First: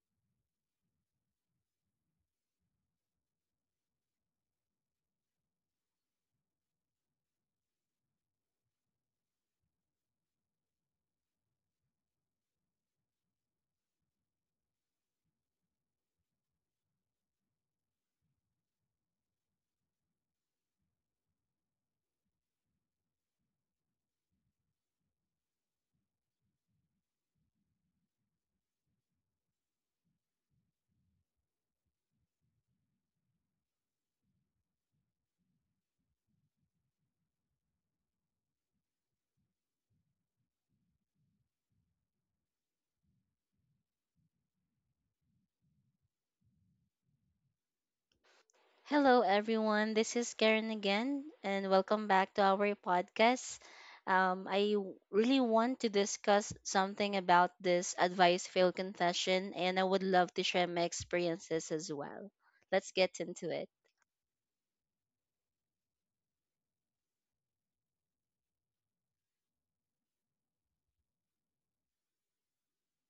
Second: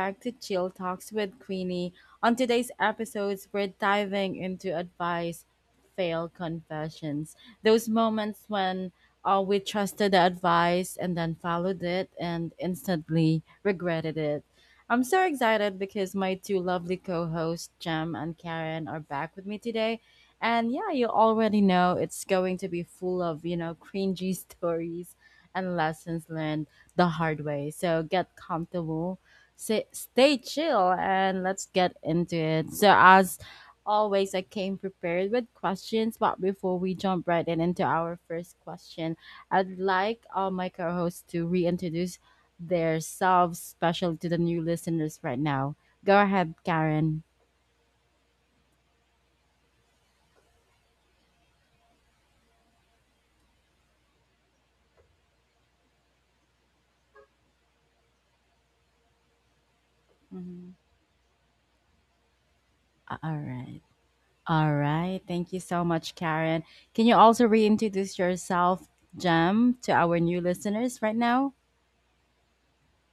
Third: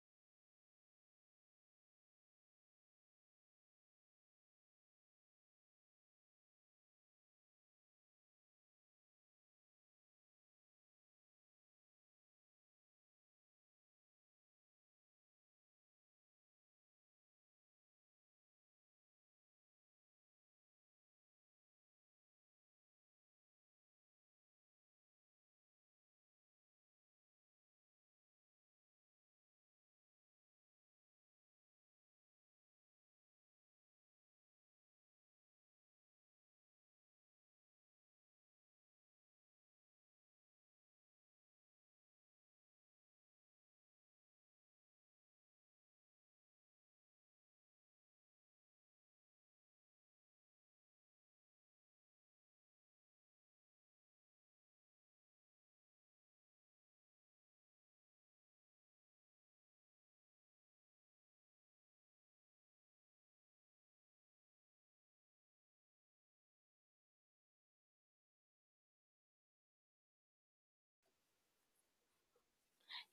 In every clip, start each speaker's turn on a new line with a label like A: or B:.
A: back to Chill Talks with Queenie. On today's episodes, we're diving into advice, fail confessions, those moments when we trusted the advice and then followed it and instantly regretted it. I'm so excited because my two lovely co hosts, Jem and Karen, are back with me today. And yeah, you already know it's going to be full of, cringy stories and lessons learned the hard way. So get comfortable, sit, stay chill, and let's get into it. So, as always, I came prepared with questions, but before we jump right in into our first question, I'd like all my co hosts to reintroduce themselves, especially to the new listeners right now. Go ahead, Karen.
B: Hello, everyone. This is Karen again, and welcome back to our podcast. Really want to discuss something about this advice fail confession, and I would love to share
A: Mhm.
B: my experiences as well. Let's get
A: All
B: into it.
A: right. All right. Thank you so much, Karen. Can you also reintroduce yourself, Jem, to our new listeners right now?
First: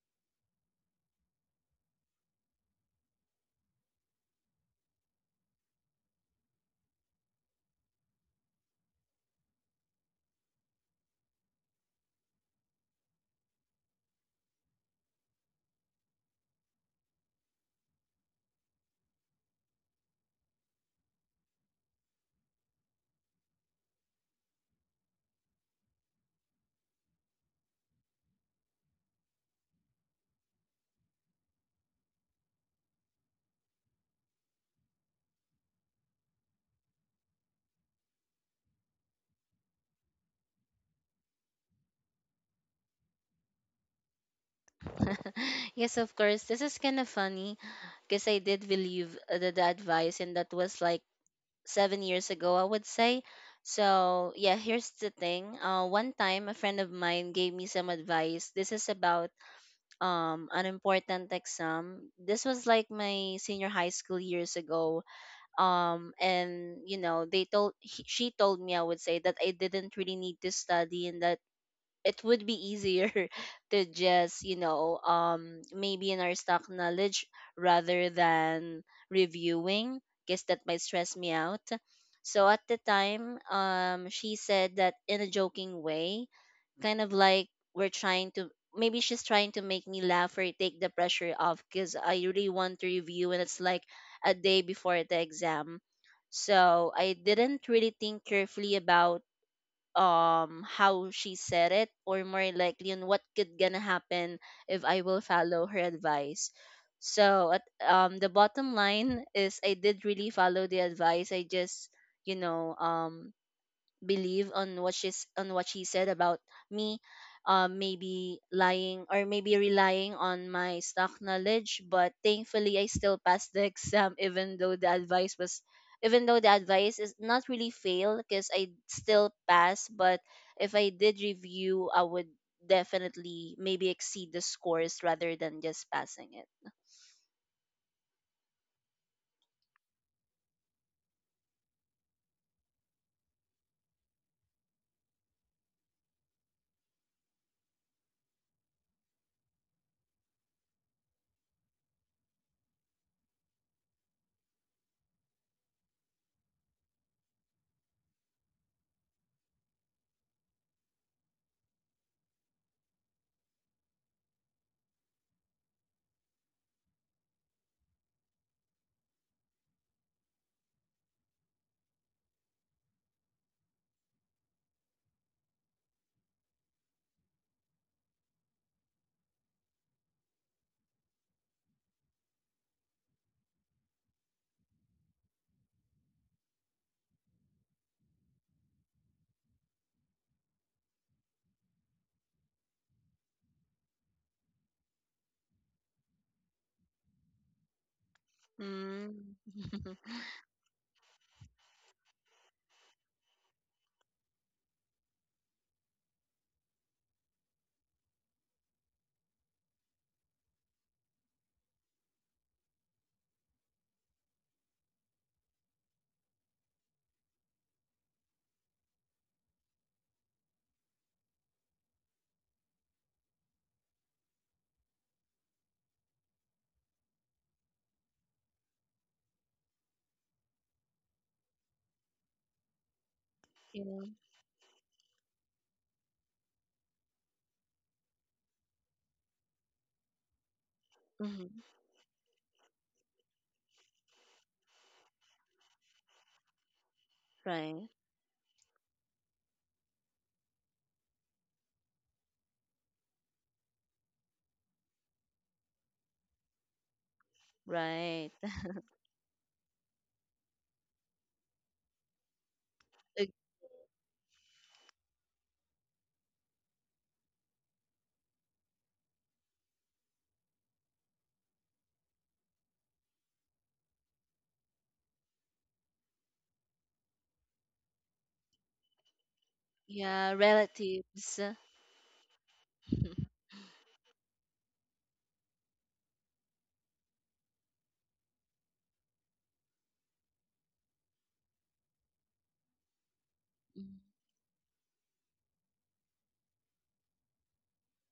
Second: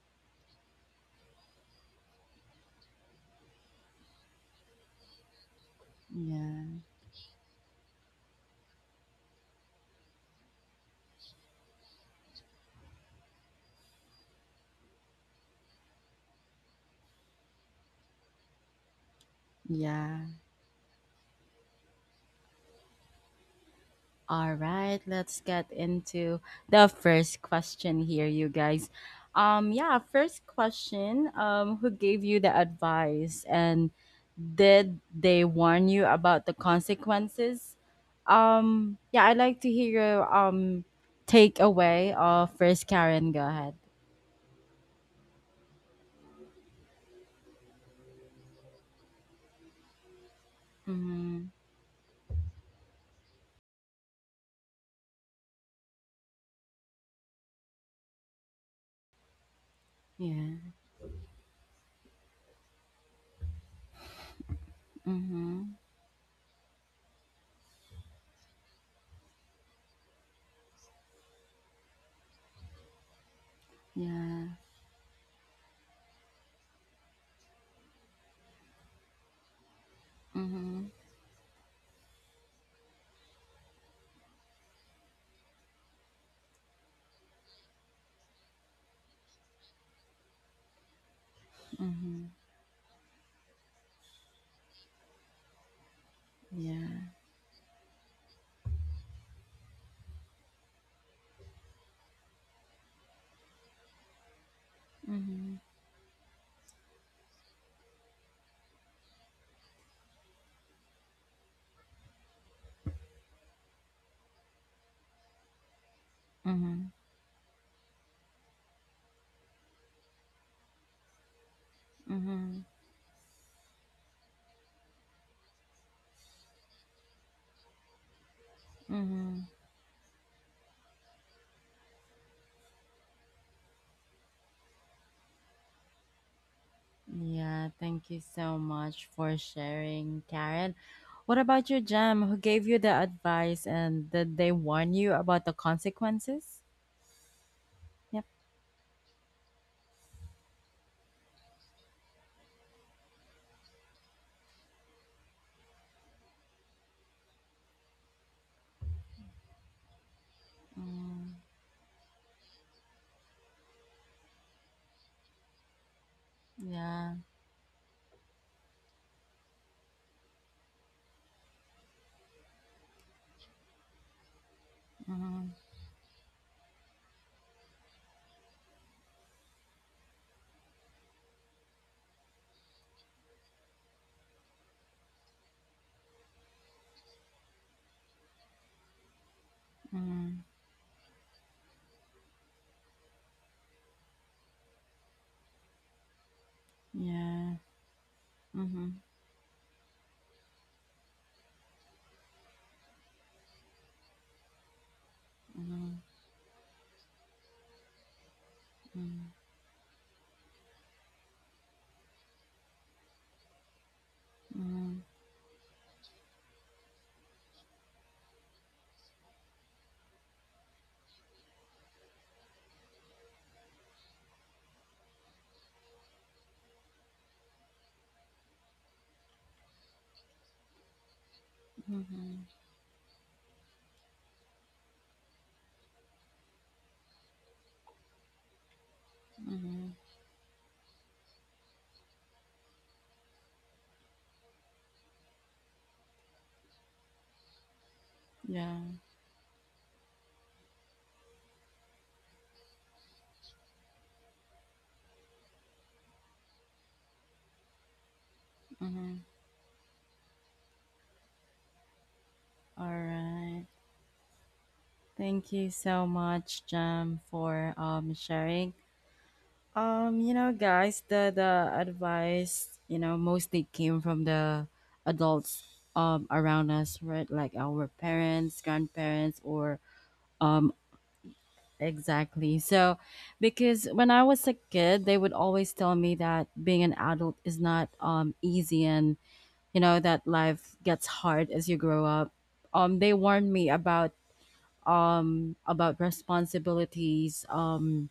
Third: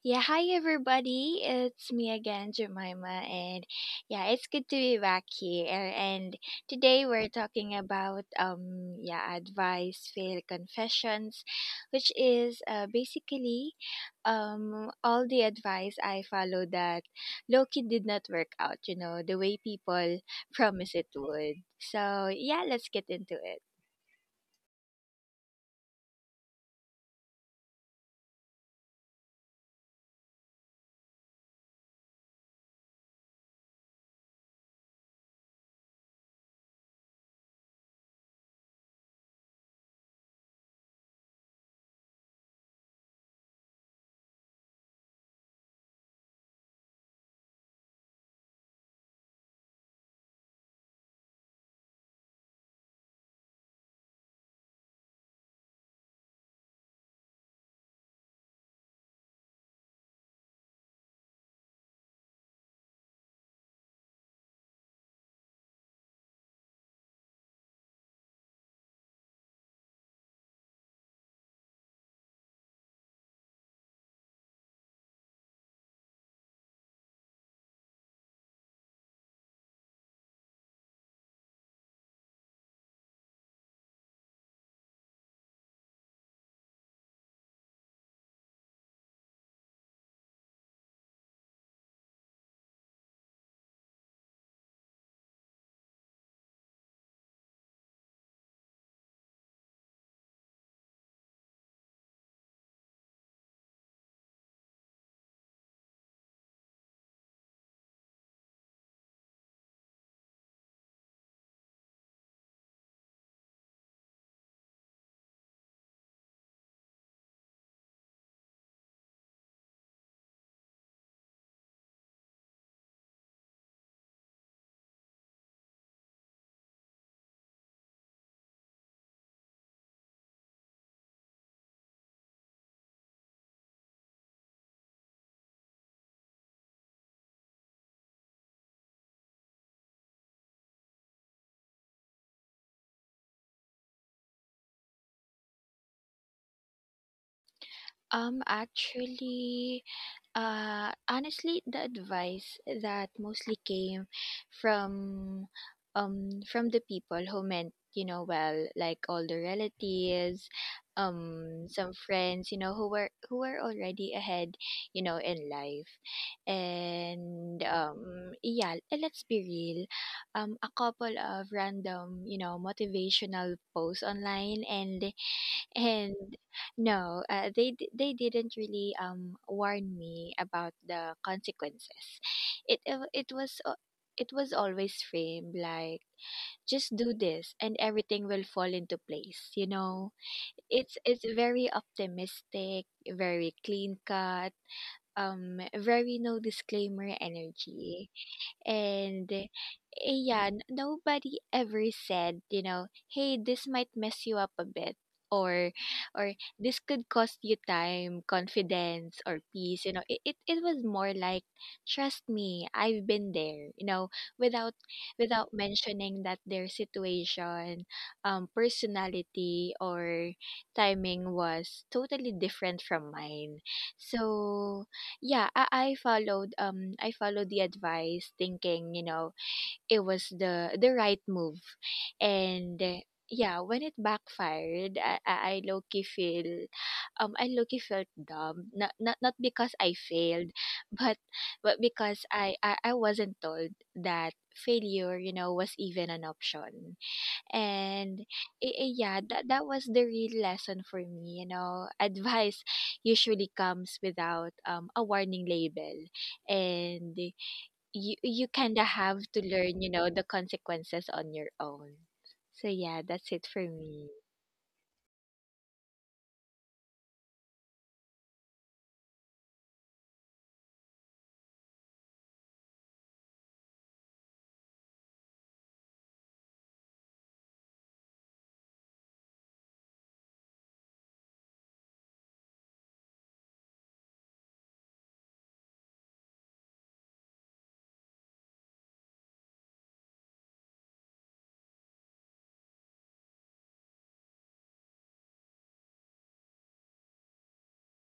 C: Yeah, hi everybody. It's me again, Jemima, and yeah, it's good to be back here. And
A: Yeah,
C: today we're talking about yeah, advice, fail confessions, which is basically all the advice I follow that Loki did not work out, you know, the way people
A: yeah.
C: promise it would. So, yeah, let's get into it.
A: All right, let's get into the first question here, you guys. Yeah, first question. Who gave you the advice and did they warn you about the consequences? Yeah, I'd like to hear your takeaway of first Karen. Go ahead.
B: Yes, of course, this is kind of funny because I did believe the advice, and that was like
A: Mm-hmm.
B: 7 years ago, I would say. So, yeah, here's the thing. One time, a friend of mine gave me some advice. This is about an
A: Yeah.
B: important exam. This was like my senior high school years ago.
A: Mm-hmm.
B: And she told me, I would say, that I didn't really need to study and that it would be easier to just,
A: Yeah.
B: maybe, in our stock knowledge rather than reviewing, because that might
A: Mm-hmm.
B: stress me out. So at the time, she said that in a joking way, kind of like we're trying to, maybe she's trying to make me laugh or take the pressure off, because I
A: Mm-hmm.
B: really want to review and it's like a day before the exam. So I
A: Yeah.
B: didn't really think carefully about how she said it, or more likely on what could gonna happen if I will
A: Mm-hmm.
B: follow her advice. So at the bottom line is, I did really follow the advice. I just, you know um believe on what she's on what she said about
A: Mm-hmm.
B: me, maybe lying, or maybe relying on my stock knowledge. But
A: Mm-hmm.
B: thankfully I still passed the exam, even though the advice is not really fail because I still
A: Mm-hmm.
B: pass. But if I did review, I would definitely maybe exceed the scores rather than just passing it.
A: Yeah, thank you so much for sharing, Karen. What about your jam? Who gave you the advice and did they warn you about the consequences? Yep.
C: Actually, honestly, the advice that mostly came from, from the people who meant, you know, well, like all the relatives,
A: Mm,
C: some friends, you know, who were already ahead, you know, in life,
A: yeah.
C: and yeah, and let's be real, a couple of random, you know, motivational posts online and
A: Mm-hmm.
C: and no, they didn't really warn me about the consequences. It was it was always framed like just do this and everything will fall into place. You know,
A: Mm,
C: it's very optimistic, very clean cut, very no disclaimer
A: yeah.
C: energy.
A: Mm-hmm.
C: And
B: Mm.
C: yeah, nobody ever said, you know, hey, this might mess you up a bit or
A: Mm-hmm.
C: this could cost you time, confidence or peace. You know, it was more like trust me, I've been there, you know, without
A: Mm-hmm.
C: without mentioning that their situation, personality or timing was totally different from mine. So yeah, I followed the advice thinking, you know, it was the right move.
A: Mm-hmm.
C: And yeah, when it
B: you
C: backfired, I low-key felt dumb. Not because
A: Mm-hmm.
C: I failed, but
B: hmm.
C: but because I wasn't told that failure, you know, was even an option
B: Right.
C: and
A: Yeah.
C: yeah that was the real lesson for me, you know. Advice usually comes without a warning label, and you
B: Right.
C: you kind of
A: Mm-hmm.
C: have to learn, you know, the consequences on your own. So
A: All
C: yeah,
B: Uh,
C: that's it for
A: right.
C: me.
A: Thank you so much, Jam, for sharing. You know, guys, the advice, mostly came from the adults around us, right? Like our parents, grandparents, or
B: yeah,
A: um
B: relatives.
A: exactly. So,
B: Mm-hmm.
A: because when I was a kid, they would always tell me that being an adult is not easy, and you know that life gets hard as you grow up. They warned me about responsibilities,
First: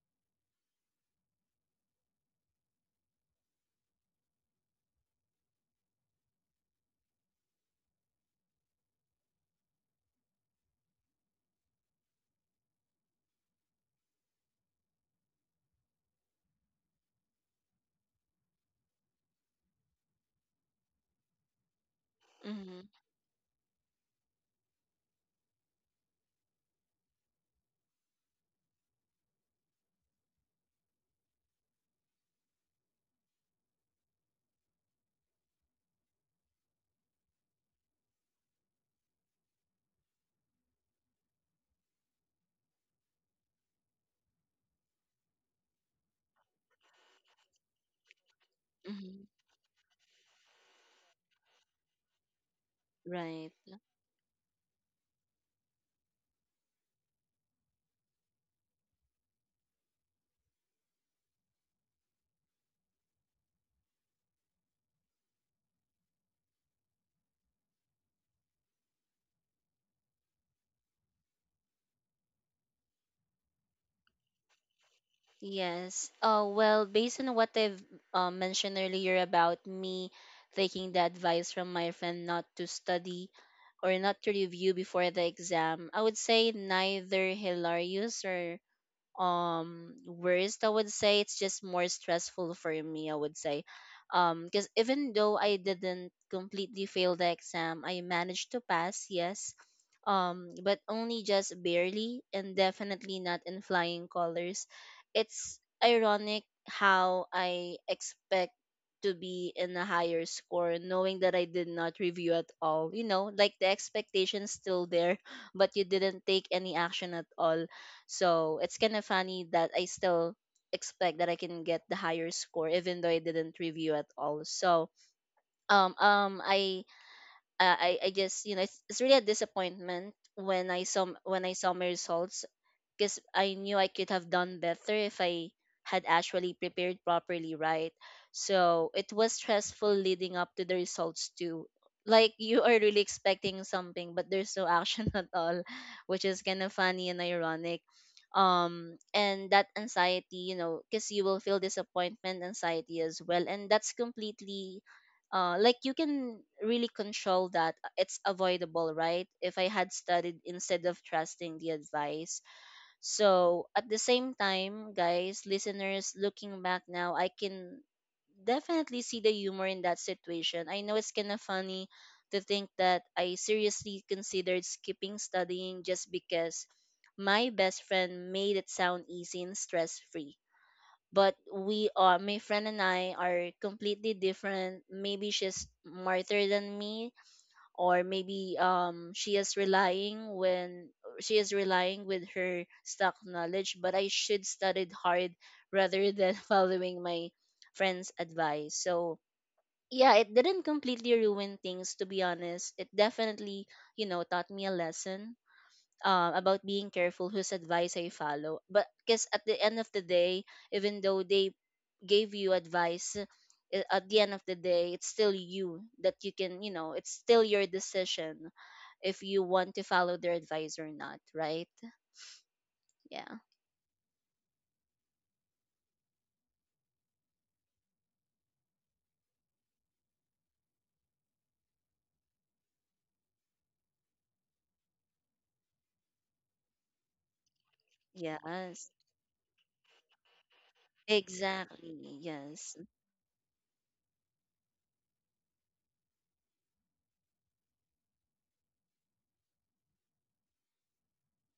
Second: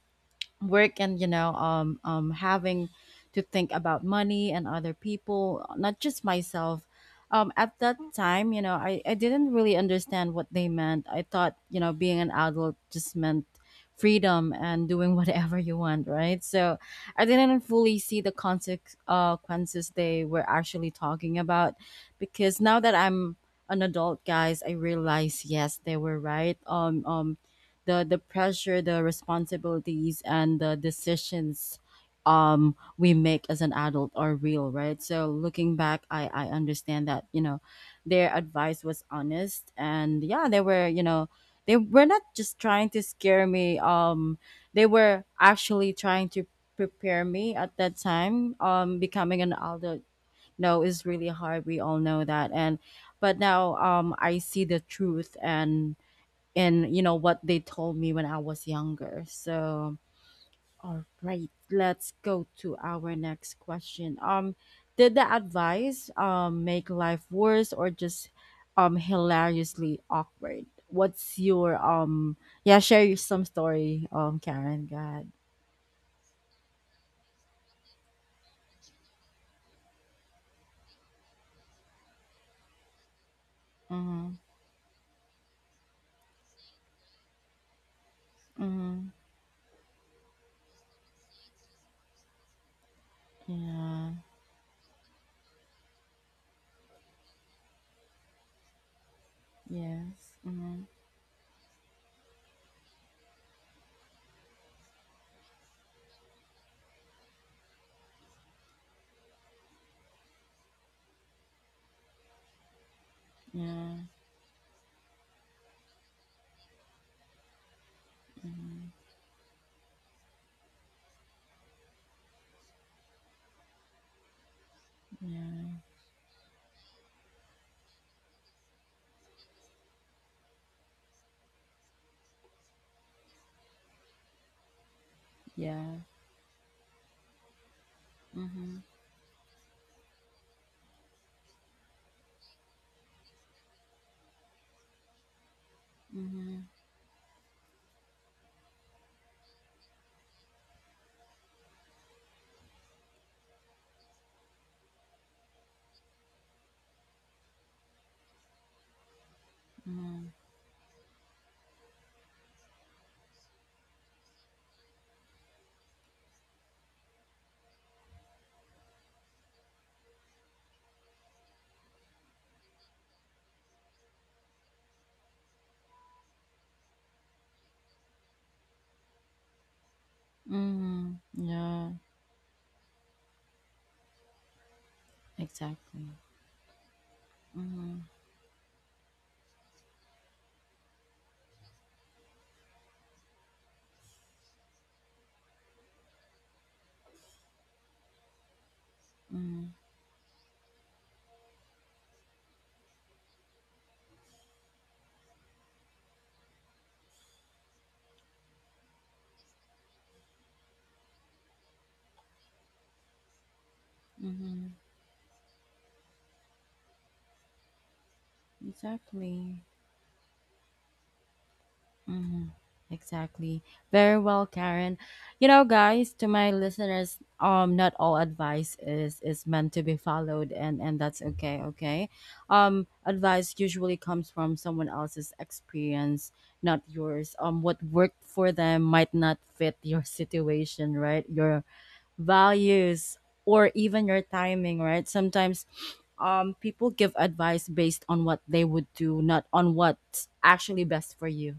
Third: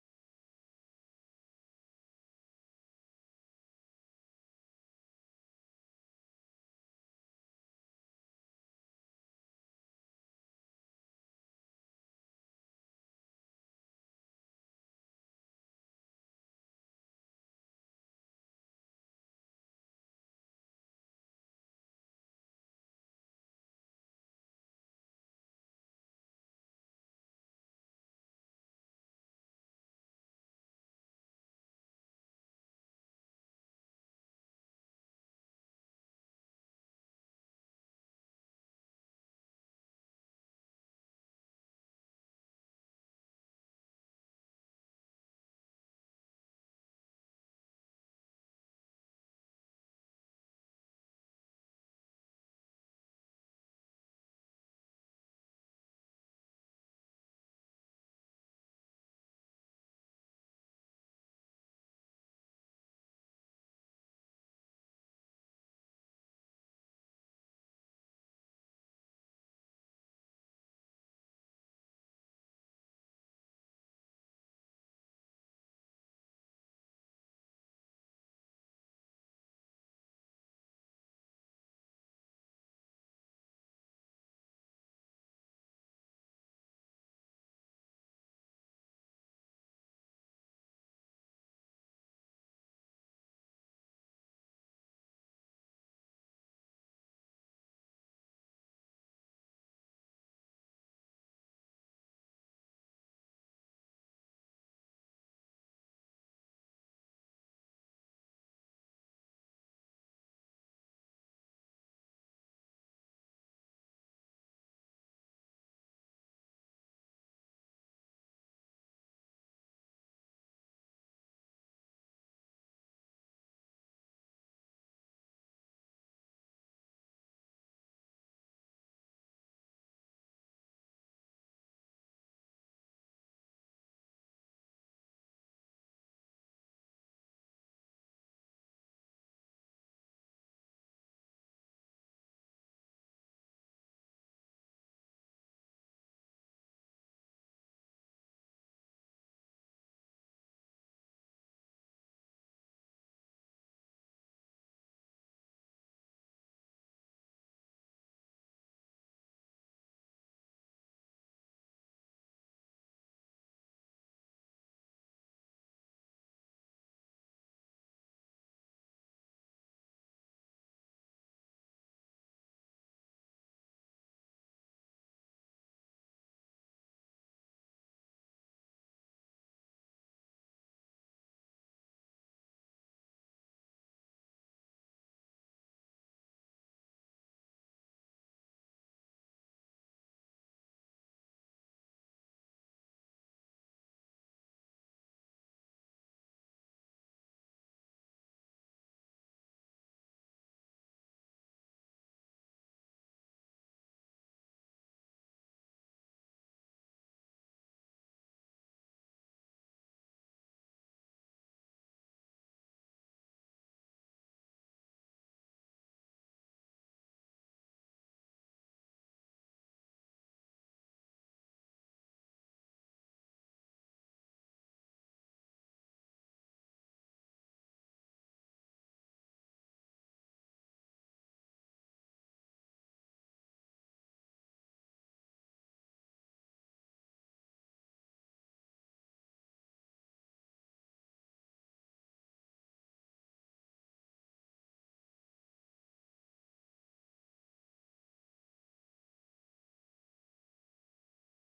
A: work and having to think about money and other people, not just myself. At that time, I didn't really understand what they meant. I thought, being an adult just meant freedom and doing whatever you want, right? So I didn't fully see the consequences they were actually talking about. Because now that I'm an adult, guys, I realize yes, they were right. The pressure, the responsibilities, and the decisions we make as an adult are real, right? So looking back, I understand that you know their advice was honest, and yeah, they were you know they were not just trying to scare me. They were actually trying to prepare me at that time.
B: Mm-hmm.
A: Becoming an adult no is really hard, we all know that. And but
B: Right.
A: now I see the truth and you know what they told me when I was younger. So, all right, let's go to our next question. Did the advice make life worse or just hilariously awkward? What's your yeah, share your some story, Karen. Go ahead.
B: Yes. Well, based on what I've mentioned earlier about me taking the advice from my friend not to study or not to
A: Mm-hmm.
B: review before the exam, I would say neither hilarious or
A: Mm-hmm.
B: worst. I would say it's just more stressful for me, I would say,
A: Yeah.
B: because even though I didn't completely fail the exam, I managed to pass, yes,
A: Yes.
B: but
A: Mm-hmm.
B: only just barely, and definitely not in flying colors. It's ironic how I expect to be in a higher score knowing that I did not review at all. You know, like the
A: Yeah.
B: expectation still there, but you didn't take any action at all. So it's
A: Mm-hmm.
B: kind of funny that I still expect that I can get the higher score even though I didn't review at all. So
A: Yeah.
B: um um I I just, you know, it's really a disappointment when I saw my results, because I knew I could have done better if I
A: Yeah.
B: had actually prepared properly, right?
A: Mm-hmm.
B: So it was stressful leading up to the results too. Like you are really expecting something, but there's no action at all, which is
A: Mm-hmm.
B: kind of funny and ironic. And that anxiety, you know, because you will feel disappointment, anxiety as well, and that's completely like you can really control that. It's avoidable, right? If I had
A: Mm-hmm.
B: studied instead of trusting the advice. So at the same time, guys, listeners, looking back now, I can definitely see the humor in that situation. I know it's kind of funny to think that I seriously considered skipping studying just because my best friend made it sound easy and stress free.
A: Mm-hmm.
B: But we
A: Yeah.
B: are, my friend and I are completely different. Maybe she's
A: Exactly.
B: smarter than me, or
A: Mhm,
B: maybe she is relying when she is relying with her stock knowledge, but I should studied hard rather than following my friend's advice. So
A: mhm,
B: yeah, it didn't completely ruin things, to be honest. It definitely, you know, taught me a lesson about being careful whose advice I follow. But because at the end of the day, even though they gave you advice, at the end of the
A: mhm.
B: day, it's still you that you can, you know, it's still your decision if you
A: Exactly.
B: want to follow their advice or not, right?
A: Mhm,
B: Yeah.
A: Exactly. Very well, Karen. You know, guys, to my listeners, not all advice is meant to be followed, and that's okay. Okay, advice usually comes from someone else's experience, not yours. What worked for them
B: Yes.
A: might not fit your situation, right? Your
B: Exactly. Yes.
A: values or even your timing, right? Sometimes people give advice based on what they would do, not on what's actually best for you,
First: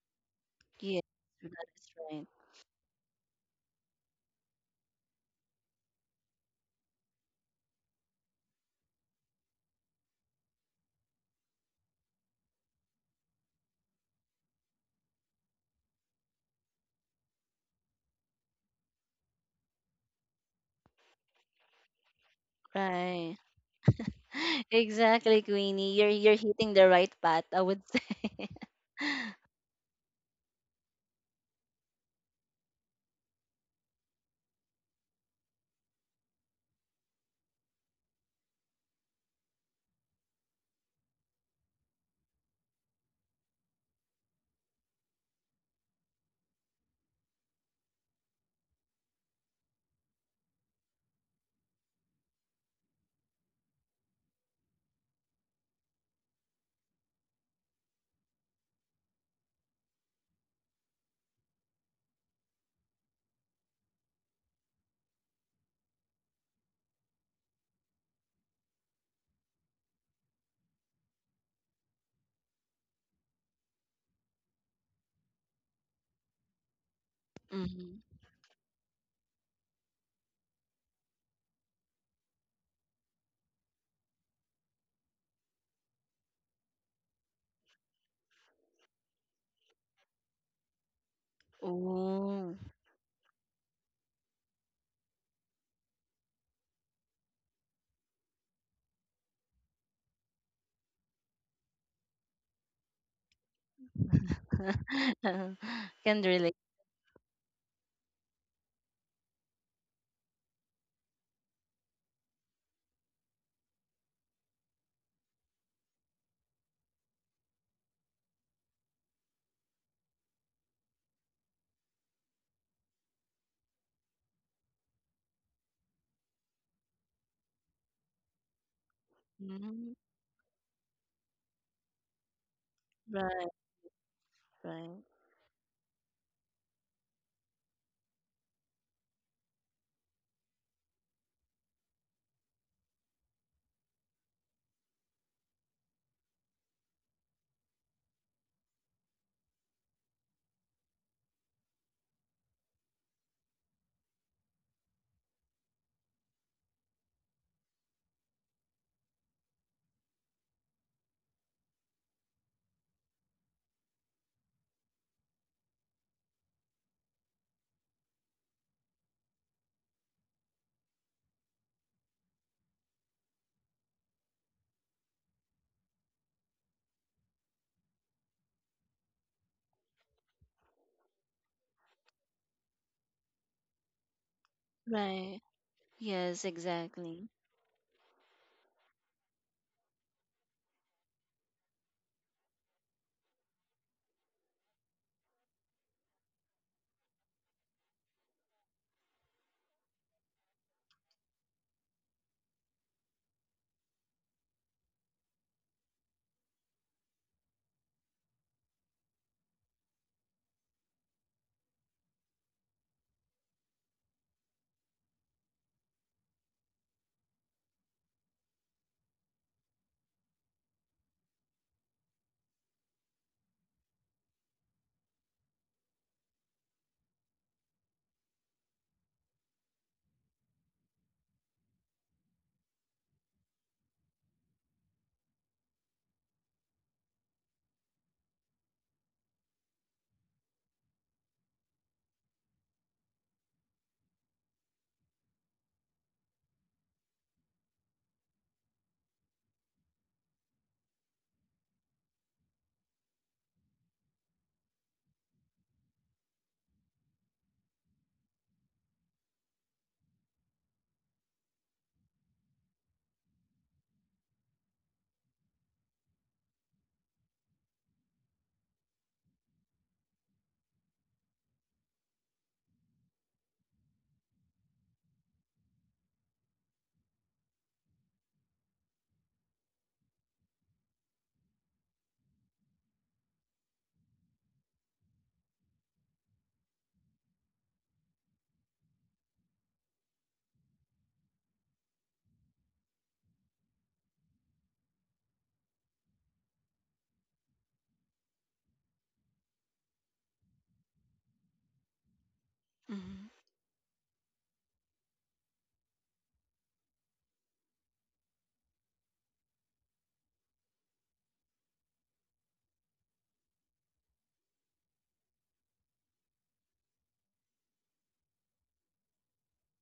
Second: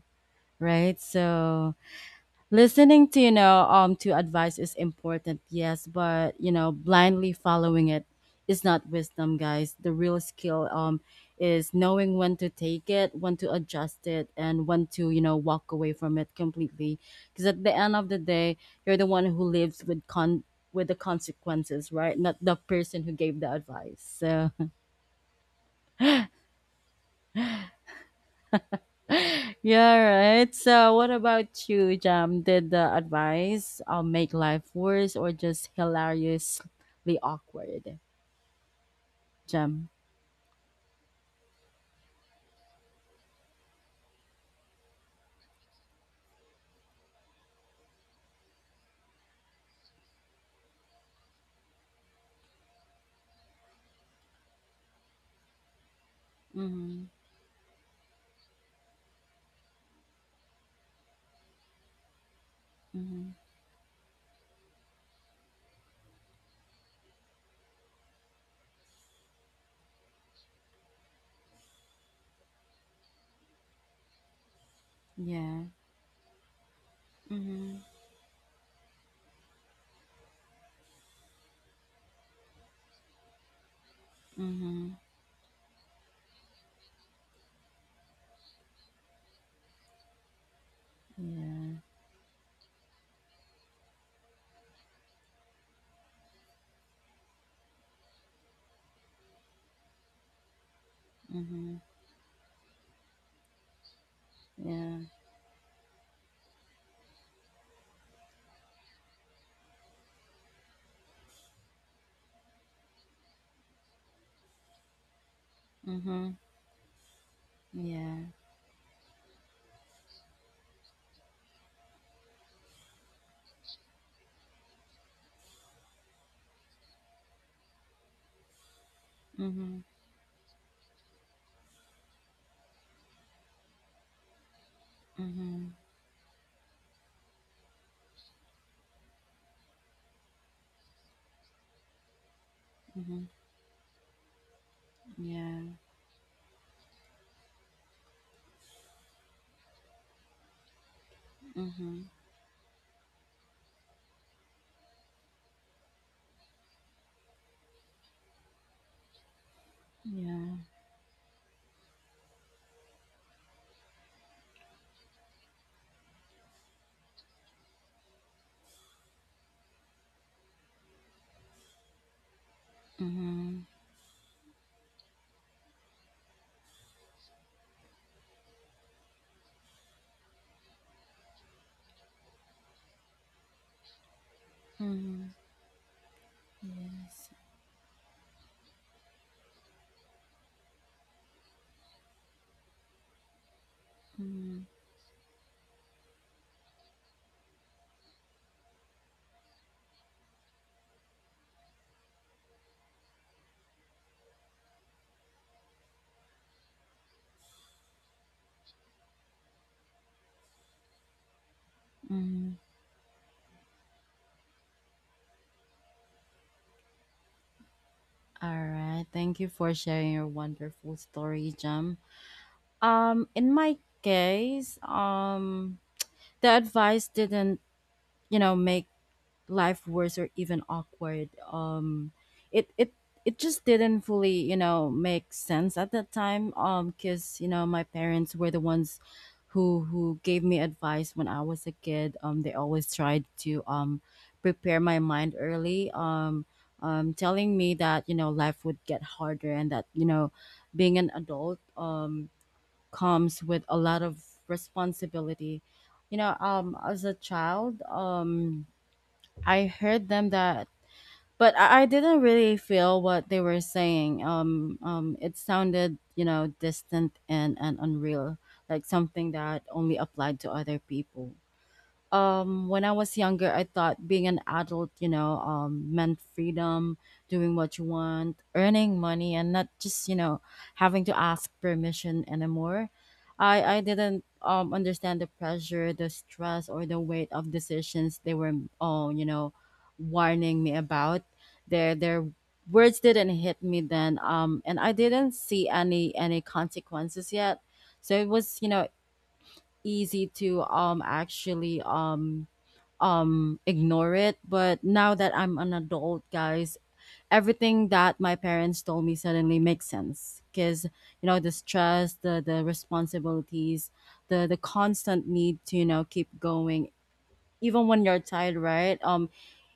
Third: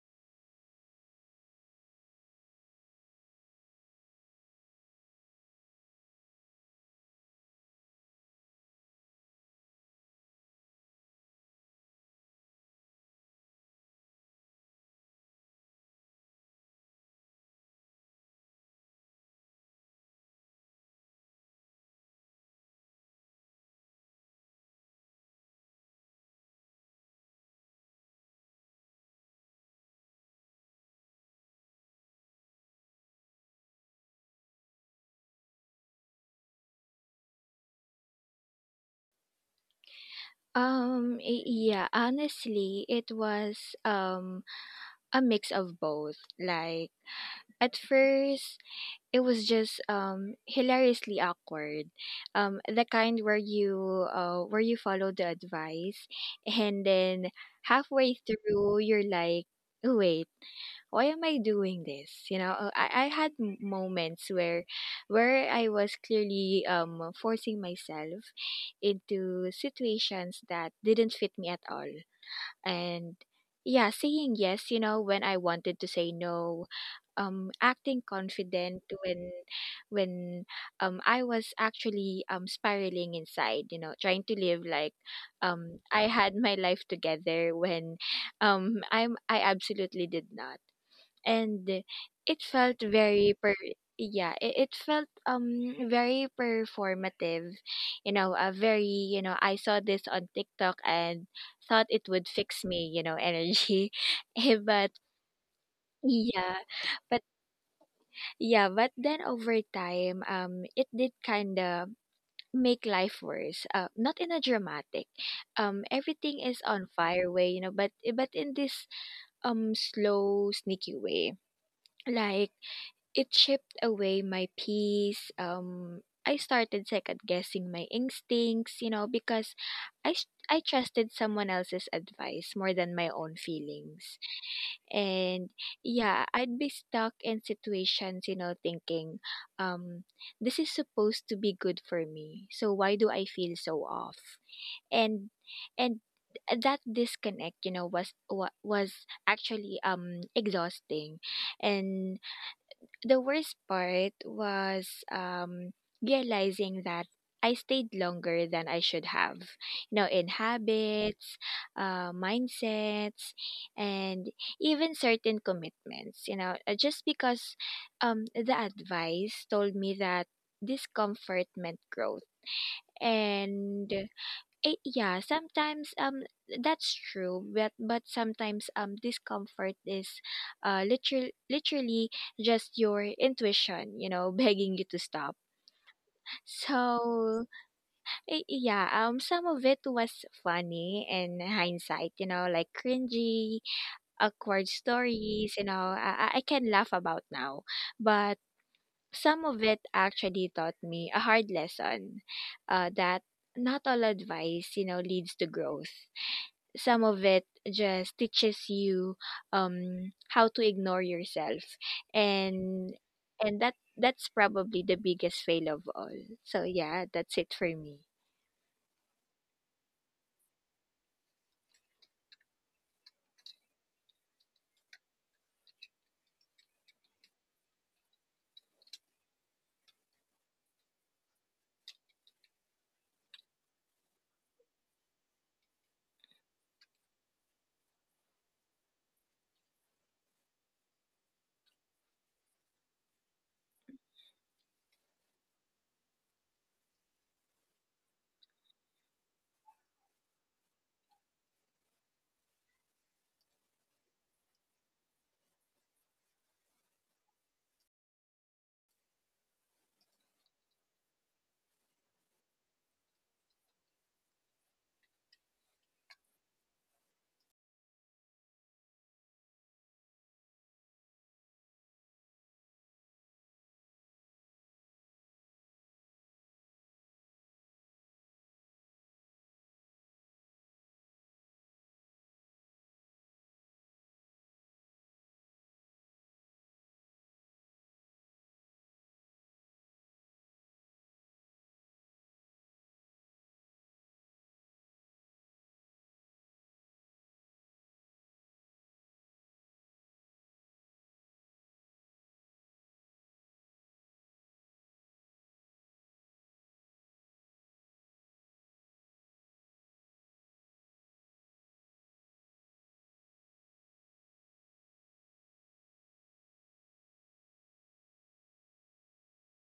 B: Yeah.
A: right?
B: That
A: So
B: is right.
A: listening to to advice is important, yes, but you know blindly following it is not wisdom, guys. The real skill is knowing when to take it, when to adjust it, and when to you know walk away from it completely. Because at the end of the day, you're the one who lives with con with the consequences, right, not the person who
B: Right.
A: gave the advice. So
B: Exactly, Queenie. You're hitting the right path, I would say.
A: yeah, right. So, what about you, Jam? Did the advice make life worse or just hilariously awkward, Jam?
C: Yeah, honestly, it was a mix of both. Like at first it was just hilariously awkward, the kind where you follow the advice and
A: Mm-hmm.
C: then halfway through you're like, "Oh, wait, why am I doing this, you know?" I
A: Mm-hmm.
C: had moments where I was clearly forcing myself into situations that didn't fit me at all, and yeah, saying yes, you know, when I
A: Yeah.
C: wanted to say no,
A: Mm-hmm.
B: Mm-hmm.
C: acting confident when I was actually spiraling inside, you know, trying to live
A: Mm-hmm.
C: like I had my life together when I absolutely did not. And
A: Yeah.
C: it felt very per yeah, it felt very performative, you know, a very, you know, I saw this on TikTok and
A: Mm-hmm.
C: thought it would fix me, you know, energy. Eh, but
A: Yeah.
B: Can relate.
C: yeah, but yeah, but then over time, it did kind of make life worse. Not in a dramatic,
A: Mhm.
C: everything is on fire way, you know,
A: Yeah.
C: but in this slow, sneaky way. Like it chipped away my peace. I started second guessing my instincts, you know, because
A: Mhm.
B: Hmm.
C: I trusted someone else's advice more than my own
B: Right,
C: feelings.
B: right,
C: And
A: Mhm.
C: yeah, I'd be stuck in situations, you know, thinking, um, this is supposed to be good for me. So why do
A: Mhm.
C: I feel so off? And
A: Yeah.
C: and that disconnect, you know, was actually exhausting.
A: Mhm.
C: And the worst part was realizing that I stayed longer than I should have, you know, in
A: Yeah.
C: habits, mindsets, and even certain commitments, you know, just because the advice told me that discomfort meant growth.
A: Mhm.
C: And yeah, sometimes that's true, but sometimes discomfort is literally just your intuition, you know, begging you to
A: Mhm.
B: right.
C: stop.
B: Yes,
C: So
B: exactly.
A: Yes.
C: yeah, some of it was funny in hindsight, you know, like cringy,
A: Mhm.
C: awkward stories, you know, I can laugh about now. But some of it actually taught me a hard lesson, that not all advice, you know, leads to growth. Some of it just teaches you how to ignore yourself,
A: Mhm.
C: and that that's probably the biggest fail of all. So yeah, that's it for me.
A: All right. Thank you for sharing your wonderful story, Jam. In my case, the advice didn't, you know, make life worse or even awkward. It it it just didn't fully you know make sense at that time. Because you know my parents were the ones who gave me advice when I was a kid. They always tried to prepare my mind early. Telling me that you know life would get harder and that you know being an adult comes with a lot of responsibility, you know, as a child, I heard them that, but I didn't really feel what they were saying. It sounded, you know, distant and unreal, like something that only applied to other people. When I was younger, I thought being an adult, meant freedom, doing what you want, earning money, and not just, you know, having to ask permission anymore. I didn't understand the pressure, the stress, or the weight of decisions they were oh, you know, warning me about. Their words didn't hit me then. And I didn't see any consequences yet. So it was, you know, easy to actually
B: Mm-hmm.
A: ignore it. But now that I'm an adult, guys, everything that my parents told me suddenly makes sense. Because you know the stress, the responsibilities, the constant need to you know keep going even when you're tired, right?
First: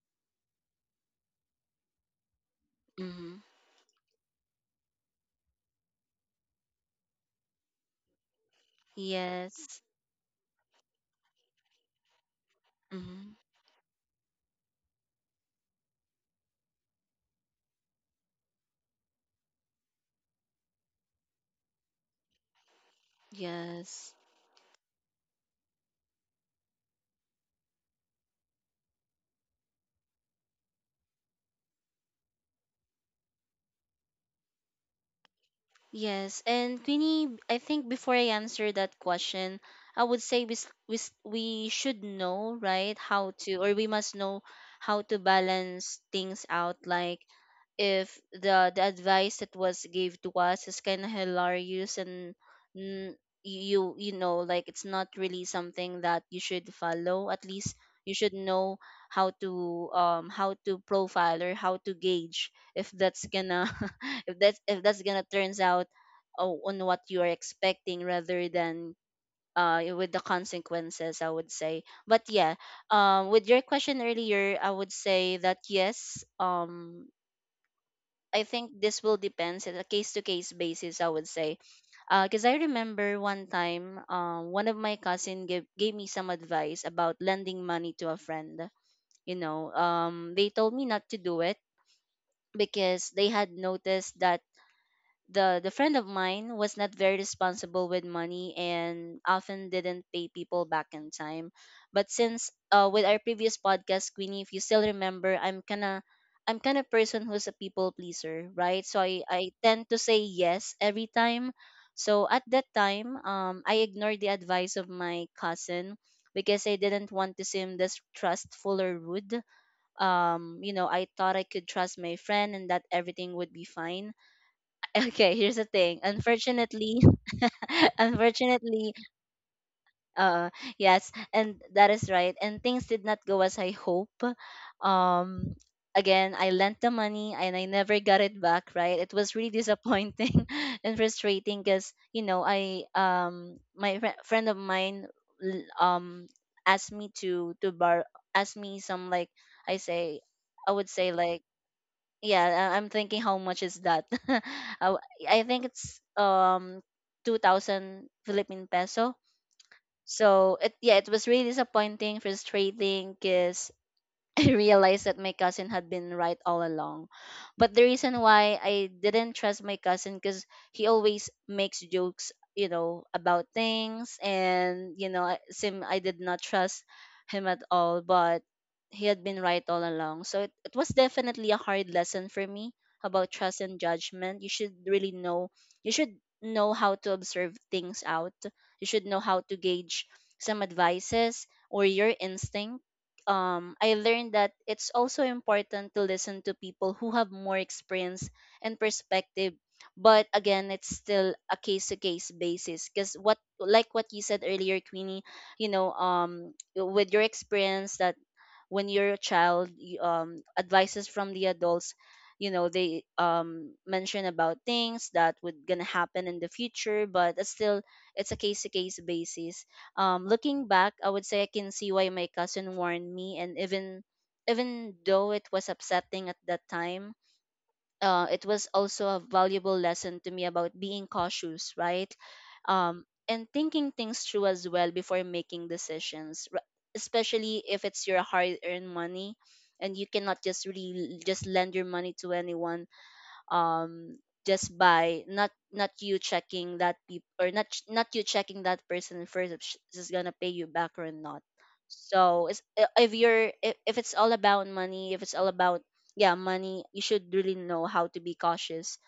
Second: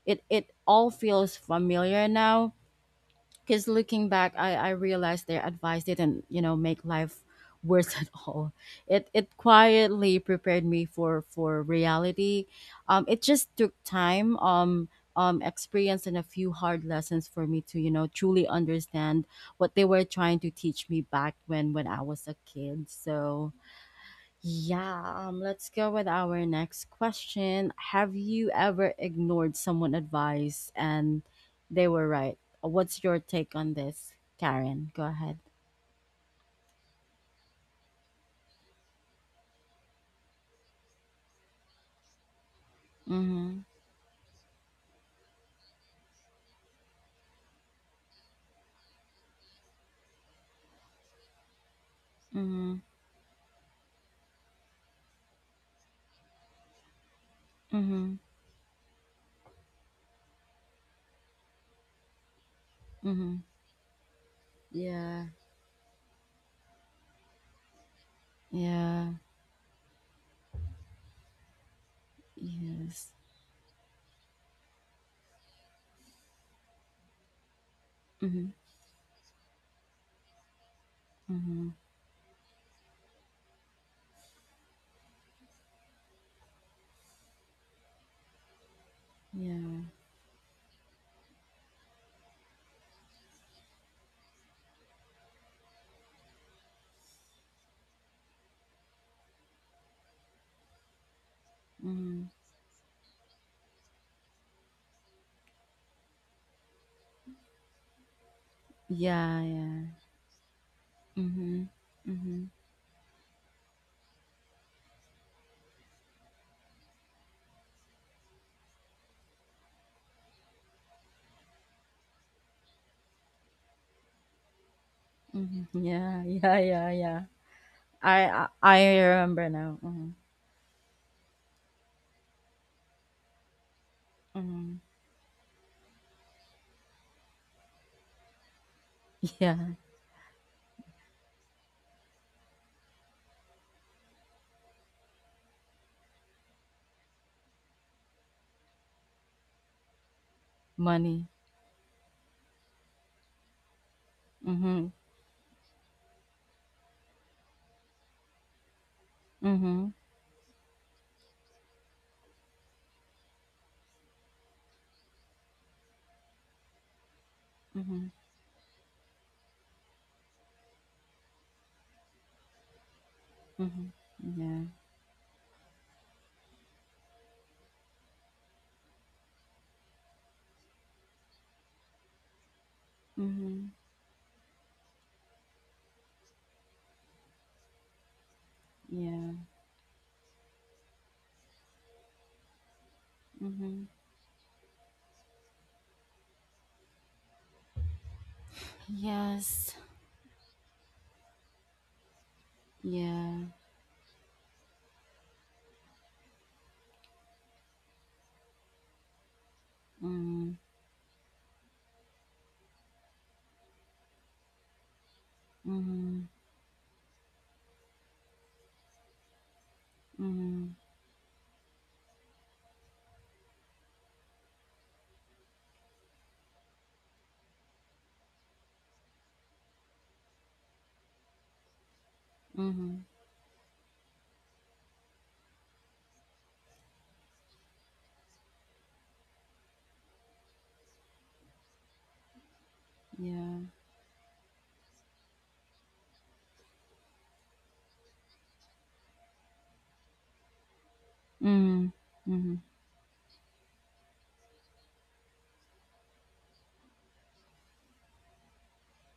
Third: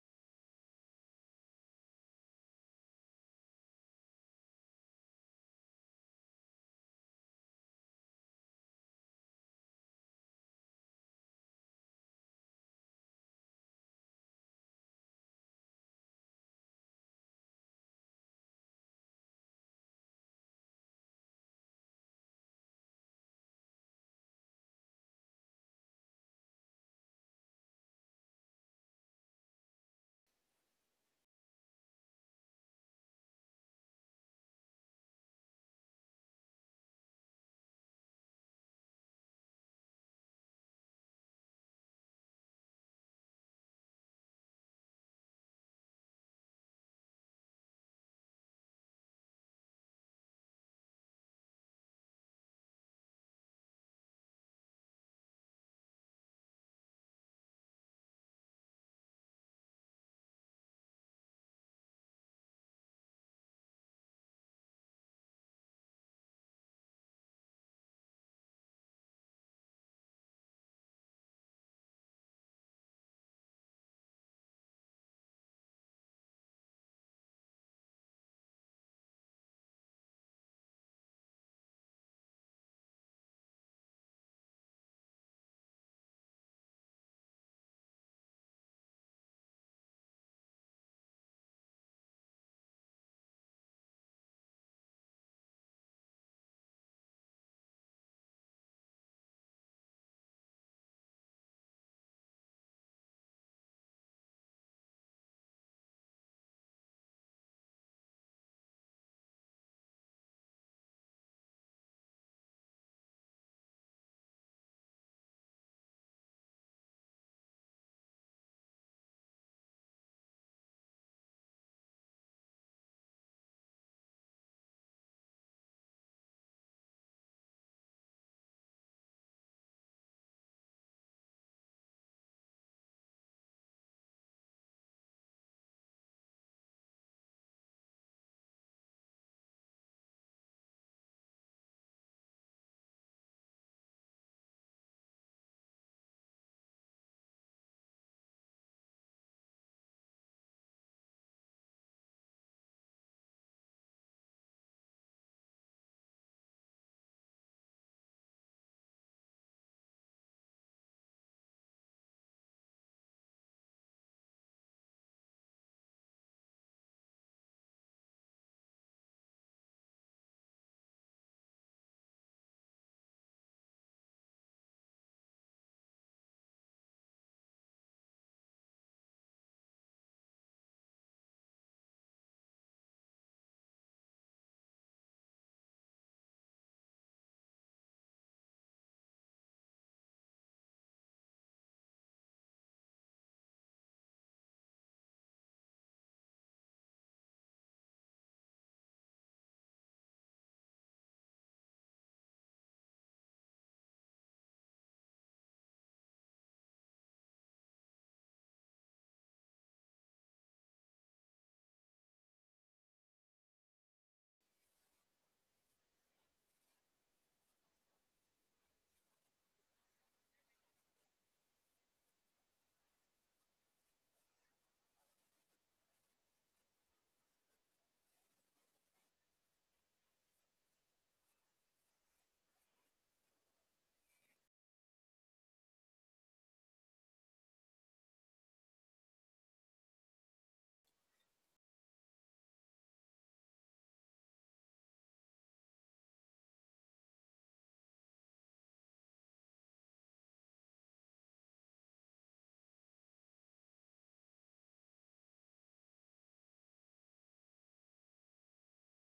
A: it it all feels familiar now.
B: Mm-hmm.
A: Because looking back, I realized their advice didn't you know make life worse at all. It
B: Yes.
A: quietly prepared me for reality. It
B: Mm-hmm.
A: just took time, experience, and a few hard lessons for me to you know truly understand what they were trying to teach me back when I was a kid. So
B: Yes.
A: yeah, let's go with our next question. Have you ever ignored someone' advice and they were right? What's your take on this, Karen? Go ahead.
B: Yes, and Queenie, I think before I answer that question, I would say we, we should know, right, how
A: Mm-hmm.
B: to, or we must know how to balance things out. Like if the advice that was gave to us is kind of hilarious and
A: Mm-hmm.
B: n- you you know, like it's not really something that you should follow, at least
A: Mm-hmm.
B: you should know how to, how to profile or how to gauge if that's
A: Mm-hmm.
B: gonna if that's
A: Yeah.
B: gonna turns out on what you are expecting rather than
A: Yeah.
B: with the consequences, I would say. But yeah,
A: Yes.
B: with your question earlier, I would say that yes,
A: Mm-hmm.
B: I think this will depends on a case to case basis, I would say,
A: Mm-hmm.
B: because I remember one time, one of my cousin gave me some advice about lending money to a friend. You know,
A: Yeah.
B: they told me not to do it because they had noticed that the friend of mine was not very responsible with money and often didn't pay people back in time. But
A: Mm-hmm.
B: since with our previous podcast, Queenie, if you still remember, I'm kind of person who's a people pleaser, right? So
A: Yeah.
B: I
A: Yeah.
B: tend to say yes every time.
A: Mm-hmm.
B: So
A: Mm-hmm.
B: at that time, I ignored the advice of my cousin because I didn't want to seem distrustful or rude. You know, I thought I could trust my friend and that everything would be fine. Okay, here's the
A: Mm-hmm.
B: thing.
A: Yeah. Yeah. Yeah.
B: Unfortunately,
A: Yeah. I I,
B: unfortunately
A: I remember now. Mm-hmm.
B: uh yes, and that is right, and things did not go as I hope.
A: Mm-hmm.
B: um Again, I lent the money and I never got it back, right? It was really
A: Yeah.
B: disappointing and frustrating because, you know, I my friend of mine, l- um asked me to bar asked me some, like, i say I would say,
A: Money.
B: like, yeah, I- I'm thinking, how much is that?
A: Mm-hmm.
B: I I think it's 2000 Philippine peso.
A: Mhm.
B: So it, yeah, it was really disappointing, frustrating, cuz I realized that my cousin had been right all along. But the
A: Mhm.
B: reason why I didn't trust my cousin, because he always makes jokes, you know, about
A: Mhm.
B: things,
A: Yeah.
B: and you know, I- sim I did not trust him at all. But he had been right all along, so it was definitely a hard lesson for me about trust
A: Mhm.
B: and judgment. You should really know. You should know how to observe things out. You should know
A: Yeah.
B: how to gauge some advices or your instinct.
A: Mhm.
B: I learned that it's also important to listen to people who have more experience and perspective.
A: Yes.
B: But again, it's still a case to case basis, because what,
A: Yeah.
B: like what you said earlier, Queenie, you know, with your experience that when you're a child you,
A: Mm.
B: advices from the adults, you know, they mention about things that would gonna
A: Mhm.
B: happen in the future, but it's still, it's a case to case basis. Looking
A: Mhm.
B: back, I would say I can see why my cousin warned me, and even though it was upsetting at that time, it was also a valuable lesson to me about being cautious, right?
A: Mhm.
B: And thinking things through as well before making decisions, especially if it's your hard earned money, and you cannot just really just lend your money to anyone,
A: Yeah.
B: um just by not you checking that people, or not you checking that person first, if she's gonna pay you back or not.
A: Mm.
B: So
A: Mhm.
B: it's, if you're if it's all about money, if it's all about, yeah, money, you should really know how to be cautious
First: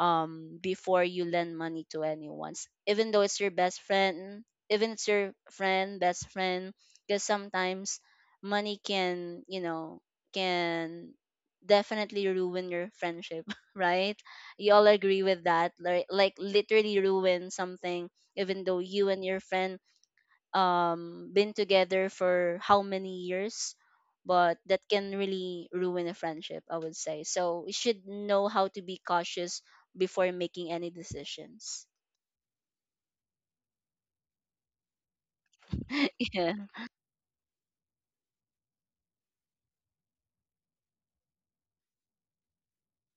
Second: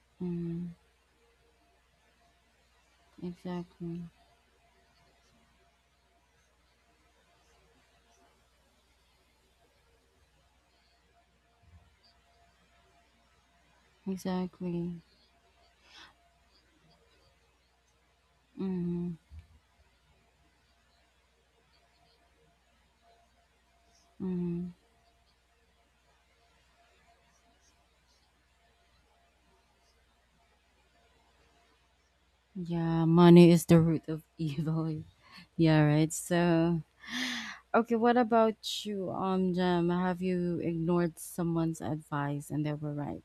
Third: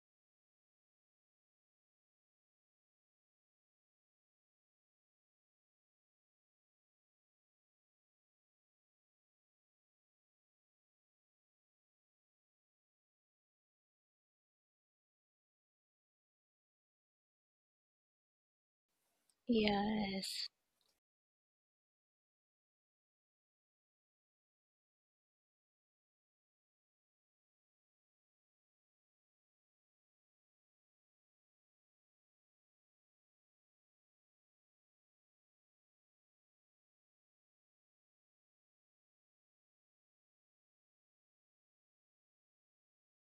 A: Mm.
B: before you lend money to anyone. Even though it's your best
A: Exactly.
B: friend, even it's your friend best friend, because sometimes money can, you know, can definitely ruin your friendship, right? You all
A: Exactly.
B: agree with that, like literally ruin something, even though
A: Mhm.
B: you and your friend
C: Yes.
B: been together for how many years, but
A: Mhm.
B: that can really ruin a friendship, I would say. So you should know how to be cautious before making any decisions.
A: Yeah. Money is the root of evil. Yeah. Right.
B: Yeah.
A: So. Okay, what about you, Jam? Have you ignored someone's advice and they were right?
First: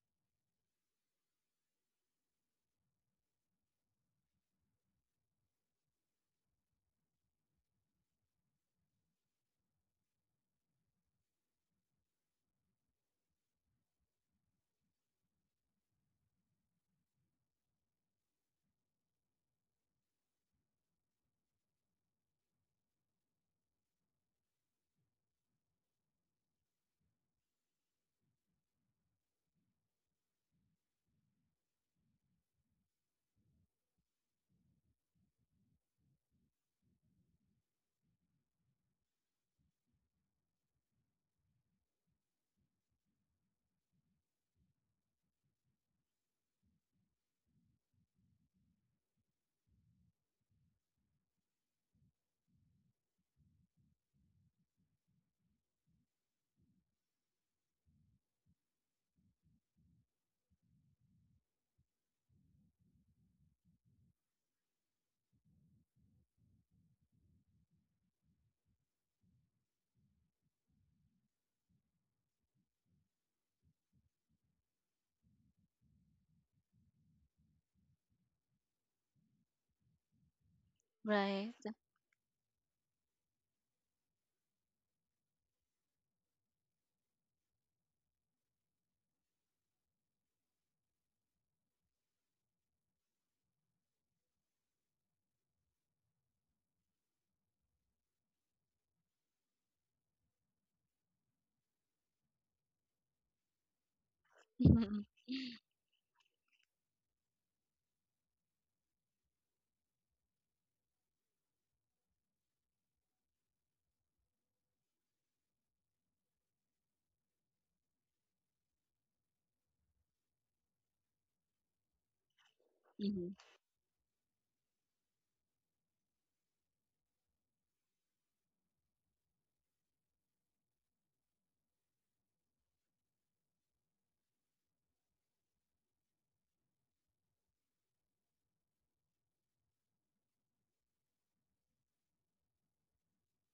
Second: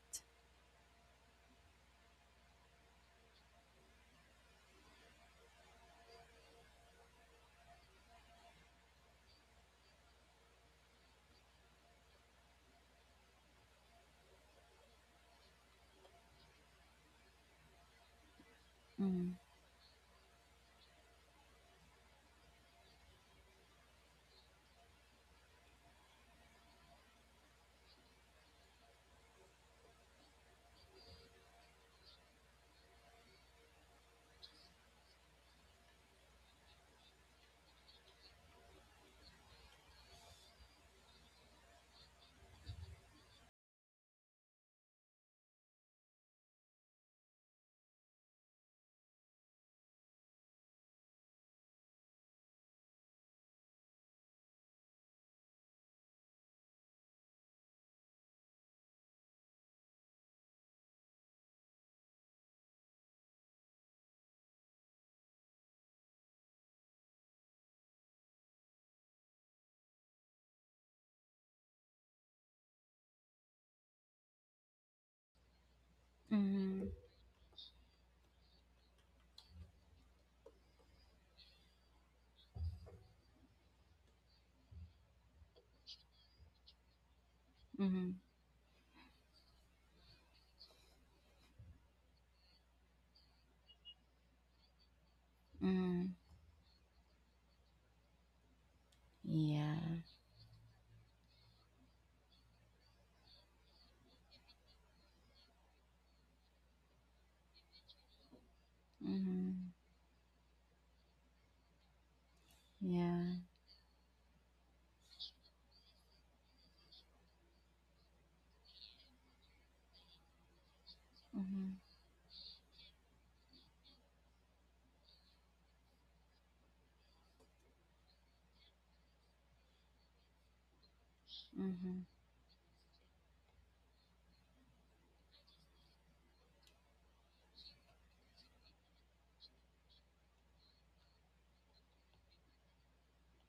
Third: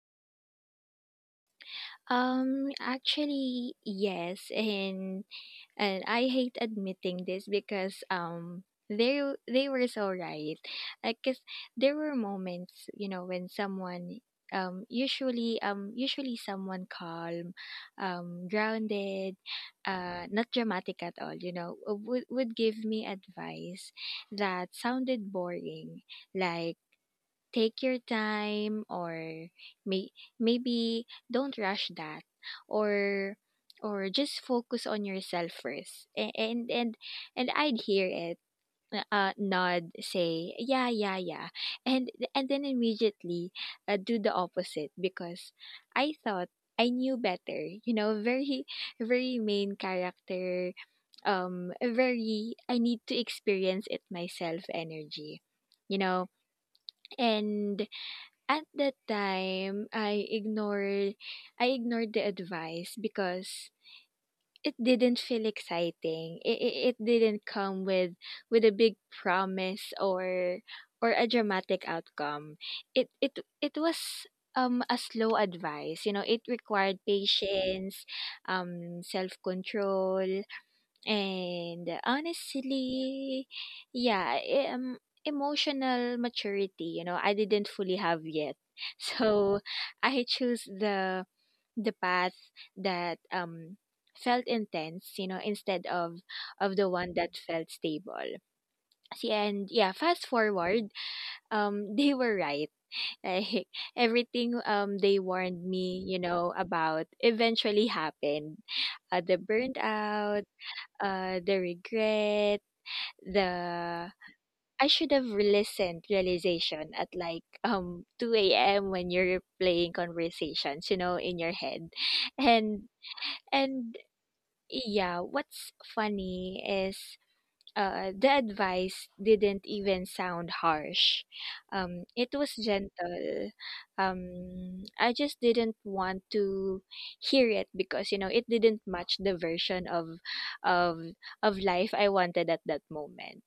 C: Actually, yes, and I hate admitting this because they they were so right. Like, cause there were moments, you know, when someone usually someone calm, grounded, not dramatic at all, you know, would give me advice that sounded boring, like take your time, or may, maybe don't rush that, or just focus on yourself first. And and I'd hear it, nod, say yeah, yeah, yeah, and then immediately do the opposite because I thought I knew better, you know, very main character, very "I need to experience it myself" energy, you know. And at that time I ignored the advice because it didn't feel exciting. It didn't come with a big promise or a dramatic outcome. It was a slow advice. You know, it
A: Mm-hmm.
C: required patience, self-control.
B: Right.
C: And honestly, yeah, emotional maturity, you know, I didn't fully
A: Mhm,
C: have yet. So I choose the path that felt intense, you know, instead
A: mhm.
C: of the one that felt stable. See, and
A: Yeah.
C: yeah, fast forward, they were right. Like everything
B: Hmm.
C: they warned me, you know, about eventually happened. The
A: Mhm.
C: burnt out, the regret,
A: Yeah.
C: the I should have listened realization at like 2 a.m. when you're playing conversations, you know, in your
A: Mhm,
C: head. And and yeah, what's funny is the advice didn't even sound harsh.
A: mhm,
C: It was gentle. I just didn't want to hear it because you know it didn't match the version of life I wanted at that moment.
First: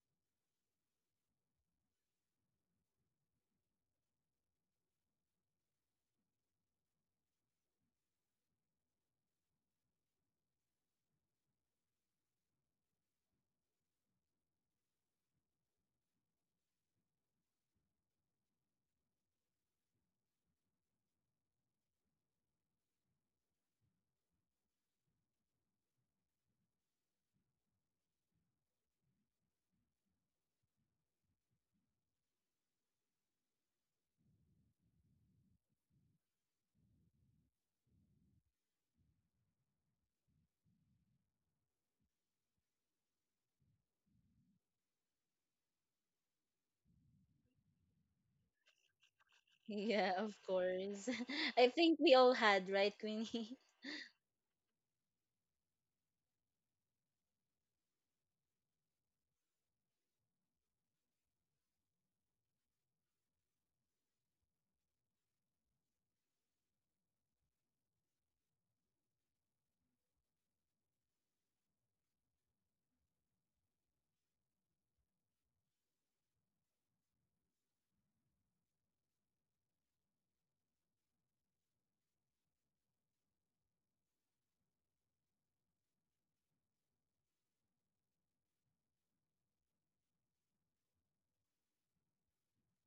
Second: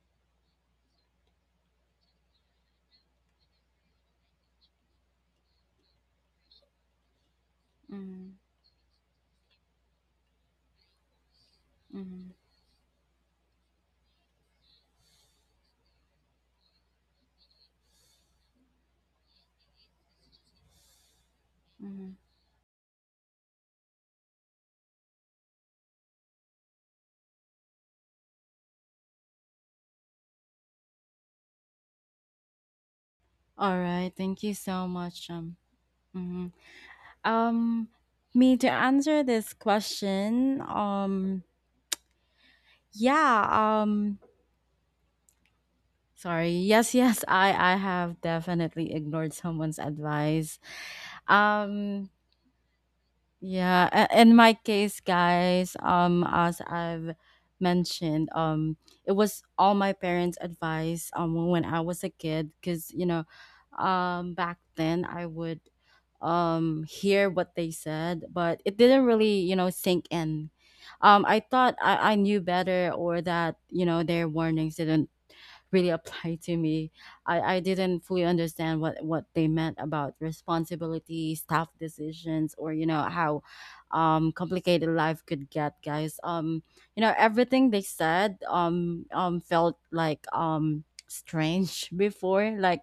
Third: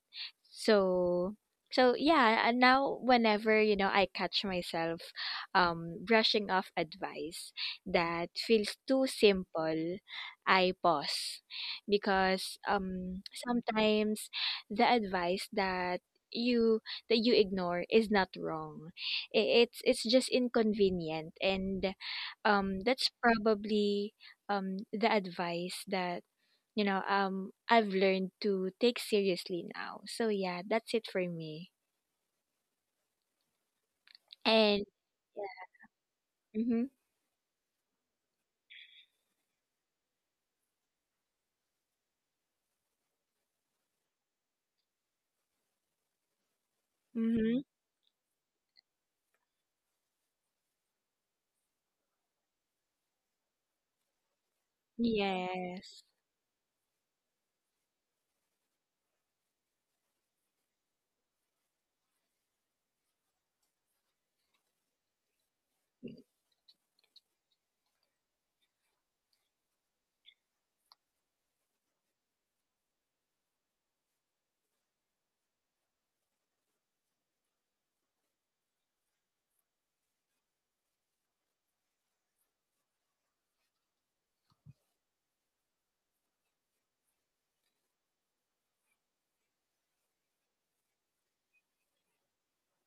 C: So so yeah, and now whenever you know I catch myself brushing off advice that
A: mhm,
C: feels too simple, I pause
A: mhm,
C: because sometimes the advice you that you ignore is not wrong. I- it's just inconvenient, and
A: mhm.
C: that's probably the advice that you know I've learned to take seriously now. So yeah, that's it for me.
A: All right. Thank you
C: And
A: so much.
C: yeah.
A: Mhm.
C: Mhm.
A: Um. Me to answer this question. Yeah. Sorry. Yes. Yes.
C: Mhm.
A: I. I have definitely ignored someone's
B: Yeah, of
A: advice.
B: course. I think
A: Um.
B: we all had, right, Queenie?
A: Yeah, a- in my case, guys,
C: Yes.
A: as I've mentioned, it was all my parents' advice when I was a kid. Because you know, back then I would hear what they said, but it didn't really you know sink in. I thought I knew better, or that you know their warnings didn't really applied to me. I didn't fully understand what they meant about responsibility, staff decisions, or, you know, how complicated life could get, guys. You know, everything they said felt like strange before. Like,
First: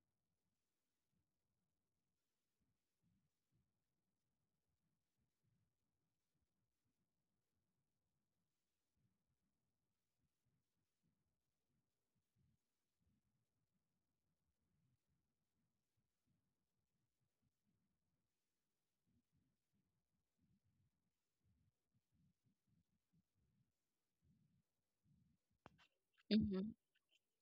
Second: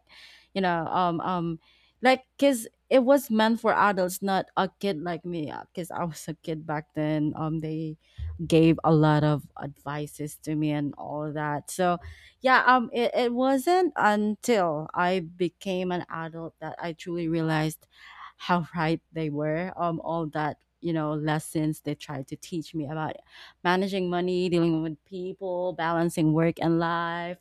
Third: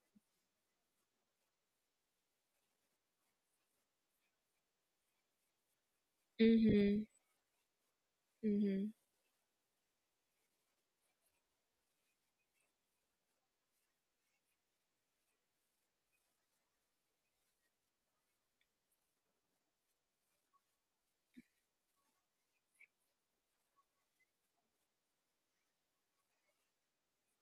A: you know, um, um, like, because it was meant for adults, not a kid like me, because I was a kid back
C: Mhm.
A: then. They gave
C: Mhm.
A: a lot of advices to me and all that. So, yeah it, it wasn't until I became an adult that I truly realized how right they were. All that you know lessons they tried to teach me about managing money, dealing with people, balancing work
B: Hmm.
A: and life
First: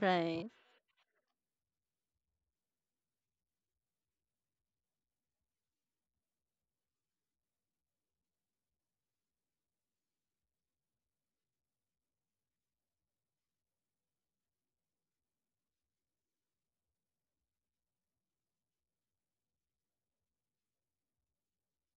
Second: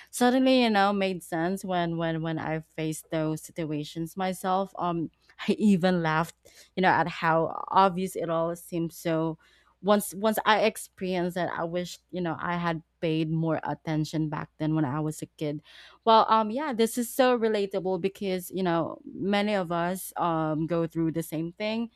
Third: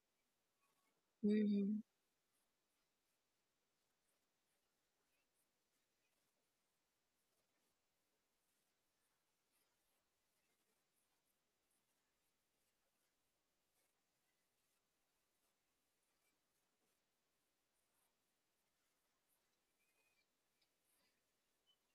B: Right.
A: suddenly you know made sense
C: Mhm.
A: when when I faced those situations myself. I even laughed you know at how obvious it all seemed. So once I experienced that, I wish you know I had paid more attention back then when I was a kid. Well, yeah, this is so relatable because you know many of us go through the same thing.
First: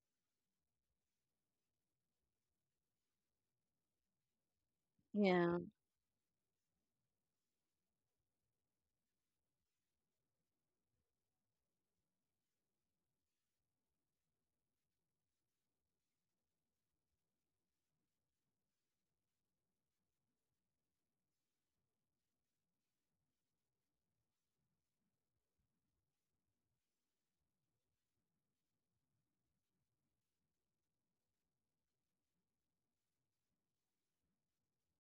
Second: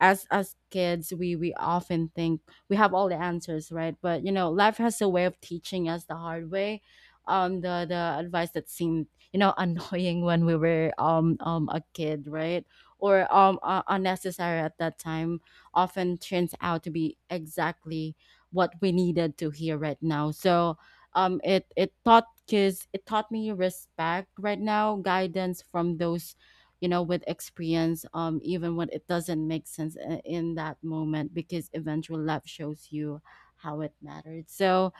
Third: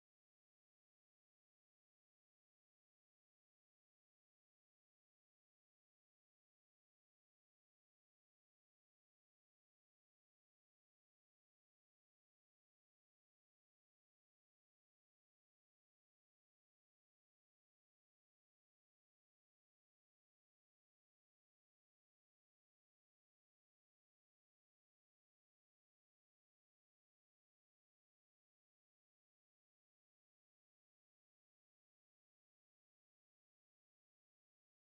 A: As kids, we often think we have all the answers, right? But you know life has a way of
B: Yeah.
A: teaching us the hard way. The advice that seemed, you know, annoying when we were a kid, right? Or unnecessary at that time often turns out to be exactly what we needed to hear right now. So it taught kids, it taught me respect right now, guidance from those, you know, with experience, even when it doesn't make sense in that moment, because eventual love shows you how it mattered. So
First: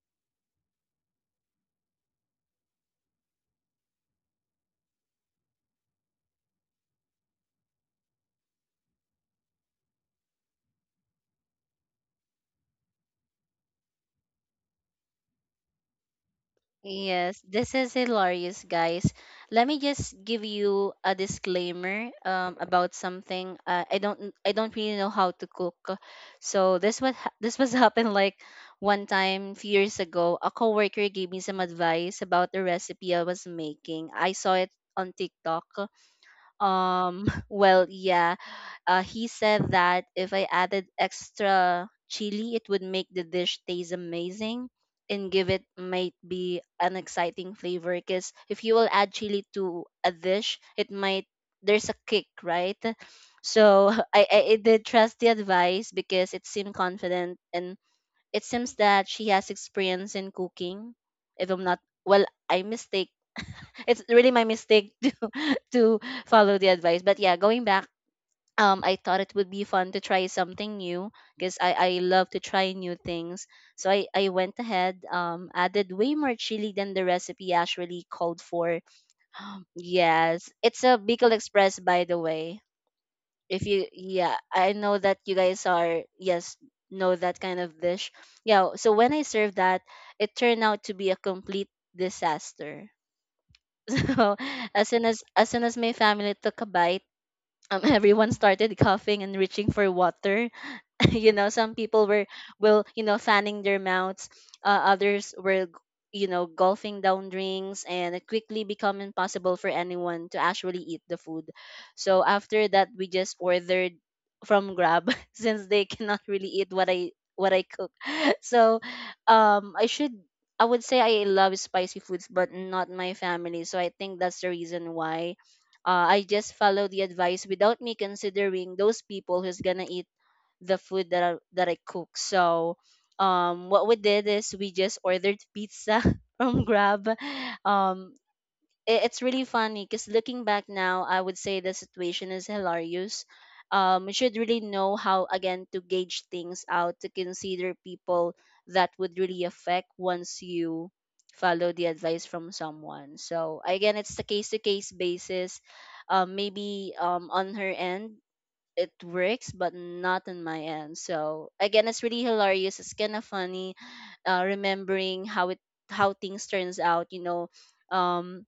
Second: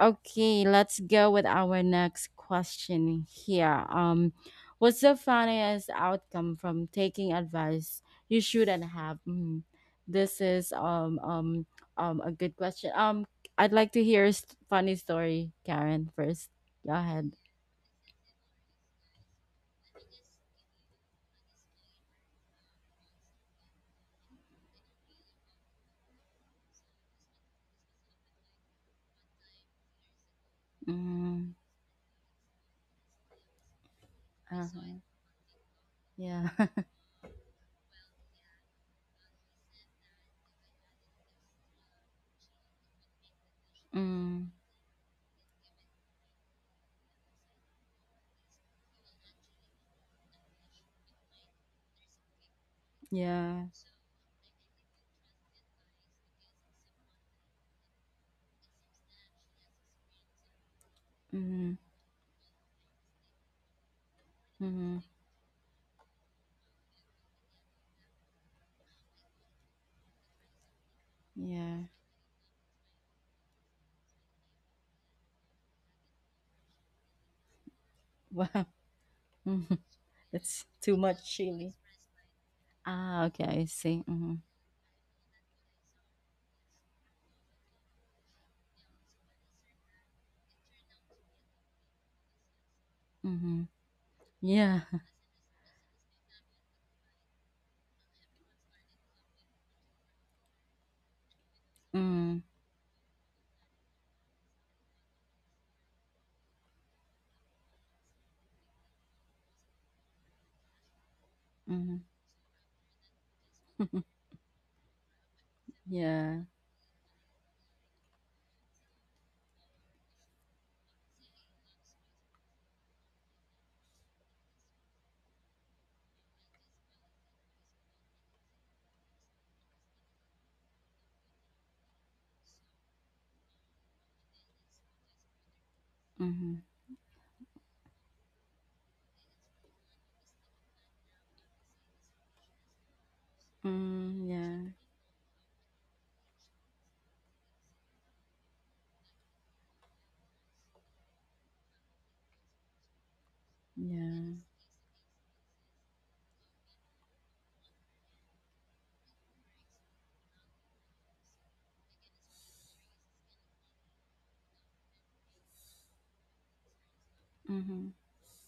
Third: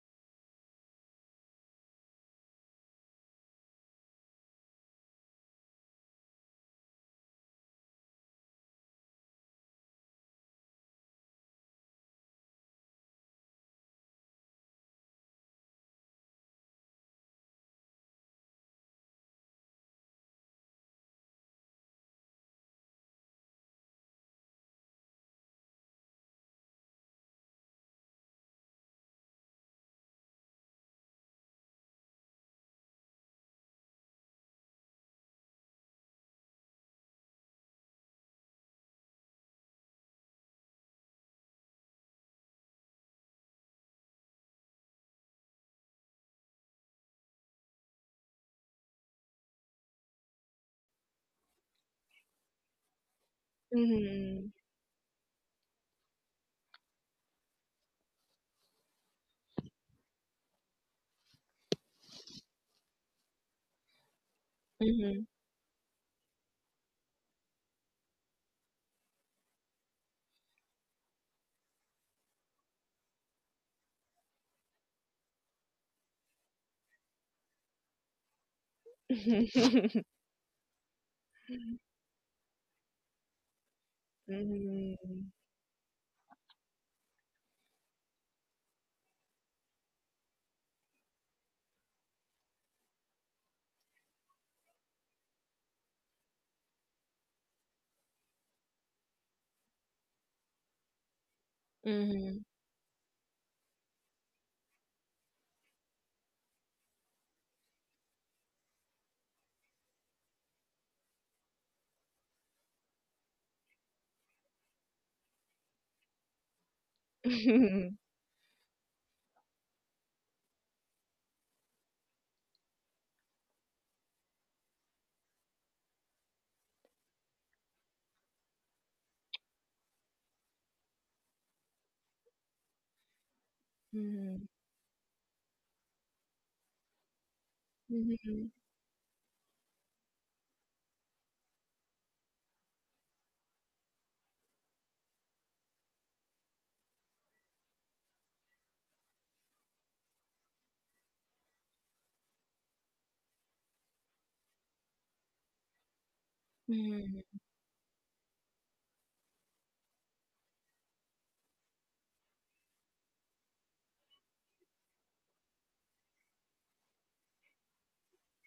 A: okay, let's go with our next question here. What's the funniest outcome from taking advice you shouldn't have? Mhm. This is a good question. I'd like to hear a funny story, Karen, first. Go ahead.
B: Yes, this is hilarious, guys. Let me just give you a disclaimer about something. I don't really know how to cook, so this this was happened like one time few years ago. A coworker gave me
A: Mm.
B: some advice about the recipe I was making. I saw
A: uh,
B: it on TikTok.
A: yeah.
B: um, well, yeah. He said that if I added extra chili, it would make the dish taste
A: Mm.
B: amazing and give it might be an exciting flavor. Because if you will add chili to a dish, it might there's a kick, right?
A: Yeah.
B: So I, I
C: Mhm.
B: I did trust the advice because it seemed confident, and it seems that she has experience in cooking. If I'm
A: Mhm.
B: not I mistake, it's really my mistake
A: Mhm.
C: Mhm.
B: to follow the advice. But yeah, going back, I thought it would be fun to try something new because I
A: Yeah.
B: I love to try new things. So I went ahead, added way more chili than the recipe actually called
A: Wow.
B: for.
A: Mhm.
B: Yes,
A: That's
B: it's
A: too
B: a
A: much
B: Bicol
A: chili.
B: Express, by the way.
A: Ah, okay,
B: If
A: I
B: you,
A: see.
B: yeah,
A: Mhm.
B: I know that
C: Mhm.
B: you guys are, yes, know that kind of dish. Yeah, so when I served that, it turned out to be a complete disaster.
A: Mhm. Yeah.
B: as soon as as soon as my family took a bite, everyone started coughing and reaching for water. Some people were
A: Mm.
C: Mhm.
B: will fanning their mouths. Others were gulping down drinks, and it quickly become impossible for anyone to actually eat the food.
A: Mhm.
B: So after that, we just ordered from Grab since they cannot
A: Yeah.
B: really eat what I so I should I would say I love spicy foods, but not my family. So I think that's the reason why I just follow the advice without me considering those people who's gonna eat the food that I cook. So what we did
C: Mhm.
B: is we just ordered pizza
A: Mhm.
B: from Grab. Um
C: Mhm.
B: it's really funny because looking back now, I would say the situation is hilarious. You
A: Mm,
B: should really
A: yeah.
B: know how again to gauge things out, to consider people that would really affect once you follow the advice from someone. So again, it's the
A: Yeah.
B: case to case basis. Um, maybe
C: Mhm.
B: um, on her end it works, but not on my end. So again, it's really hilarious. It's kind of funny, remembering how it how things turns out. You know,
A: Mhm.
B: um,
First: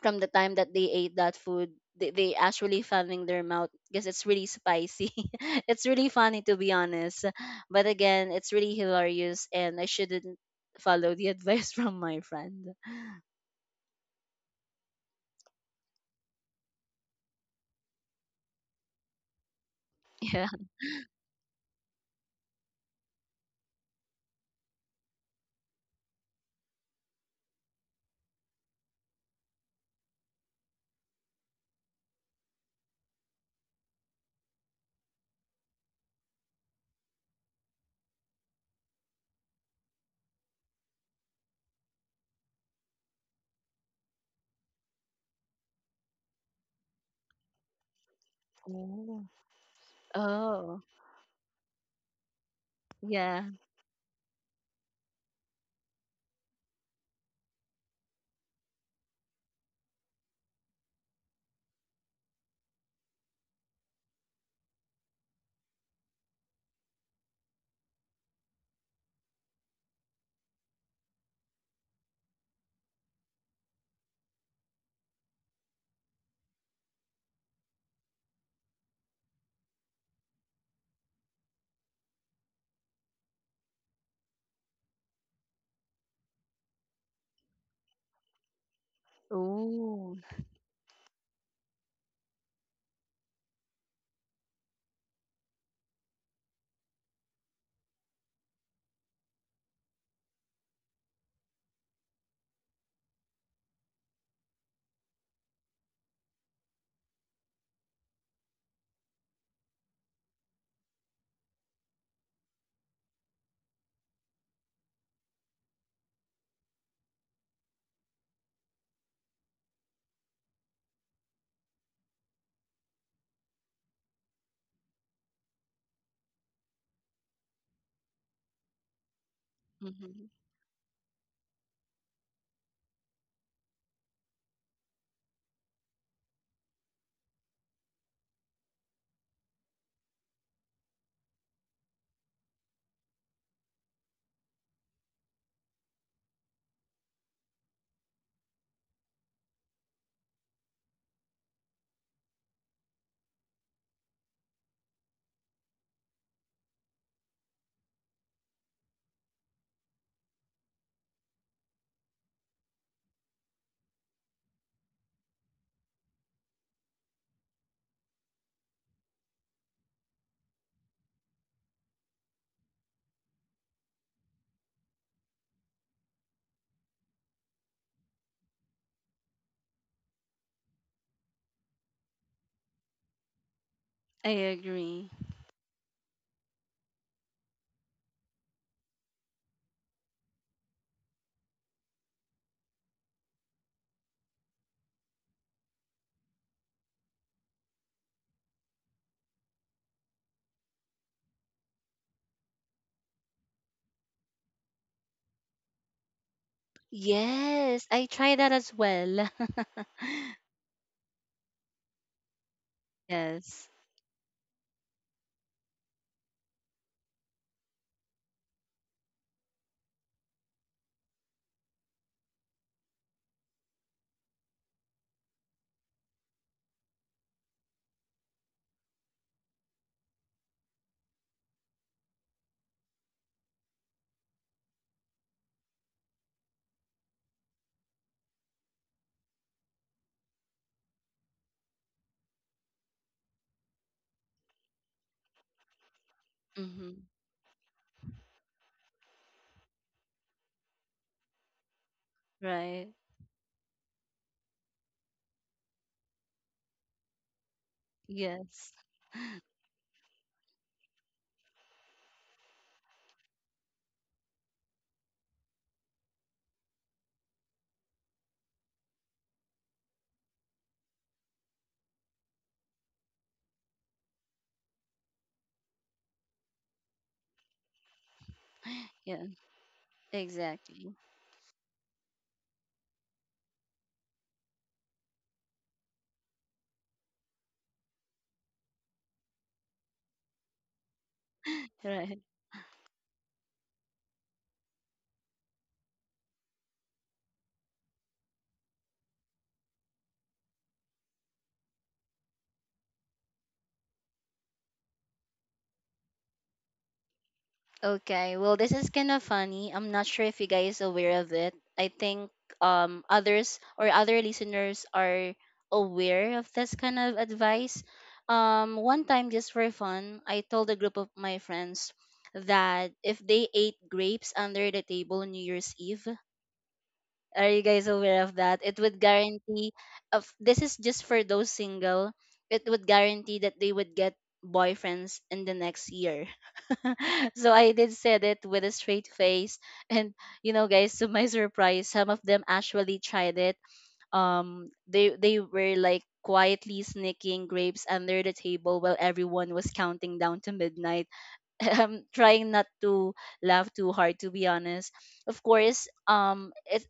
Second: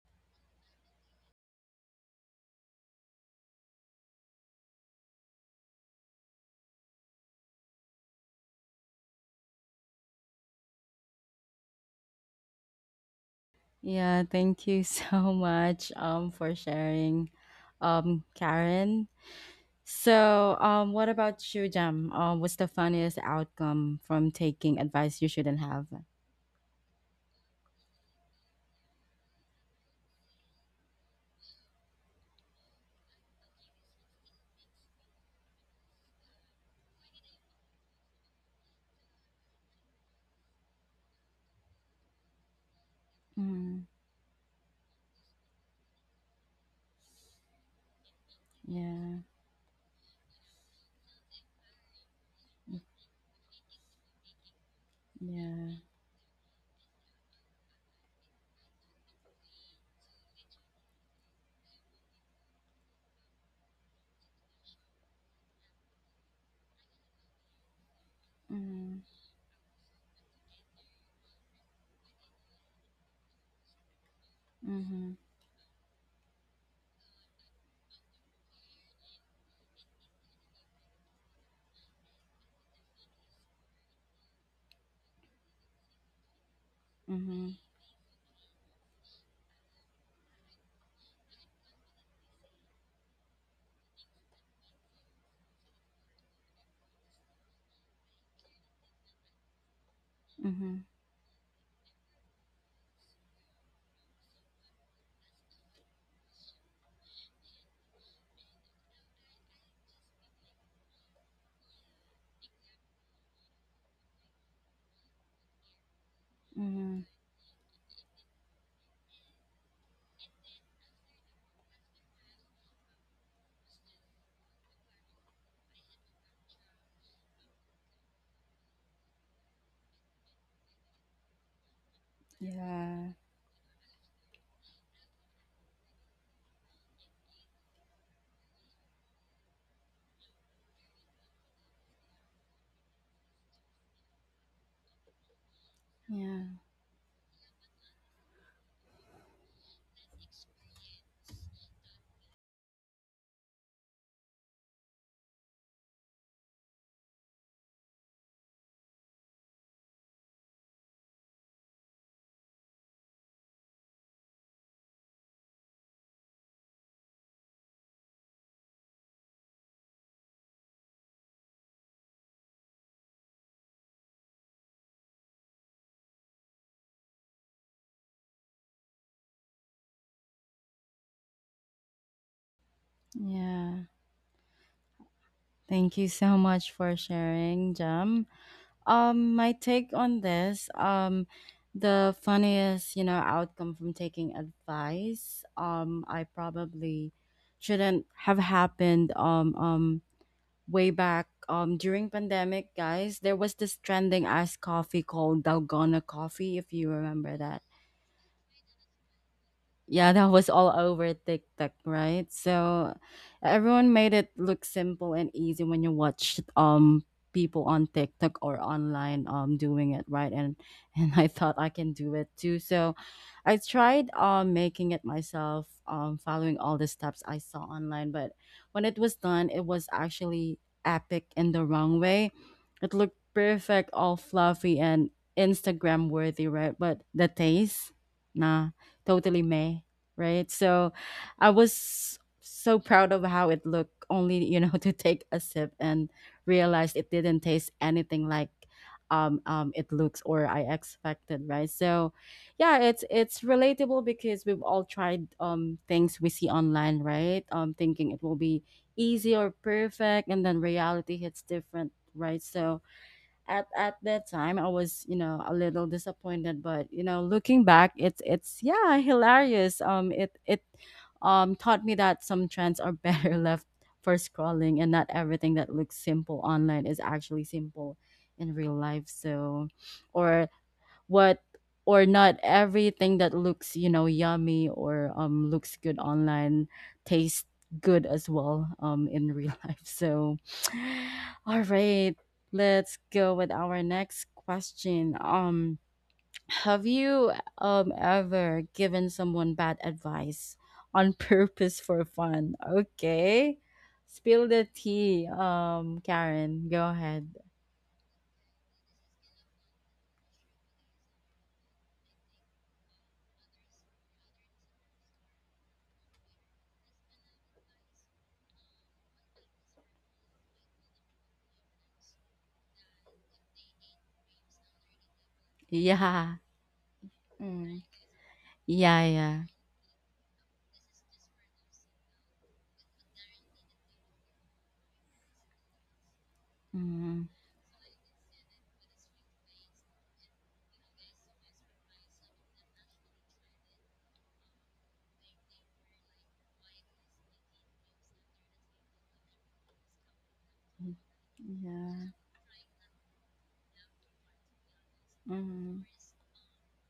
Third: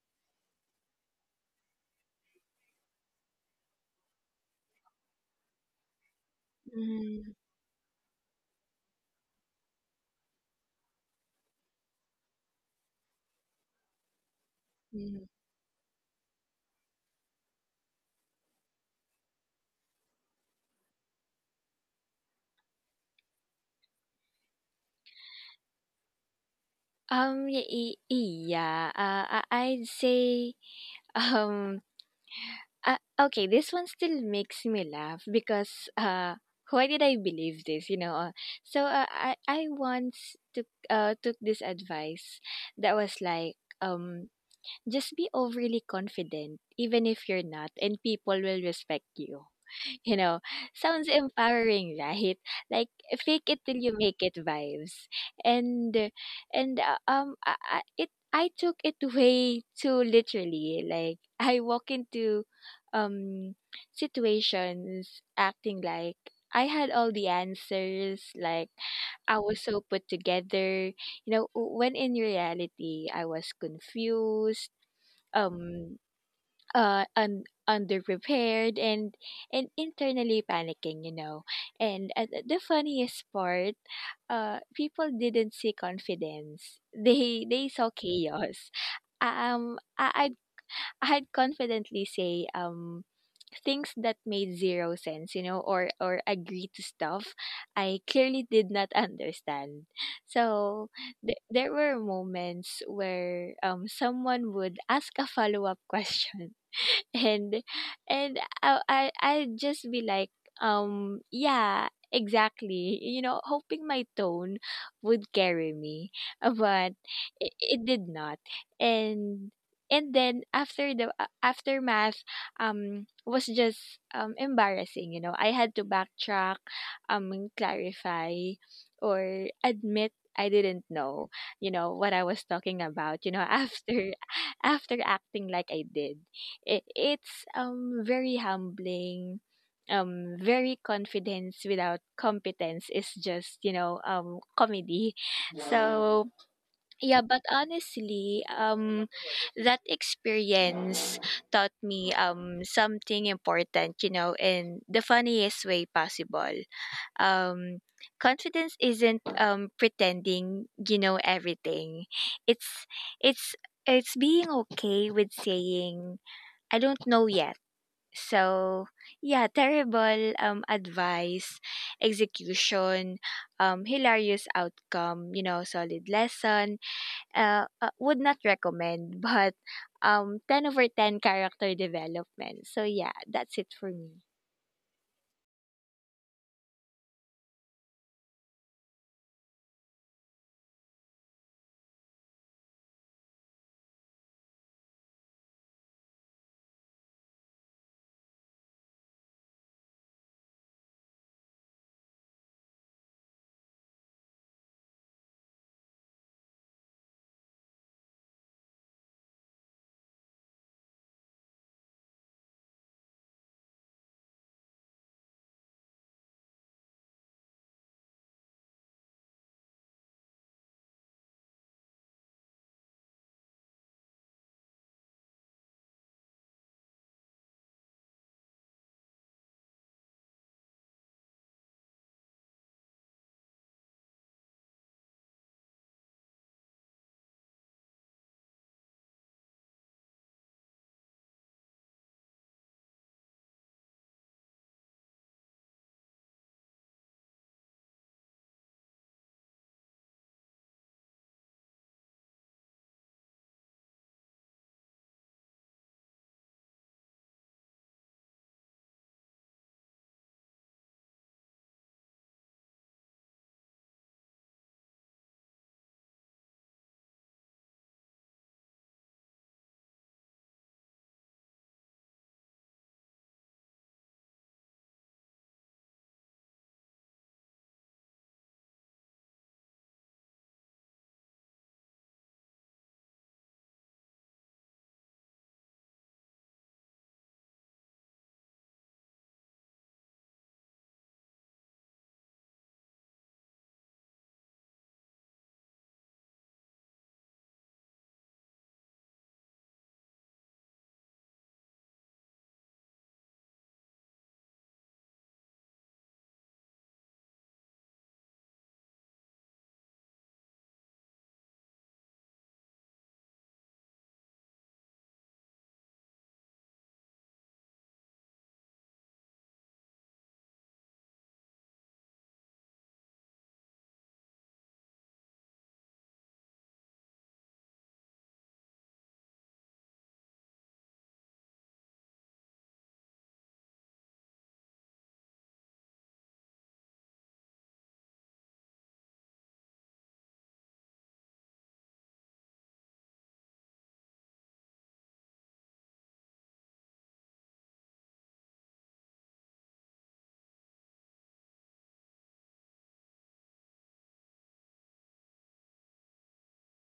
B: from the time that they ate that food, they actually fell in their mouth because it's really spicy. It's really funny, to be honest.
C: Mhm.
B: But again, it's really hilarious, and I shouldn't follow the advice from my friend.
A: Yeah, thank you
C: Mhm.
A: so much for sharing, Karen.
B: yeah.
A: So, what about you, Jam? What's the funniest outcome from taking advice you shouldn't have?
C: Um, y- y- yeah, I'd say, um, okay, this one still makes me laugh because, why did I believe this, you know? I once took, took this advice that was like,
A: Mm,
C: um, just be overly confident, even if you're not, and people will respect
A: yeah.
B: Oh.
C: you. You know,
B: Oh.
C: sounds empowering, right? Like
B: Yeah.
C: fake it till you make it vibes.
A: Yeah.
C: And I- it I took it way too literally. Like I walk into um situations acting like I had all the answers, like
A: Mm-hmm.
C: I was so put together. You know, w- when in reality, I was confused
A: Mm-hmm.
C: um uh un- underprepared and internally panicking, you know. And the funniest part, uh, people didn't see confidence. they
A: Mhm,
C: they saw chaos. um I,
B: Oh.
C: I'd I'd confidently say things that made zero sense, you know, or agree to stuff I clearly did not understand.
A: mhm,
C: So there were moments where someone would ask a follow-up question and I'd just be like, yeah, exactly. You know, hoping my tone would carry me. But
A: mhm.
C: it did not. And then after the aftermath, was just embarrassing. You know, I had to backtrack, um, clarify, or admit
B: Hmm.
C: I didn't know, you know, what I was talking
A: Yeah,
C: about, you know, after acting like I did. It, it's very humbling, very, confidence without competence is just you know comedy. So
A: yeah,
C: yeah, but honestly that experience taught me something important, you know, in the funniest way possible. Um confidence isn't pretending you know everything. it's it's it's being okay with saying I don't know yet. So, yeah, terrible advice, execution, hilarious outcome, you know, solid lesson. Would not recommend, but ten over ten character development. So, yeah, that's it
A: yeah.
C: for me.
B: I agree.
A: Thank you so much for sharing, Jam. My take on this, the funniest, you know, outcome from taking advice, I probably shouldn't have happened. Way back, during pandemic, guys, there was this trending iced coffee called Dalgona coffee, if you remember that.
B: Yes, I try that as well.
A: Yeah, that was all over TikTok, right? So
B: Yes.
A: everyone made it look simple and easy when you watched people on TikTok or online doing it, right? And and I thought I can do it too. So I tried making it myself, following all the steps I saw online, but when it was done, it was actually epic in the wrong way. It looked perfect, all fluffy and Instagram worthy, right? But the taste, nah, totally May, right? So I was so proud of how it looked, only, you know, to take a sip and realized
B: Hmm.
A: it didn't taste anything like it looks or I expected, right? So yeah,
B: Right.
A: it's relatable because we've all tried things we see online, right? Thinking it will be
B: Yes.
A: easy or perfect, and then reality hits different, right? So at that time I was, you know, a little disappointed, but you know, looking back, it's yeah, hilarious. It taught me that some trends are better left for scrolling, and not everything that looks simple online is actually simple in real life.
B: Yeah.
A: So, or
B: Exactly.
A: what, or not everything that looks, you know, yummy or looks good online tastes good as well in real life. So all right,
B: Right.
A: let's go with our next question. Have you ever given someone bad advice on purpose for fun? Okay, spill the tea, Karen, go ahead.
B: Okay, well, this is kind of funny. I'm not sure if you guys aware of it. I think others or other listeners are aware of this kind of advice. One time just for fun, I told a group of my friends that if they ate grapes under the table on New Year's Eve —
A: Yeah.
B: are you
A: Mm.
B: guys aware of that? — it would
A: Yeah, yeah.
B: guarantee, of this is just for those single, it would guarantee that they would get boyfriends in the next year.
A: Mm.
B: So I did said it with a straight face, and you know guys, to my surprise, some of them actually tried it. They were like quietly sneaking grapes under the table while everyone was counting down to midnight. I'm
A: Yeah.
B: trying not to laugh too hard, to be honest. Of
A: Mm.
B: course it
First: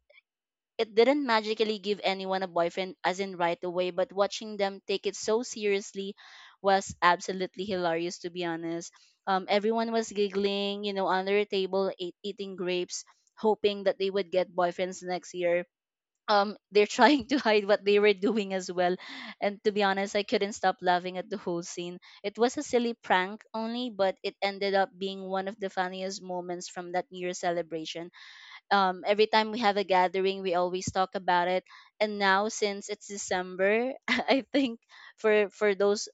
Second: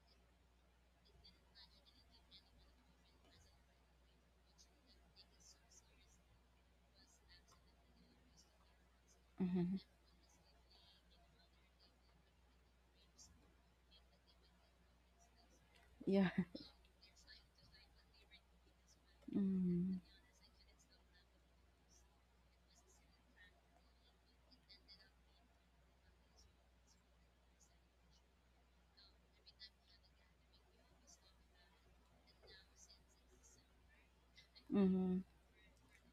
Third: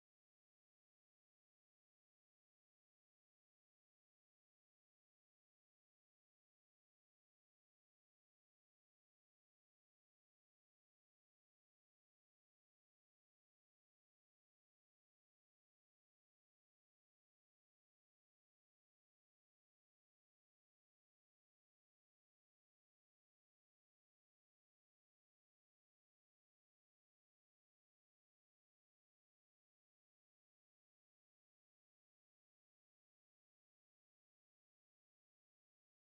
B: it didn't magically give anyone a boyfriend, as in right away, but watching them take it so seriously was absolutely hilarious, to be honest.
A: Mm-hmm.
B: Everyone was giggling, you know, under a table, eating grapes, hoping that they would get boyfriends next year.
A: Yeah.
B: They're trying to hide what they were doing as well. And to be
A: Mm.
B: honest, I couldn't stop laughing at the whole scene. It was a silly prank only, but it ended up being one of the funniest moments from that New Year celebration. Every time we have a gathering, we always talk about it. And now, since it's December, I think
A: Mm-hmm.
B: for those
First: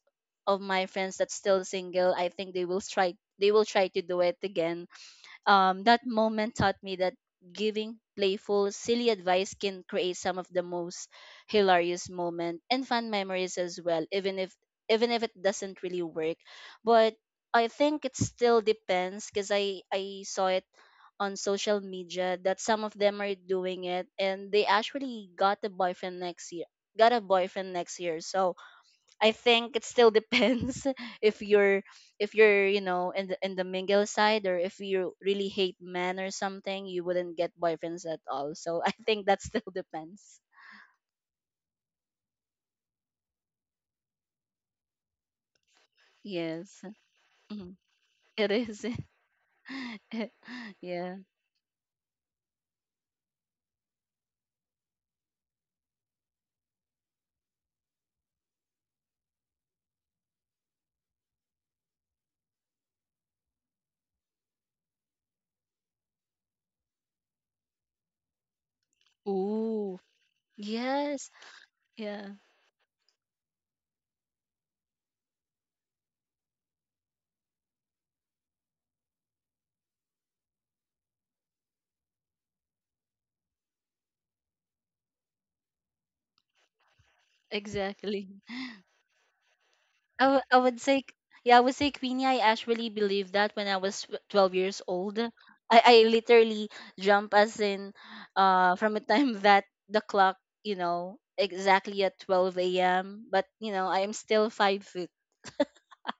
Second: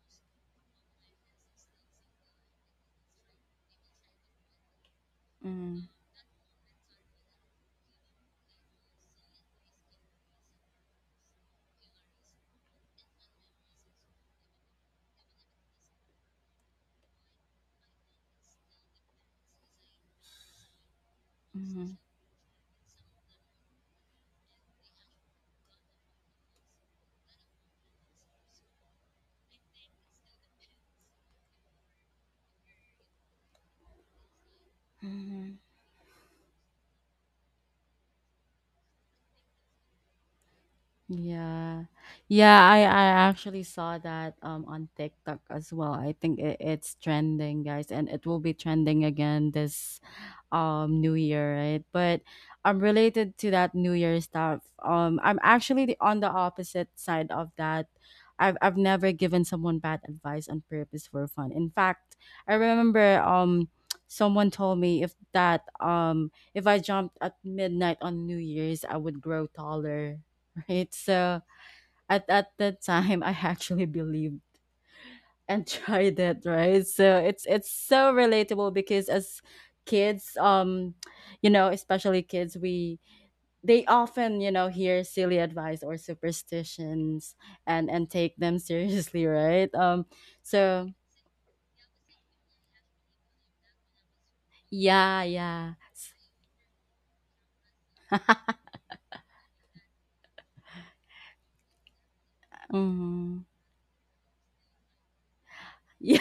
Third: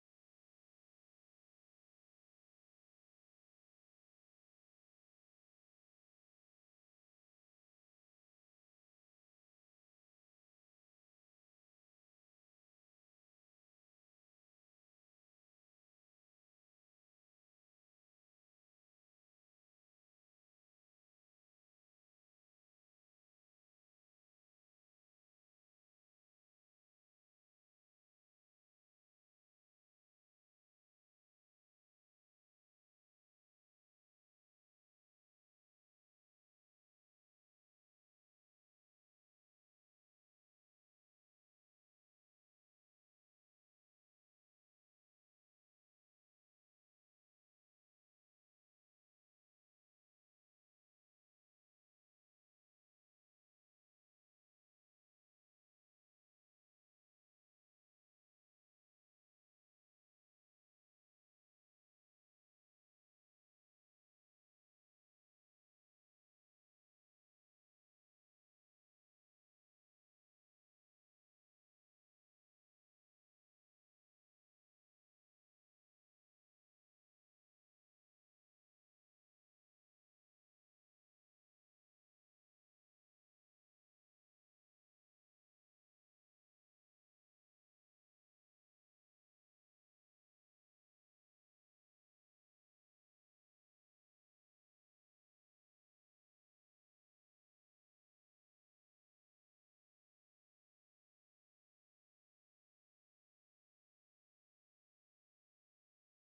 B: of my friends that's still single, I think they will try to do it again.
A: Mm.
B: That moment taught me that giving playful, silly advice can create some of the most hilarious moment and fun memories as well, even if it doesn't really work. But I think it still depends because I saw it on social
A: Mm-hmm.
B: media that some of them are doing it and they actually got a boyfriend next year, so I think it still depends. If you're if you're you know in the mingle side, or if you really
A: Mm-hmm.
B: hate men or something, you wouldn't get boyfriends at all, so I think that still depends.
A: Yeah. Yeah, I actually saw that on TikTok as well. I think it,
B: Yes.
A: it's trending,
B: Mhm.
A: guys, and it will
B: It
A: be
B: is.
A: trending again this new
B: Yeah.
A: year, right? But related to that new year stuff, I'm actually on the opposite side of that. I've never given someone bad advice on purpose for fun. In fact, I remember someone told me, if I jumped at midnight on New Year's, I would grow
B: Ooh.
A: taller. Right.
B: Yes.
A: So at,
B: Yeah.
A: at that time I actually believed and try that, right? So it's so relatable because as kids, you know, especially kids, we they often, you know, hear silly advice or superstitions, and
B: Exactly.
A: take them seriously, right?
B: I, w- I would
A: So
B: say, Yeah, I would say, Queenie, I actually believe that when I was 12 years old.
A: yeah, yeah.
B: I literally jump as in from a time that the clock, you know, exactly at 12 a.m. But,
A: Mm.
B: you know, I am still 5 foot.
A: Yeah,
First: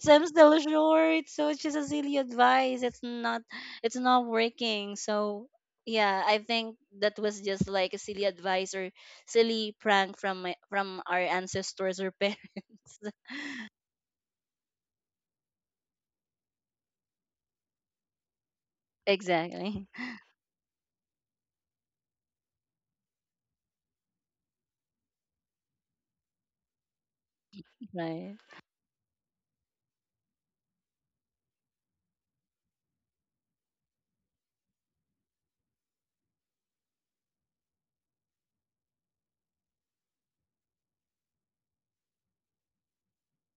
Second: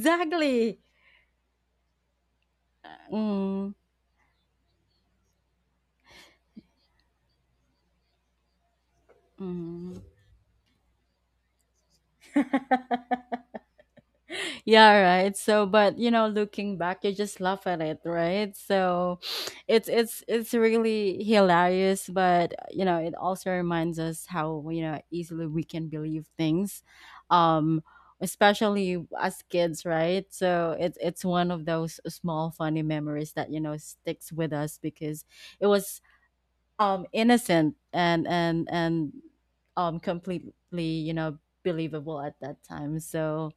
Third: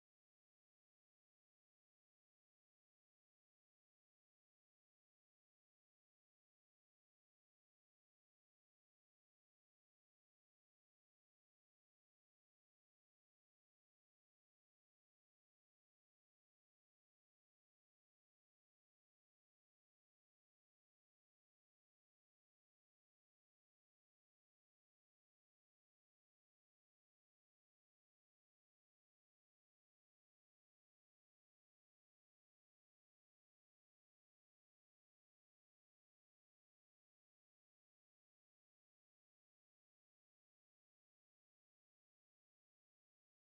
B: So I'm still short. So it's just a silly advice.
A: Mm.
B: It's not working. So yeah, I think that was just like a silly advice or silly
A: Mm.
B: prank from my, from our ancestors or parents.
A: Yeah, right. So but, you know, looking back you just laugh at it, right? So
B: Exactly.
A: it's it's it's really hilarious, but you know it also reminds us how, you know, easily we can believe things, um
B: Right.
A: especially as kids, right? So it's one of those small funny memories that, you know, sticks with us because it was innocent and completely, you know, believable at that time. So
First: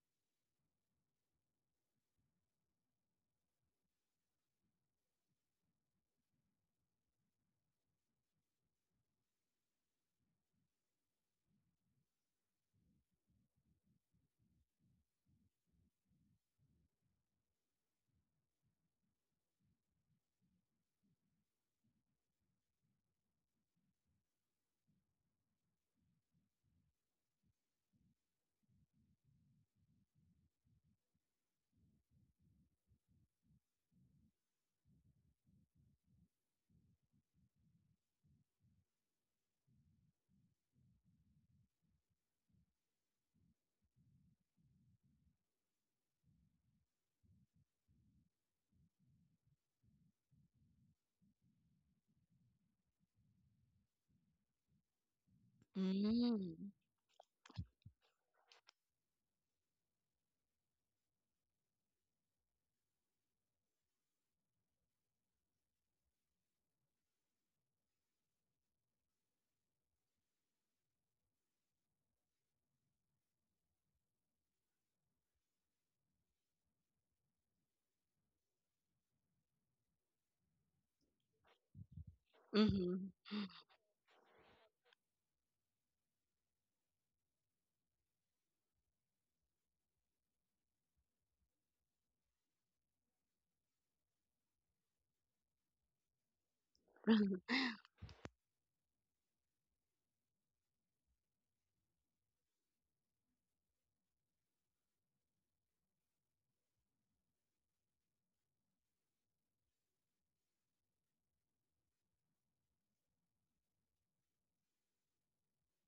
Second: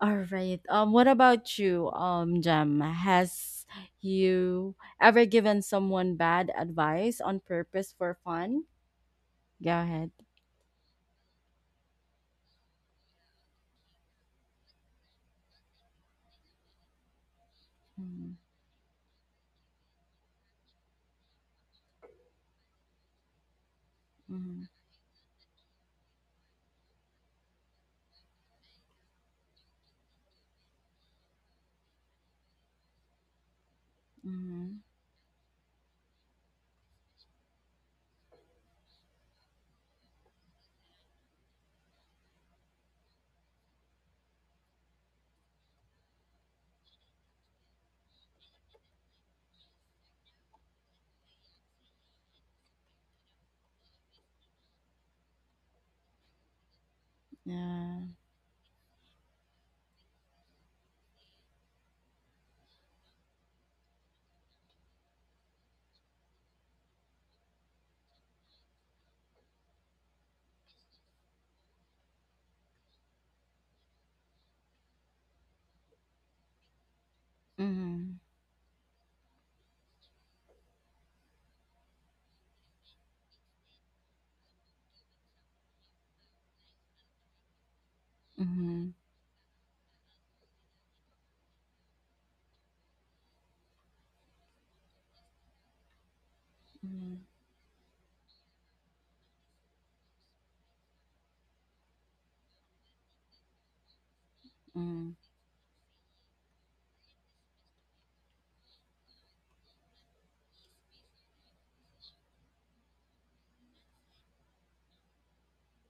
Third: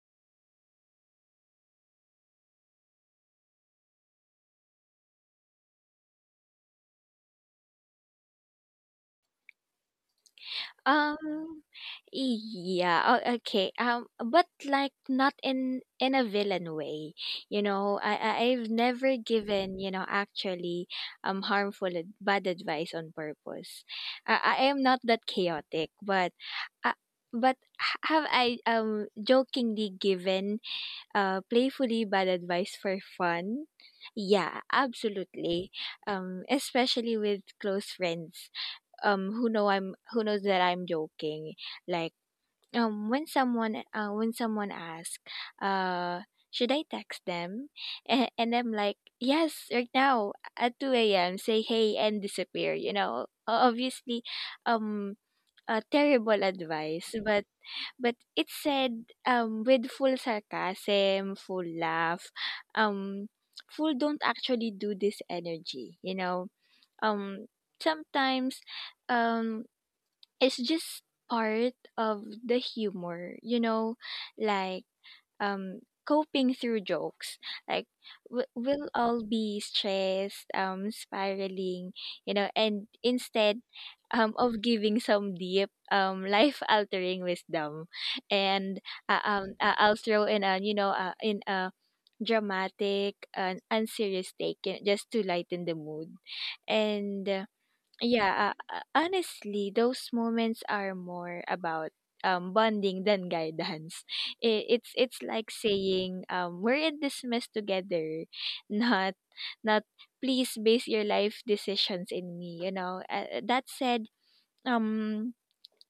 A: all right, what about you, Jem? Has you ever given someone bad advice on purpose for fun? Go ahead.
C: Um, yeah, okay. But like not in a villain way, you know.
A: Mhm,
C: I've never given you know actually bad advice on purpose. I
A: mhm,
C: am not that chaotic, uh, but have I jokingly given playfully bad advice for fun? Yeah,
A: mhm,
C: absolutely. Especially with close friends who knows that I'm joking. Like when someone asks, uh, should I text them? And I'm like, yes, right now at 2 a.m. Say hey and disappear. You know, obviously, um, terrible
B: Mm.
C: advice, but
A: yeah,
C: but it said with full sarcasm, full laugh, um, full don't actually do this energy. um, Sometimes um it's just part of the humor, like coping through jokes, like
A: mhm,
C: we'll all be stressed, spiraling, you know. And
B: Mm-hmm.
C: instead of giving some deep, life altering wisdom, and
A: mhm,
C: I'll throw in a in a dramatic and unserious take, just to lighten the mood. And yeah, honestly, those moments are more about bonding than guidance. It, it's
A: mhm,
C: it's like saying, we're in this mess together, not not please base your life decisions in me. You know. That said, um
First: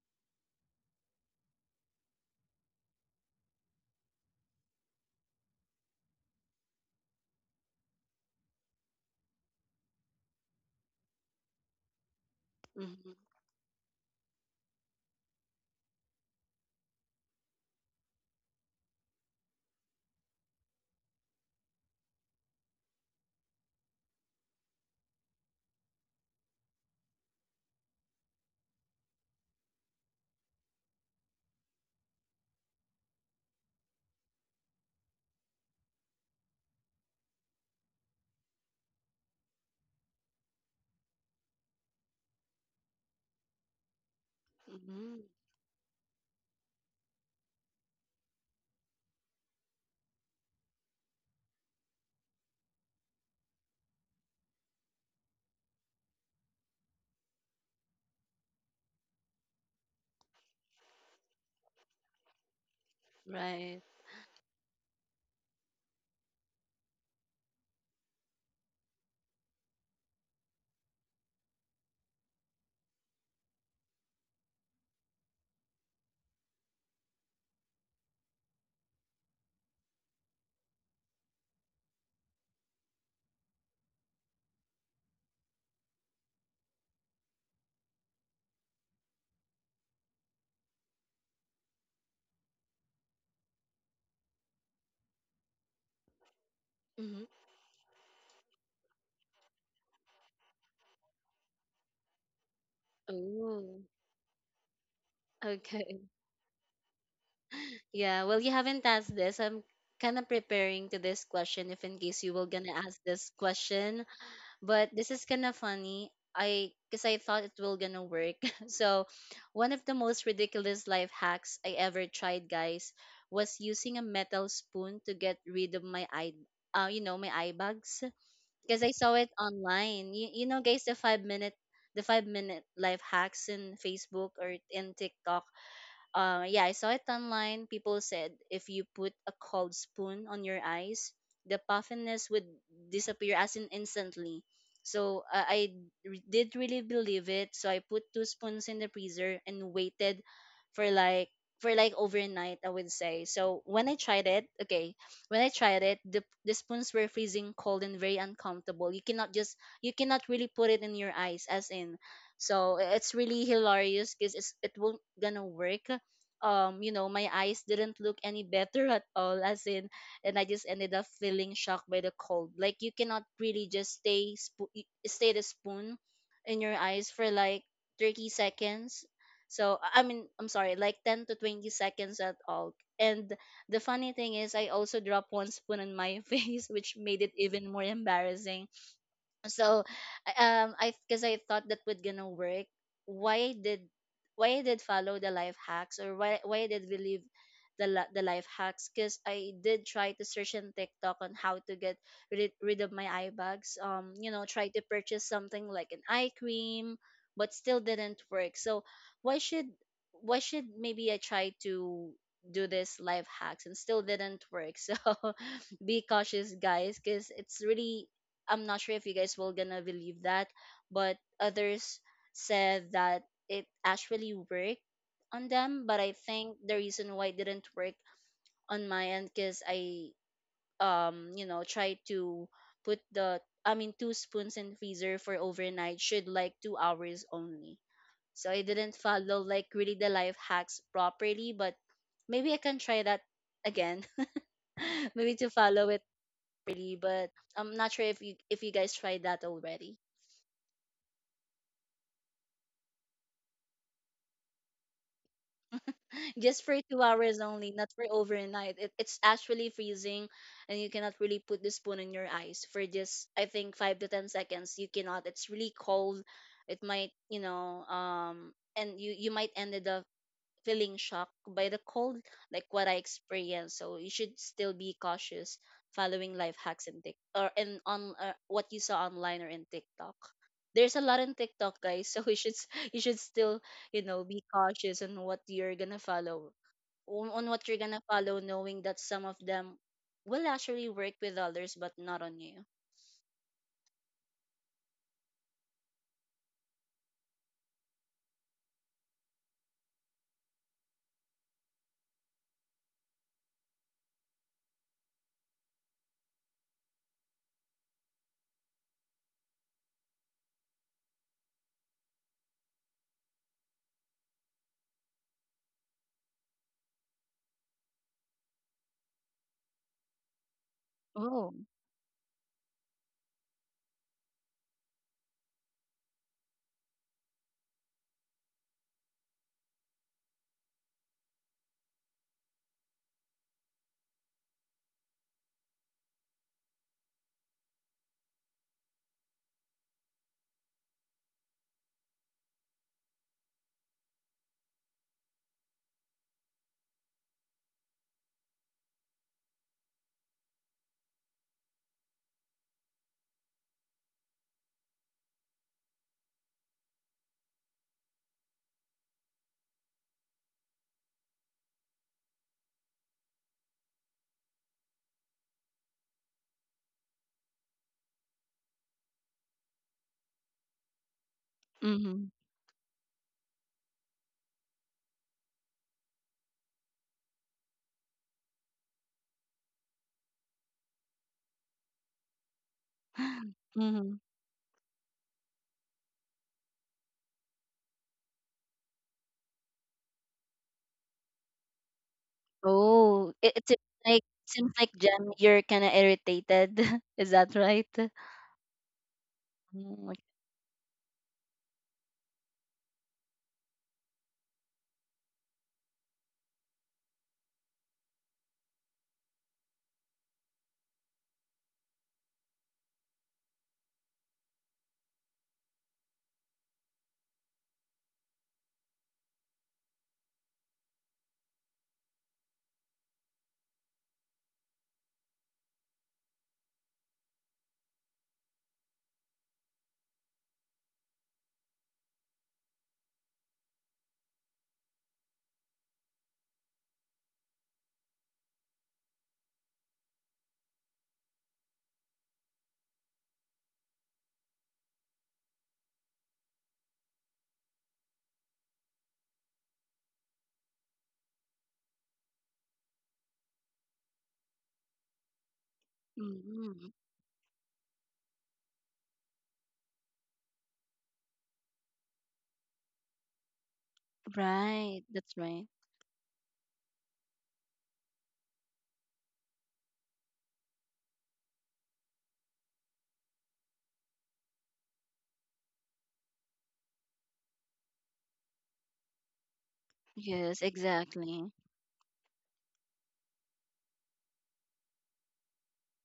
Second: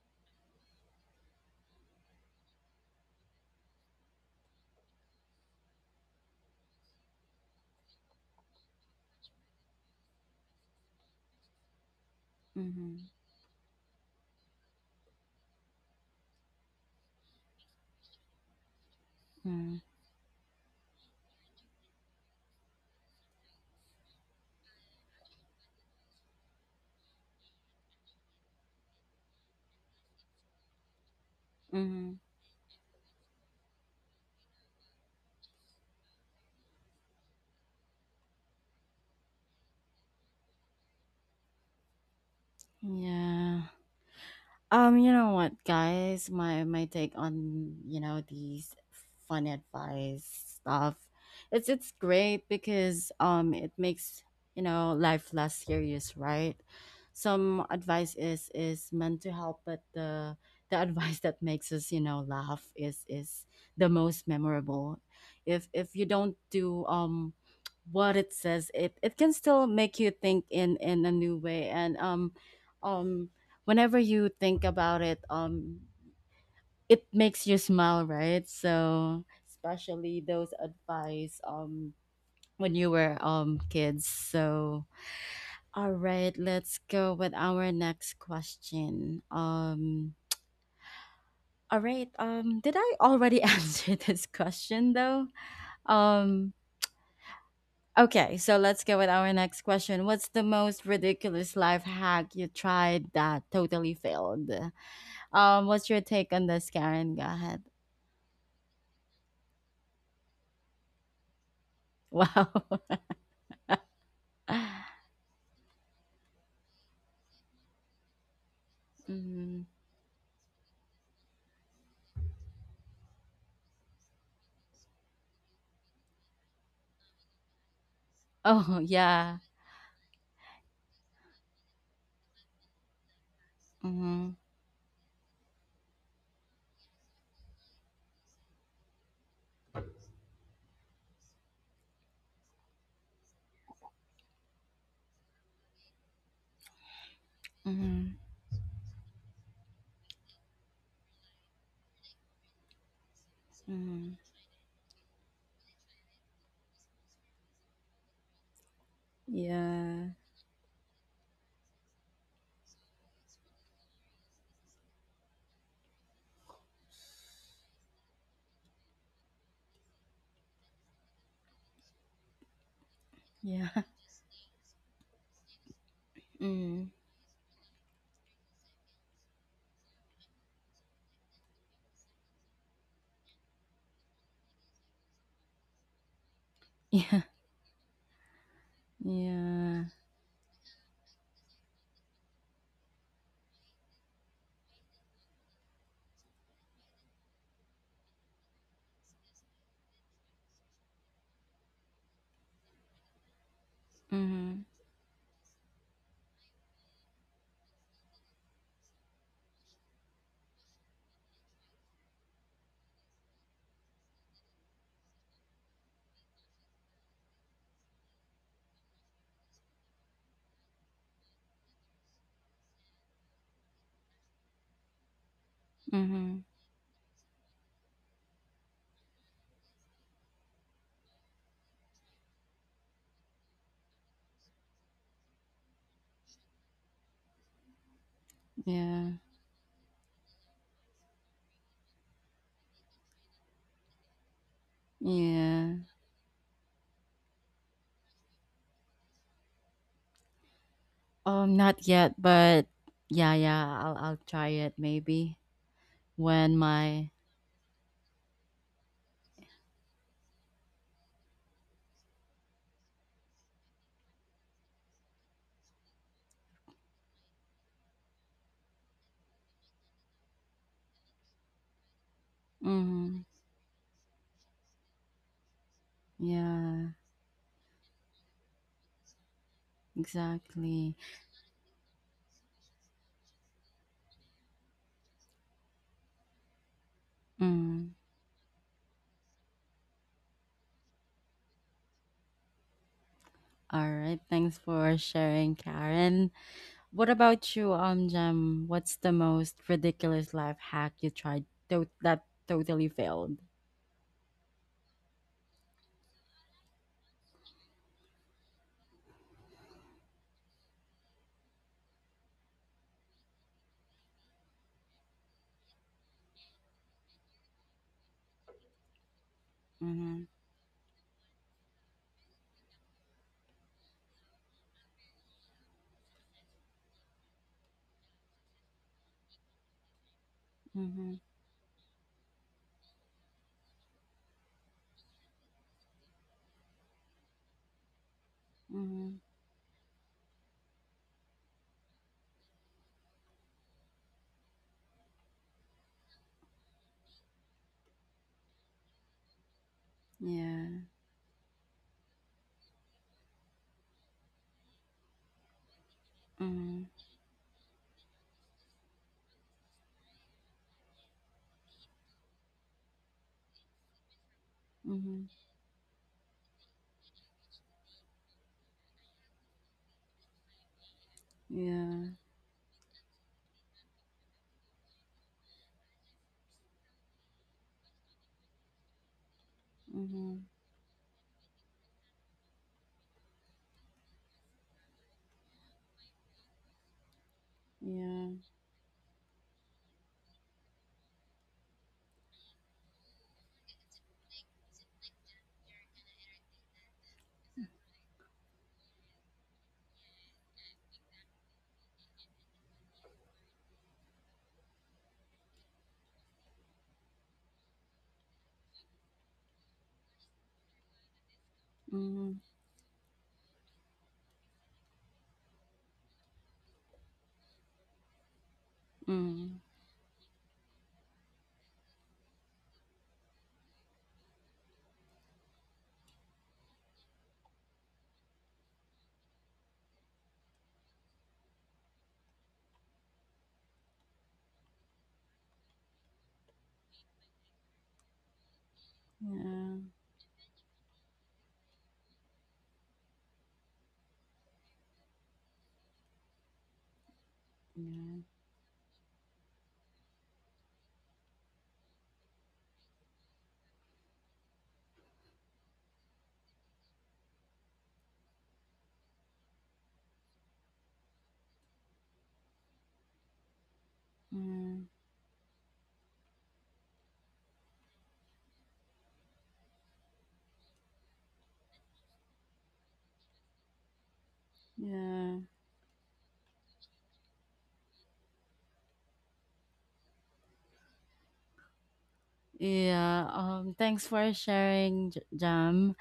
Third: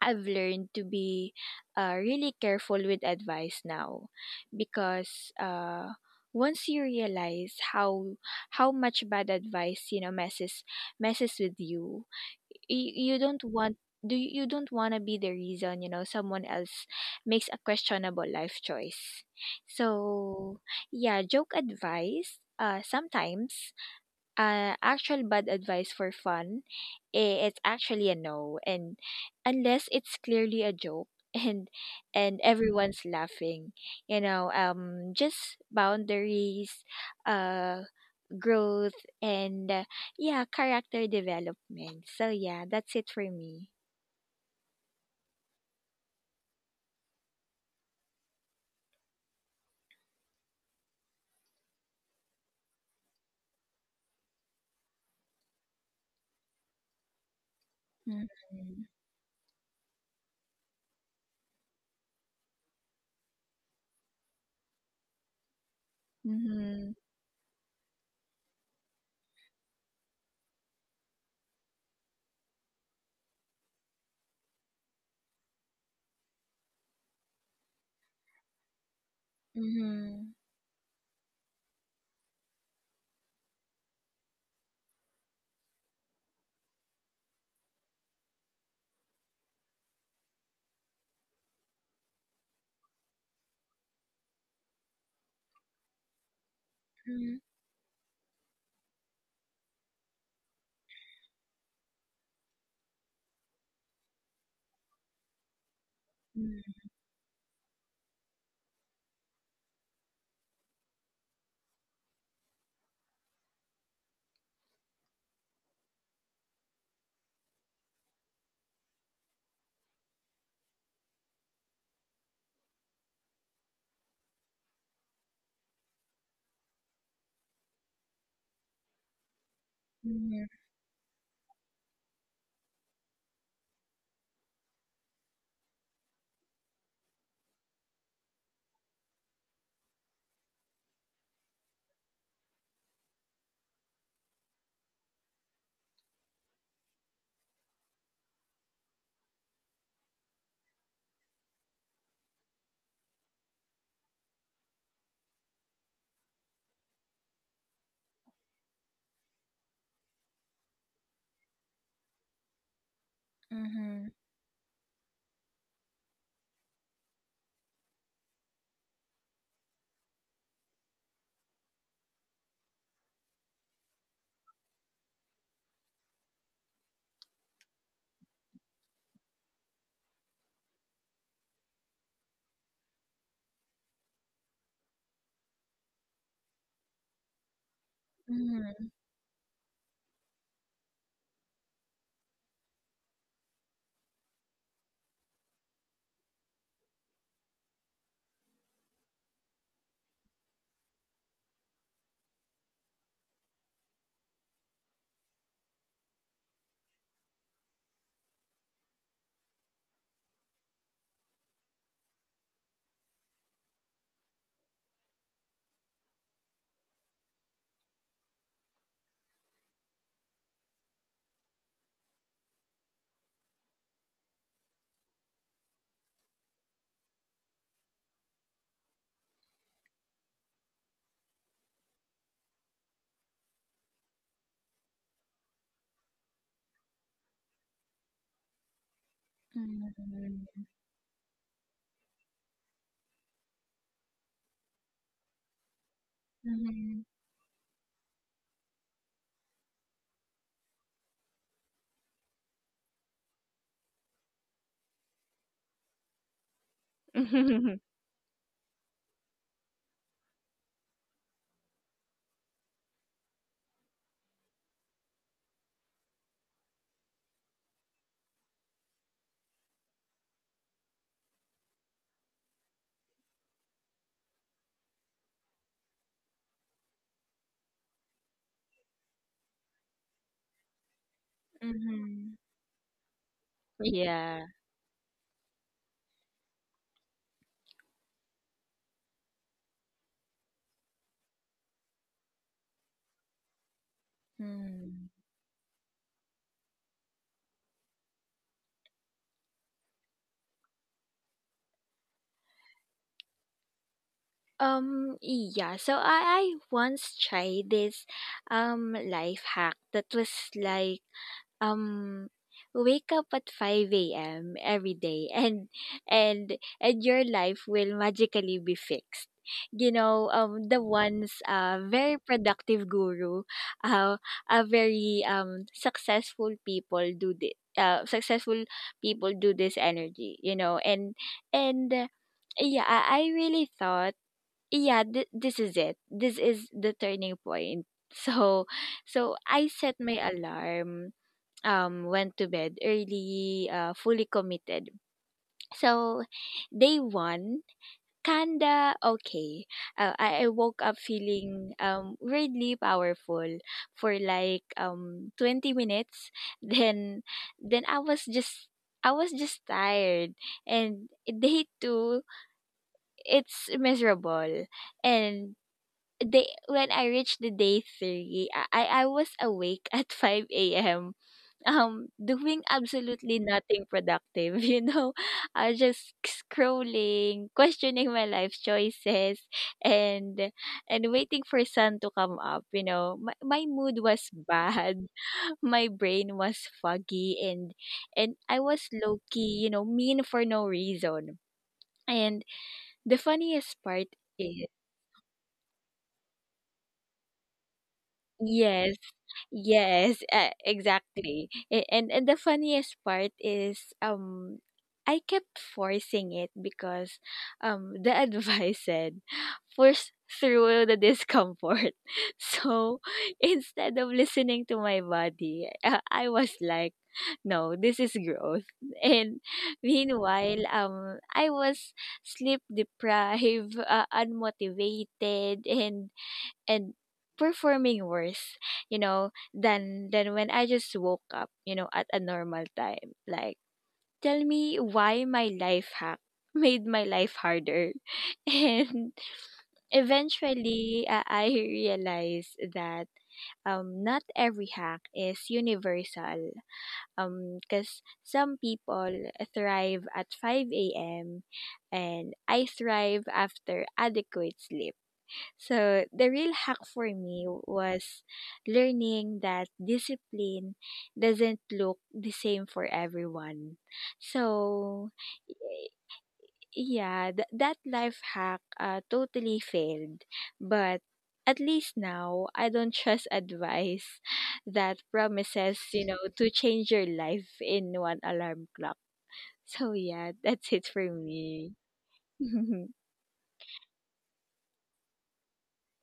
C: I've learned to be really careful with advice now because once you realize how much bad advice messes with you.
A: mhm,
B: Mm-hmm.
A: mhm,
C: You don't want. You don't want to be the reason someone else makes a questionable life choice. So yeah, joke advice, sometimes, actual bad advice for fun, eh, it's actually a no, and unless it's clearly a joke and
A: mhm,
C: and everyone's laughing, you know. Just boundaries, uh, growth, and yeah, character development. So yeah, that's
A: mhm,
C: it for
A: yeah.
C: me.
A: You
B: Mm-hmm.
A: know what, guys? My take on, you know, these fun advice stuff. It's great because it makes, you know, life less serious, right? Some advice is
C: Mm-hmm.
A: is meant to help, but the advice that makes us, you know, laugh is
B: Right.
A: the most memorable. If you don't do
C: Mm-hmm.
A: what it says, it can still make you think in a new way, and um whenever you think about it, it makes you smile, right? So especially
C: Mm-hmm.
A: those advice when you were kids. So all right, let's go with our next question. All right, did I already answer this question though? Um
B: Mm-hmm.
A: okay, so let's go with our next question. What's the most ridiculous life hack you tried that
B: Oh,
A: totally failed? What's
B: okay.
A: your take on this, Karen? Go ahead.
B: Yeah, well, you haven't asked this. I'm kind of preparing to this question if in case you were
A: Wow.
B: gonna ask this question, but this is kind of funny. I because I thought it will gonna work. So,
A: Mhm.
B: one of the most ridiculous life hacks I ever tried, guys, was using a metal spoon to get rid of my eye, you know, my eye bags, because
A: Oh,
B: I saw it
A: yeah.
B: online. You
C: Mm-hmm.
B: know, guys, the 5 minute life hacks in Facebook
A: Mhm.
B: or in TikTok. Yeah, I saw it online. People said if you put a cold spoon on your eyes, the puffiness would disappear as in instantly. So I did really believe it. So I put
A: Mhm.
B: two spoons in the freezer and waited for like for like overnight, I would say. So when I
A: Mhm.
B: tried it, okay, when I tried it, the spoons were freezing cold and very uncomfortable. You cannot just you
A: Yeah.
B: cannot really put it in your eyes, as in, so it's really
C: Mm-hmm.
B: hilarious because it won't gonna work. You know, my eyes didn't look any better at all, as in, and I just ended up feeling shocked by the cold. Like you cannot really
A: Yeah.
B: just stay the spoon in your
A: Mm.
B: eyes for like 30 seconds. So I mean, I'm sorry, like 10 to 20 seconds at all. And the funny thing is I also dropped one spoon in my face, which made
A: Yeah.
B: it even more embarrassing.
C: Mm-hmm.
B: So
A: Yeah.
B: I because I thought that would gonna work, why did why I did follow the life hacks, or why I did believe the life hacks, because I did try to search in TikTok on how to get rid, rid of my eye bags. You know,
A: Mhm.
B: try to purchase something like an eye cream, but still didn't work. So why should maybe I try to do this life hacks, and still didn't work. So be cautious, guys, because it's really, I'm not sure if you guys will gonna believe that, but others said that it actually worked on them. But I
A: Mhm.
B: think the reason why it didn't work on my end because I you know tried to put the, I mean, two spoons in freezer for overnight should like 2 hours only. So I didn't
A: Yeah.
B: follow like really the life
C: Mm-hmm.
B: hacks properly, but maybe I can try that again. Maybe to
A: Yeah.
B: follow it properly.
C: Mm-hmm.
B: But I'm not sure if you guys tried that already.
A: Not yet, but yeah, yeah. I'll try it maybe when
B: Just for two
A: my.
B: hours only, not for overnight. It, it's actually freezing, and you cannot really put the spoon in your eyes for just I think 5 to 10 seconds. You cannot. It's really cold. It might, you know, and you might ended up feeling shocked by the cold, like what I
A: Mhm.
B: experienced. So you should still be cautious following life hacks
A: Yeah.
B: and Tik or and on what you saw online or in TikTok. There's
A: Exactly.
B: a lot in TikTok, guys. So
C: Mm-hmm.
B: you should you should still you know be
C: Yeah.
B: cautious on what you're gonna follow, on what you're
A: Mm.
B: gonna follow, knowing that some of them will actually work with others, but not on you.
A: All right. Thanks for
C: Hmm.
A: sharing, Karen. What about you, Jem? What's the most ridiculous life hack you tried that totally failed?
C: Yeah, so I once tried this life hack that was like, um wake up at 5 a.m. every day, and your life will magically be fixed. You know,
A: Mhm.
C: the one's
B: Oh.
C: very productive guru, uh, a very successful people do this. Successful people do this energy, you know. and
A: Mhm.
C: and yeah, I really thought, yeah, this is it. This is the turning point. So,
A: Mhm.
C: so I set my alarm. Went to bed early. Fully committed. So, day one, kinda okay. I
A: Yeah.
C: woke up feeling weirdly powerful for like 20 minutes.
A: Mhm.
C: Then, then I was just. I was just tired. And day two, it's miserable.
A: Mhm.
C: And they when I reached the day three, I was awake at 5 a.m.
A: Yeah.
B: Mm-hmm.
C: Doing absolutely nothing productive. You know, I was just scrolling, questioning my life choices, and
A: Mhm.
C: and waiting for sun to come up. You know, my mood was bad. My brain was foggy, and
A: Yeah.
C: I was low key. You know, mean for no reason. And the
B: Oh, it
C: funniest part is.
B: seems like Jem, you're kind of irritated. Is that right?
C: Yes,
B: Mm,
C: yes,
B: like-
C: exactly. And the funniest part is, I kept forcing it because the advice said, force through the discomfort.
A: Mhm.
C: So instead of listening to my body, I was like, no, this is growth. And
A: Mhm.
C: meanwhile, I was sleep deprived, unmotivated, and and performing worse, you know, than when I just woke up, you know, at a normal time. Like, tell me why my life hack made my life harder. And
A: Yeah,
C: eventually, I realized that not every hack is universal. Because
A: yeah.
C: some people thrive at 5 a.m. and I thrive after adequate sleep. So the real hack
B: Mm.
C: for me was learning that discipline doesn't look the same for everyone.
A: Mm.
B: Right,
C: So
B: that's right.
C: yeah, that life hack, totally failed. But at least now I don't trust advice that
A: Yeah,
C: promises, you know, to change your life in one alarm clock. So yeah,
B: Yes,
C: that's it for
B: exactly.
C: me. Mm-hmm,
A: yeah. Thanks for sharing, Jam.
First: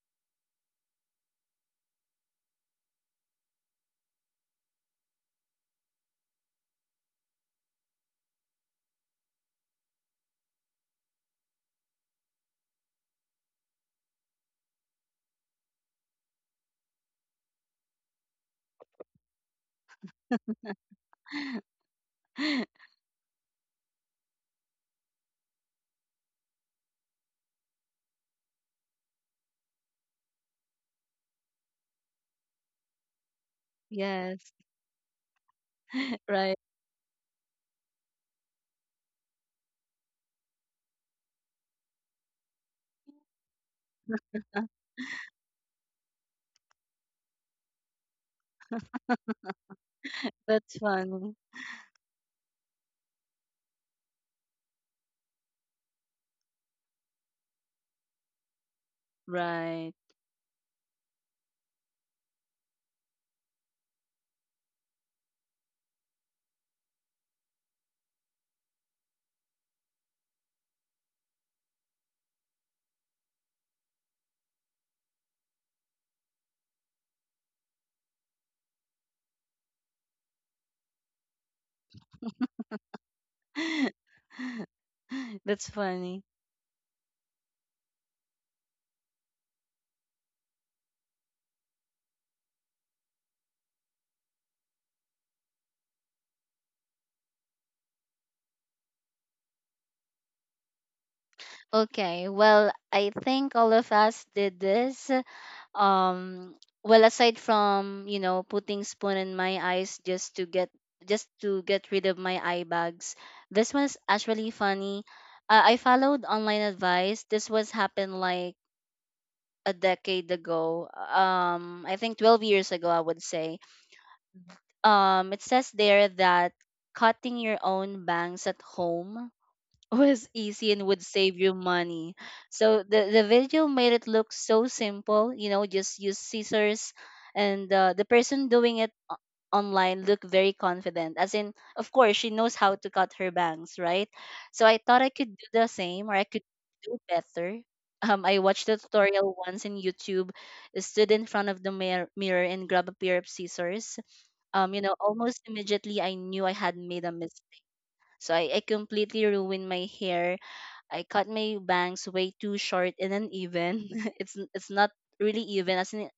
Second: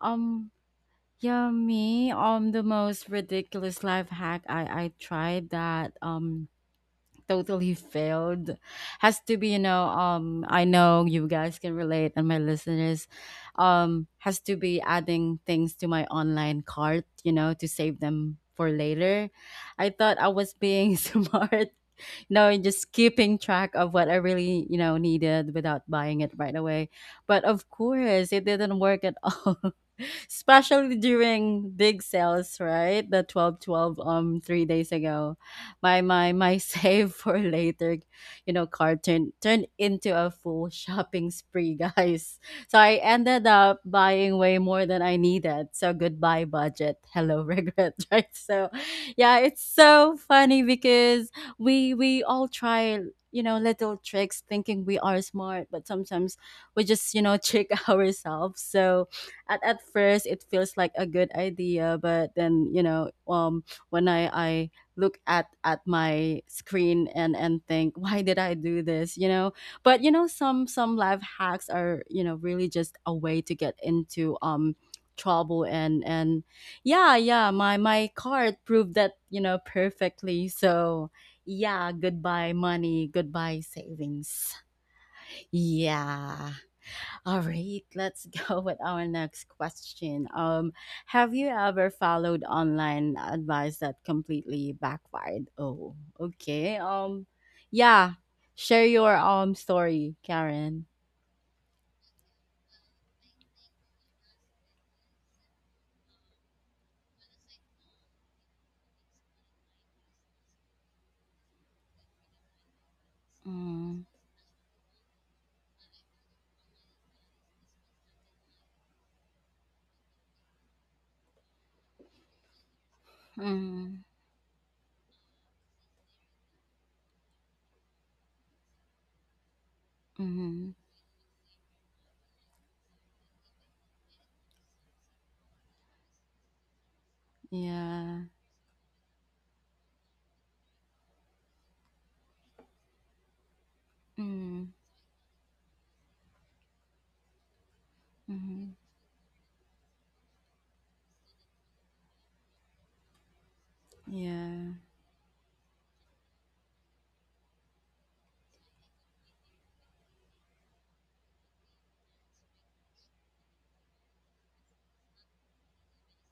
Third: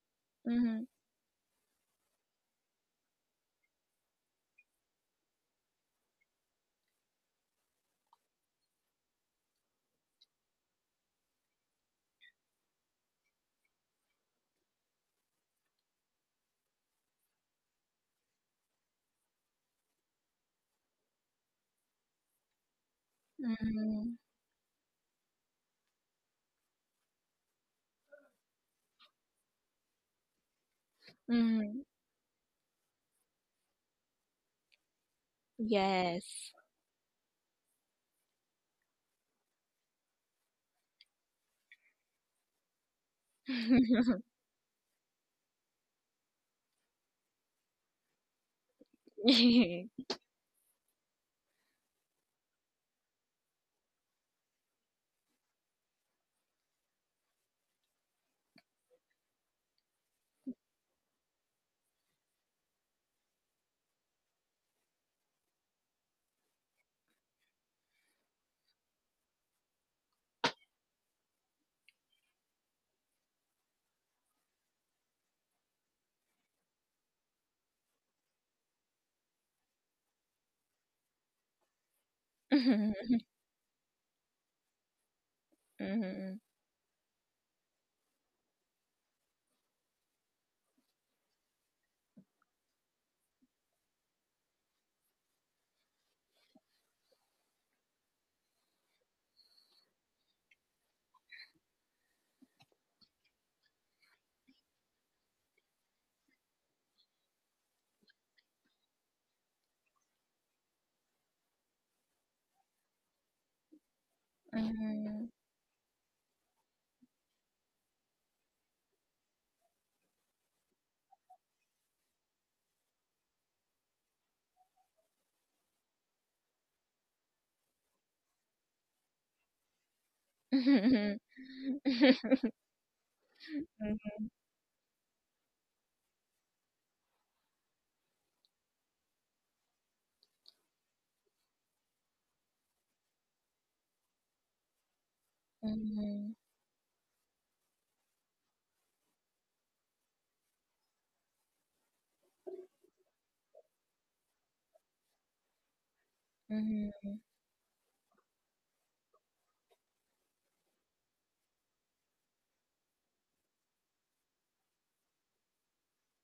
A: Um,
C: mm-hmm,
A: yeah, me. The most ridiculous life hack I tried that totally failed has to be, you know, I know you guys can relate, and my listeners, has to be adding things to my online cart, you know, to save them for later. I thought I was being smart, you know, and just keeping track of what I really, you know, needed without buying it right away. But of course, it didn't work at all. Especially during
C: mm-hmm.
A: big sales, right? The 12, 12,
B: Yes,
A: 3 days ago. My my
C: Yes.
B: right.
A: my save for later, you know, card turned into a full shopping spree, guys. So I ended up
C: Mhm.
A: buying way more than I needed. So goodbye budget, hello regret, right? So yeah, it's so funny
B: That's
A: because
B: funny.
A: we all try, you know, little tricks, thinking we are smart, but sometimes we just, you know, trick ourselves. So at
B: Right.
A: first it feels like a good idea, but then, you know, when I look at my screen and think, why did I do this, you know? But, you know, some life hacks are, you know, really just a way to get into trouble, and yeah, yeah, my card proved that, you know, perfectly. So yeah, goodbye money,
C: Mhm.
A: goodbye savings.
B: That's funny.
C: Mhm.
A: Yeah. All right, let's go with our next question. Have you ever followed online advice that completely backfired? Oh, okay. Yeah. Share your story, Karen.
B: Okay, well, I think all of us did this. um well, aside from you know putting spoon in my eyes just to get rid of my eye bags, this was
A: Mm,
B: actually funny.
C: Mhm.
B: I followed online advice, this was happened like a decade ago, I think 12 years ago, I would say.
A: mm,
B: It says there that cutting your own bangs at home was
A: mm,
B: easy and would
C: Mhm.
B: save you money. So the video made it look
C: Mhm.
B: so simple. You know, just use scissors, and the
A: yeah.
B: person doing it online looked very confident. As in, of course, she knows how to cut her bangs, right? So
A: Mm,
B: I thought I could do the same, or I
C: Mhm.
B: could do better. I watched
A: mm,
B: a tutorial once in YouTube. Stood in front of the mirror and grabbed a pair of scissors.
A: yeah.
B: You know, almost immediately I knew I had made a
C: Mhm.
B: mistake. So I completely ruined my hair. I cut my bangs way too short and uneven. It's not really even, as in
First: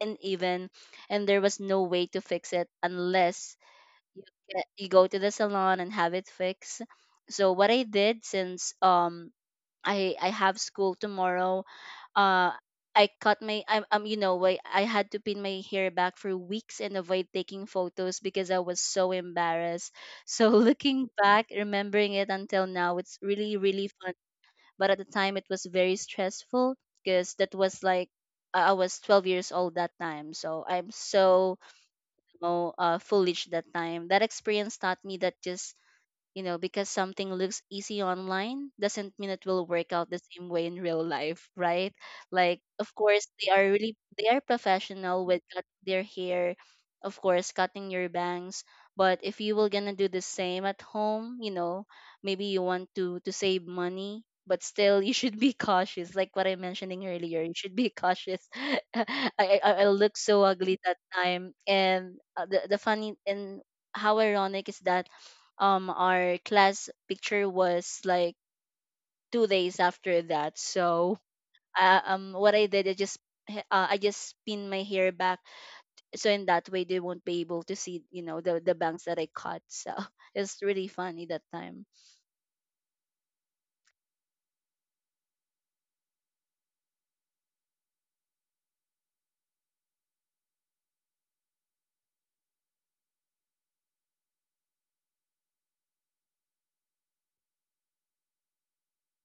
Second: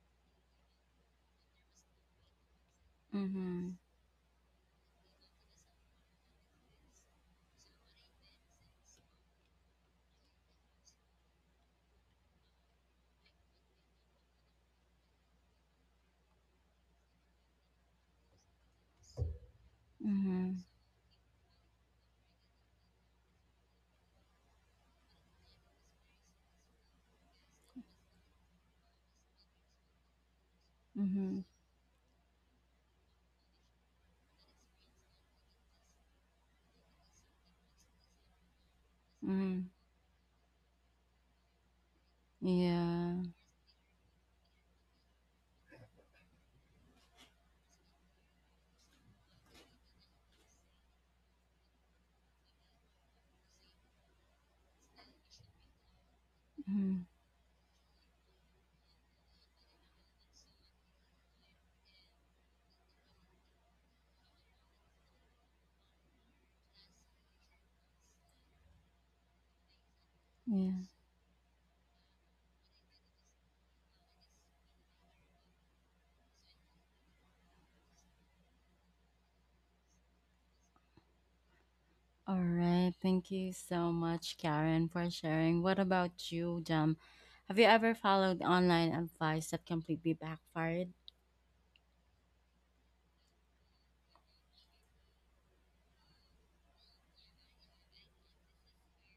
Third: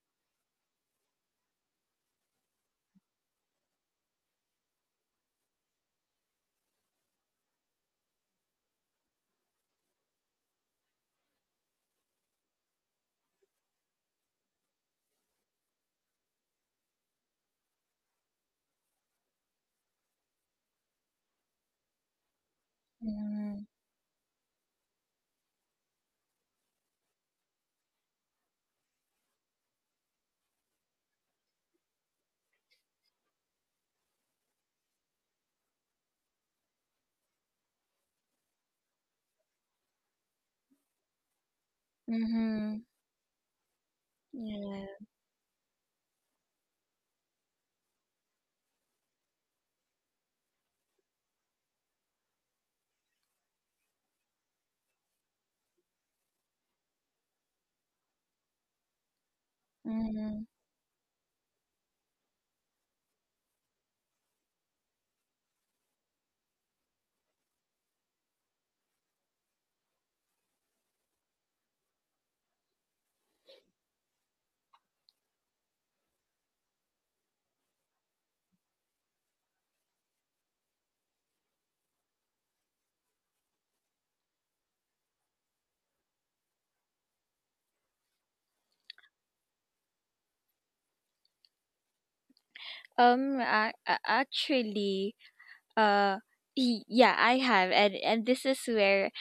B: uneven, and there was no way to fix it unless
A: Mm,
B: you get, you go to the salon and have it fixed. So what I did, since I have school tomorrow, uh I cut my I'm you know, why I had to pin my hair back for weeks and avoid taking photos because I was so embarrassed. So
A: mm,
B: looking back, remembering it until now, it's really
C: Mhm.
B: really fun, but at the time it was very stressful, because that was like I was 12 years old that time. So I'm
A: mm,
B: so you know, foolish that time. That experience taught me that just you know, because something looks easy online doesn't mean it will
A: mm,
B: work out the same way in real life, right? Like,
C: Hmm.
B: of
A: yeah.
B: course, they are really they are
C: Yeah.
B: professional with cut their hair, of course, cutting your bangs. But if you were gonna do the same at home, you know, maybe you want to save money, but still you should be cautious. Like what I mentioning
A: Mm,
B: earlier, you should be cautious. I, I looked so
C: Mhm.
B: ugly that time, and the funny, and how ironic is that our class picture was like 2 days after that.
A: yeah.
B: So what I did, I just I just pin my hair back, so in that way they won't be able to see, you know, the bangs that I cut, so it's really funny that time.
A: All right. Thank you so much, Karen, for sharing. What about you, Jam? Have you ever followed online advice that completely backfired?
C: I actually, uh, I have, and this is where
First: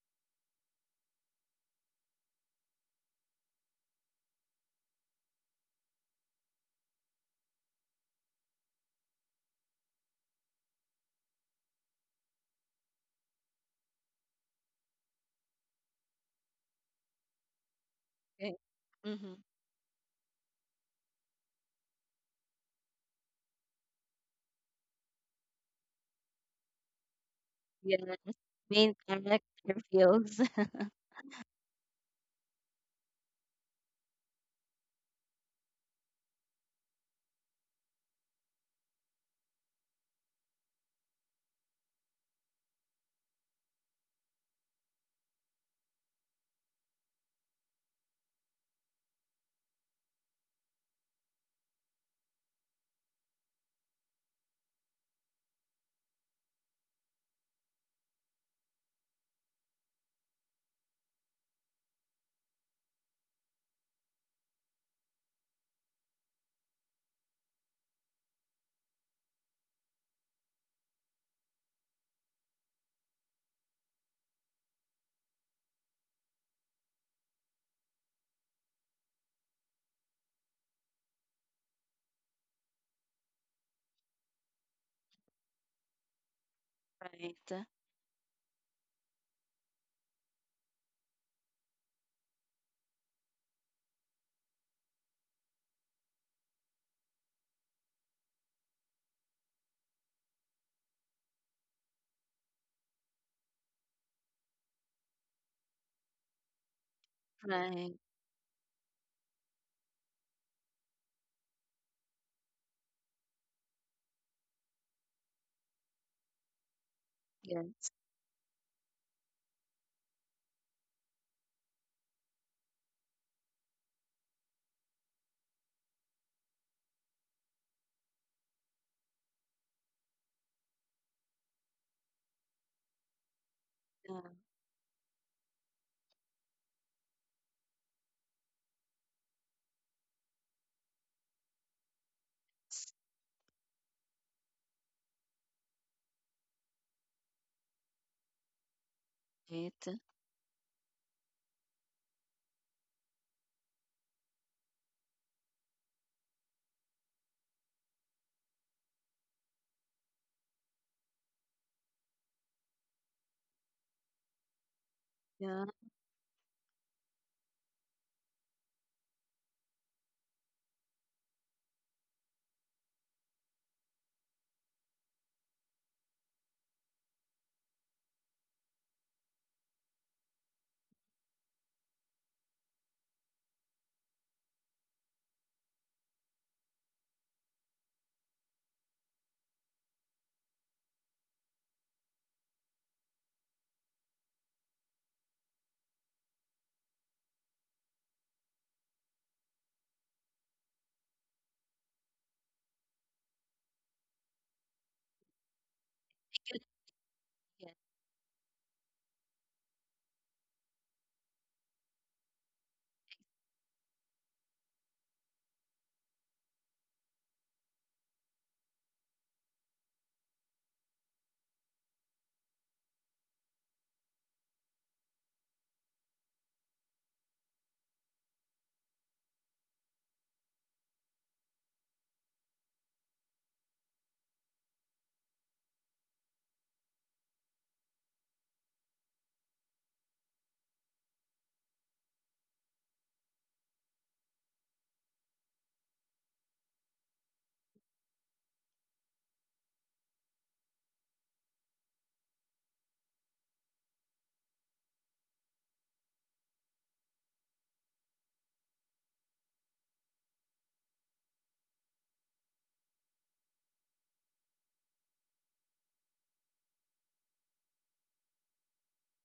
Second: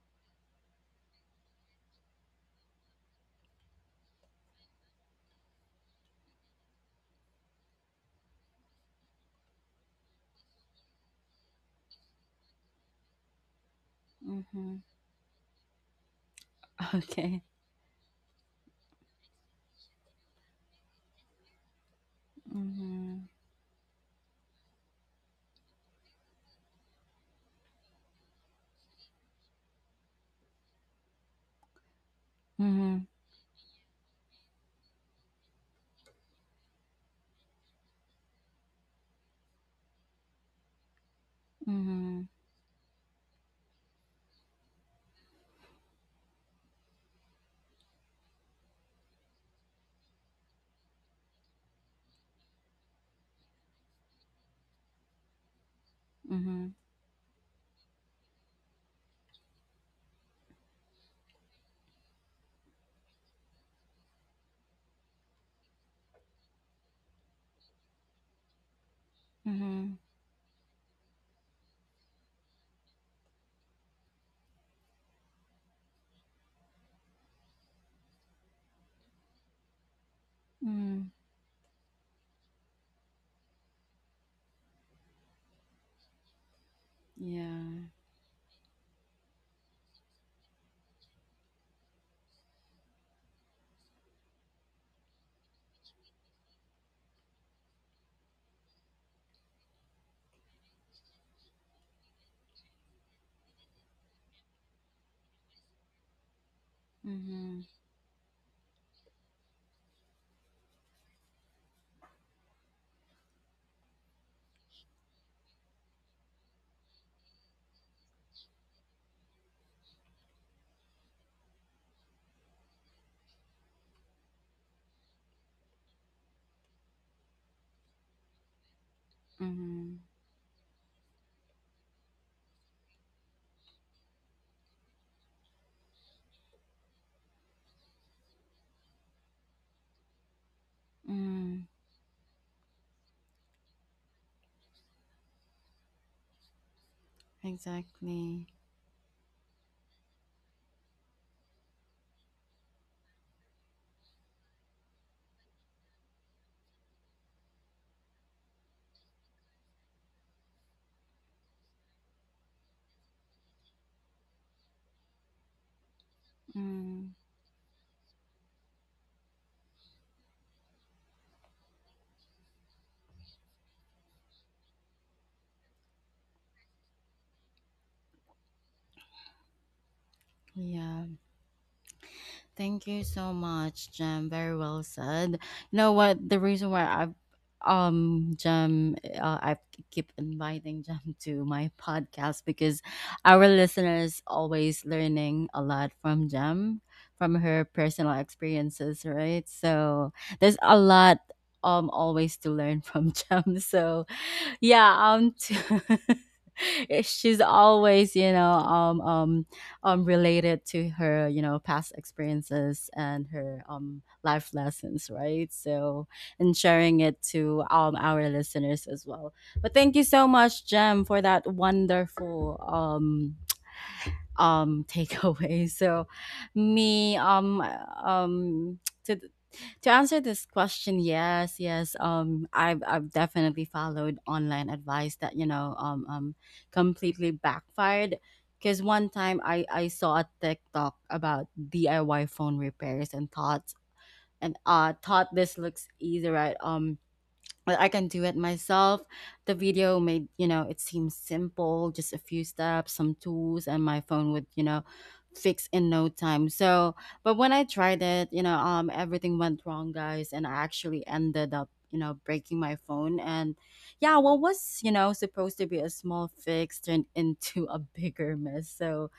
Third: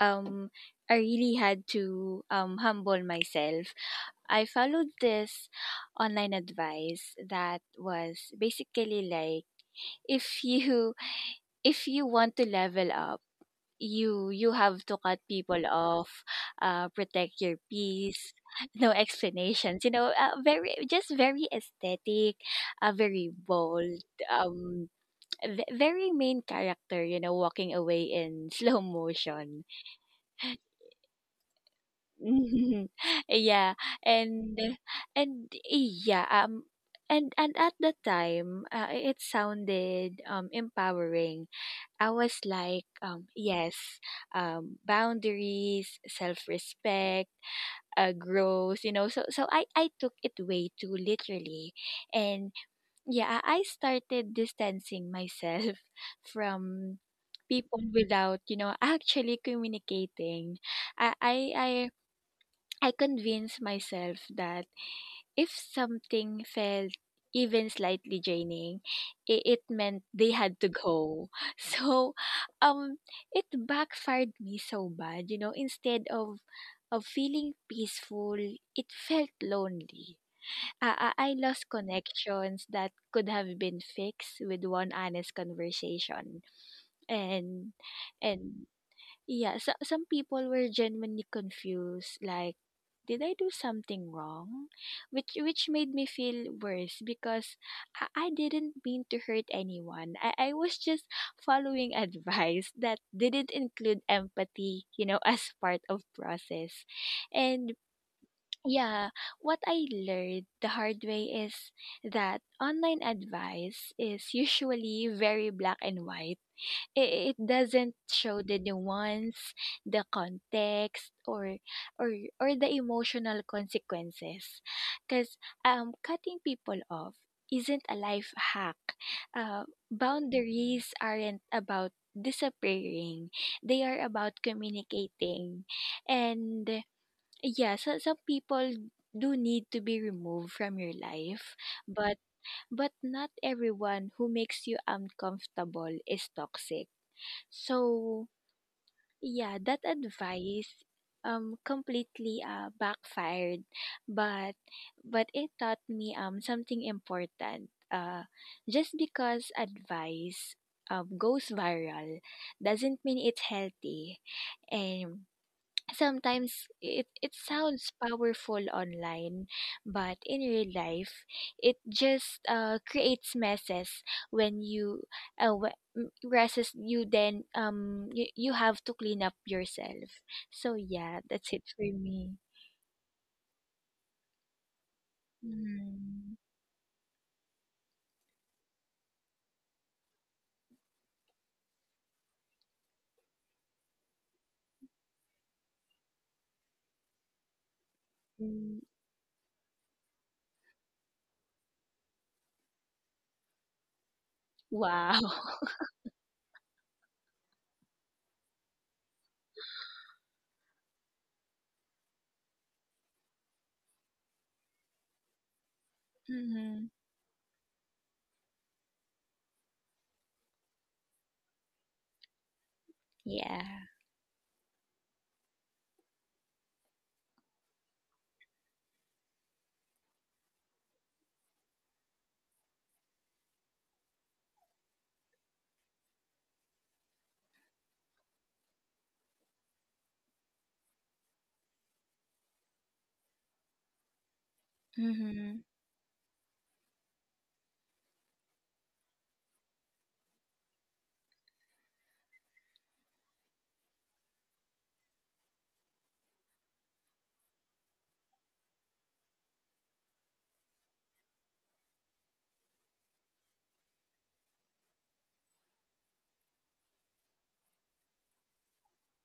C: um I really had to humble myself. I followed this online advice that was basically like, if you if you want to level up, you
A: Mm-hmm.
C: have to cut people off, protect
A: Okay.
C: your peace.
B: Okay.
C: No
B: Mm-hmm.
C: explanations, you know. Very, just very aesthetic,
A: Mm-hmm.
C: very bold, um, very main character. You know, walking away
B: Yeah.
C: in slow
B: Main
C: motion.
B: character feels.
A: Mm-hmm.
C: Yeah, and and yeah, and at the time, it sounded empowering. I
A: Mm-hmm.
C: was like, yes, boundaries, self respect, growth, you know. So, so I took it way too literally. And yeah, I started distancing myself
A: Mm-hmm.
C: from people without, you know, actually communicating. I, I, I, I convinced myself that if something felt even slightly draining, it
A: Mm-hmm.
C: meant they had to go. So, um, it backfired me so bad. You know, instead of feeling peaceful, it felt lonely.
A: Mm-hmm.
C: I lost connections that could have been fixed with one honest conversation.
A: Yeah.
B: Right.
C: And and yeah, so, some people were genuinely confused, like, did I do something wrong? Which made me feel worse because I didn't mean to hurt anyone. I was just following advice that didn't include empathy, you know, as part of process.
A: Mm-hmm.
C: And
B: Right.
C: yeah, what I learned the hard way is that online advice is usually very black and white. It
B: Yes.
C: doesn't show the nuance, the context, or or or the emotional consequences. Because cutting people off isn't a life hack. Uh,
A: Mm-hmm.
C: boundaries aren't about disappearing; they are
B: Yes,
C: about communicating. And yeah, so some people do need to be removed from your life,
A: Mm-hmm.
C: but not everyone who makes you uncomfortable is toxic. So,
A: Exactly.
C: yeah, that
B: right.
C: advice completely backfired, but it taught me something important. Uh, just because advice goes viral doesn't mean it's healthy. And
B: Yeah.
C: sometimes it,
A: Mm.
C: it sounds powerful online, but in real life, it just creates messes when messes you then you, you have to clean up yourself. So
A: Yeah.
C: yeah, that's it for me.
A: Thank you so much, Jem. Very well said. You know what?
C: Mhm.
A: The reason why I've Jem, I keep inviting Jem to my podcast because our listeners always learning a lot from Jem, from her personal
C: Mm.
A: experiences, right? So there's a lot always to learn from Jem. So yeah.
C: Wow.
B: Good,
A: She's
B: yes,
A: always, you know, related to her, you know, past experiences and her life lessons, right? So and
C: Mm-hmm.
A: sharing it to our listeners as well. But thank you so much, Jem, for that wonderful
C: Yeah.
A: takeaway. So me. Um to to answer this question, yes, yes, I've definitely followed online advice that, you know, completely backfired, because one time I saw a TikTok about DIY phone repairs and thought, and thought,
C: Mm-hmm.
A: this looks easy, right? Well, I can do it myself. The video made, you know, it seems simple, just a few steps, some tools, and my phone would, you know, fix in no time. So, but when I tried it, you know, everything went wrong, guys, and I actually ended up, you know, breaking my phone. And yeah, what was, you know, supposed to be a small fix turned into a bigger mess. So,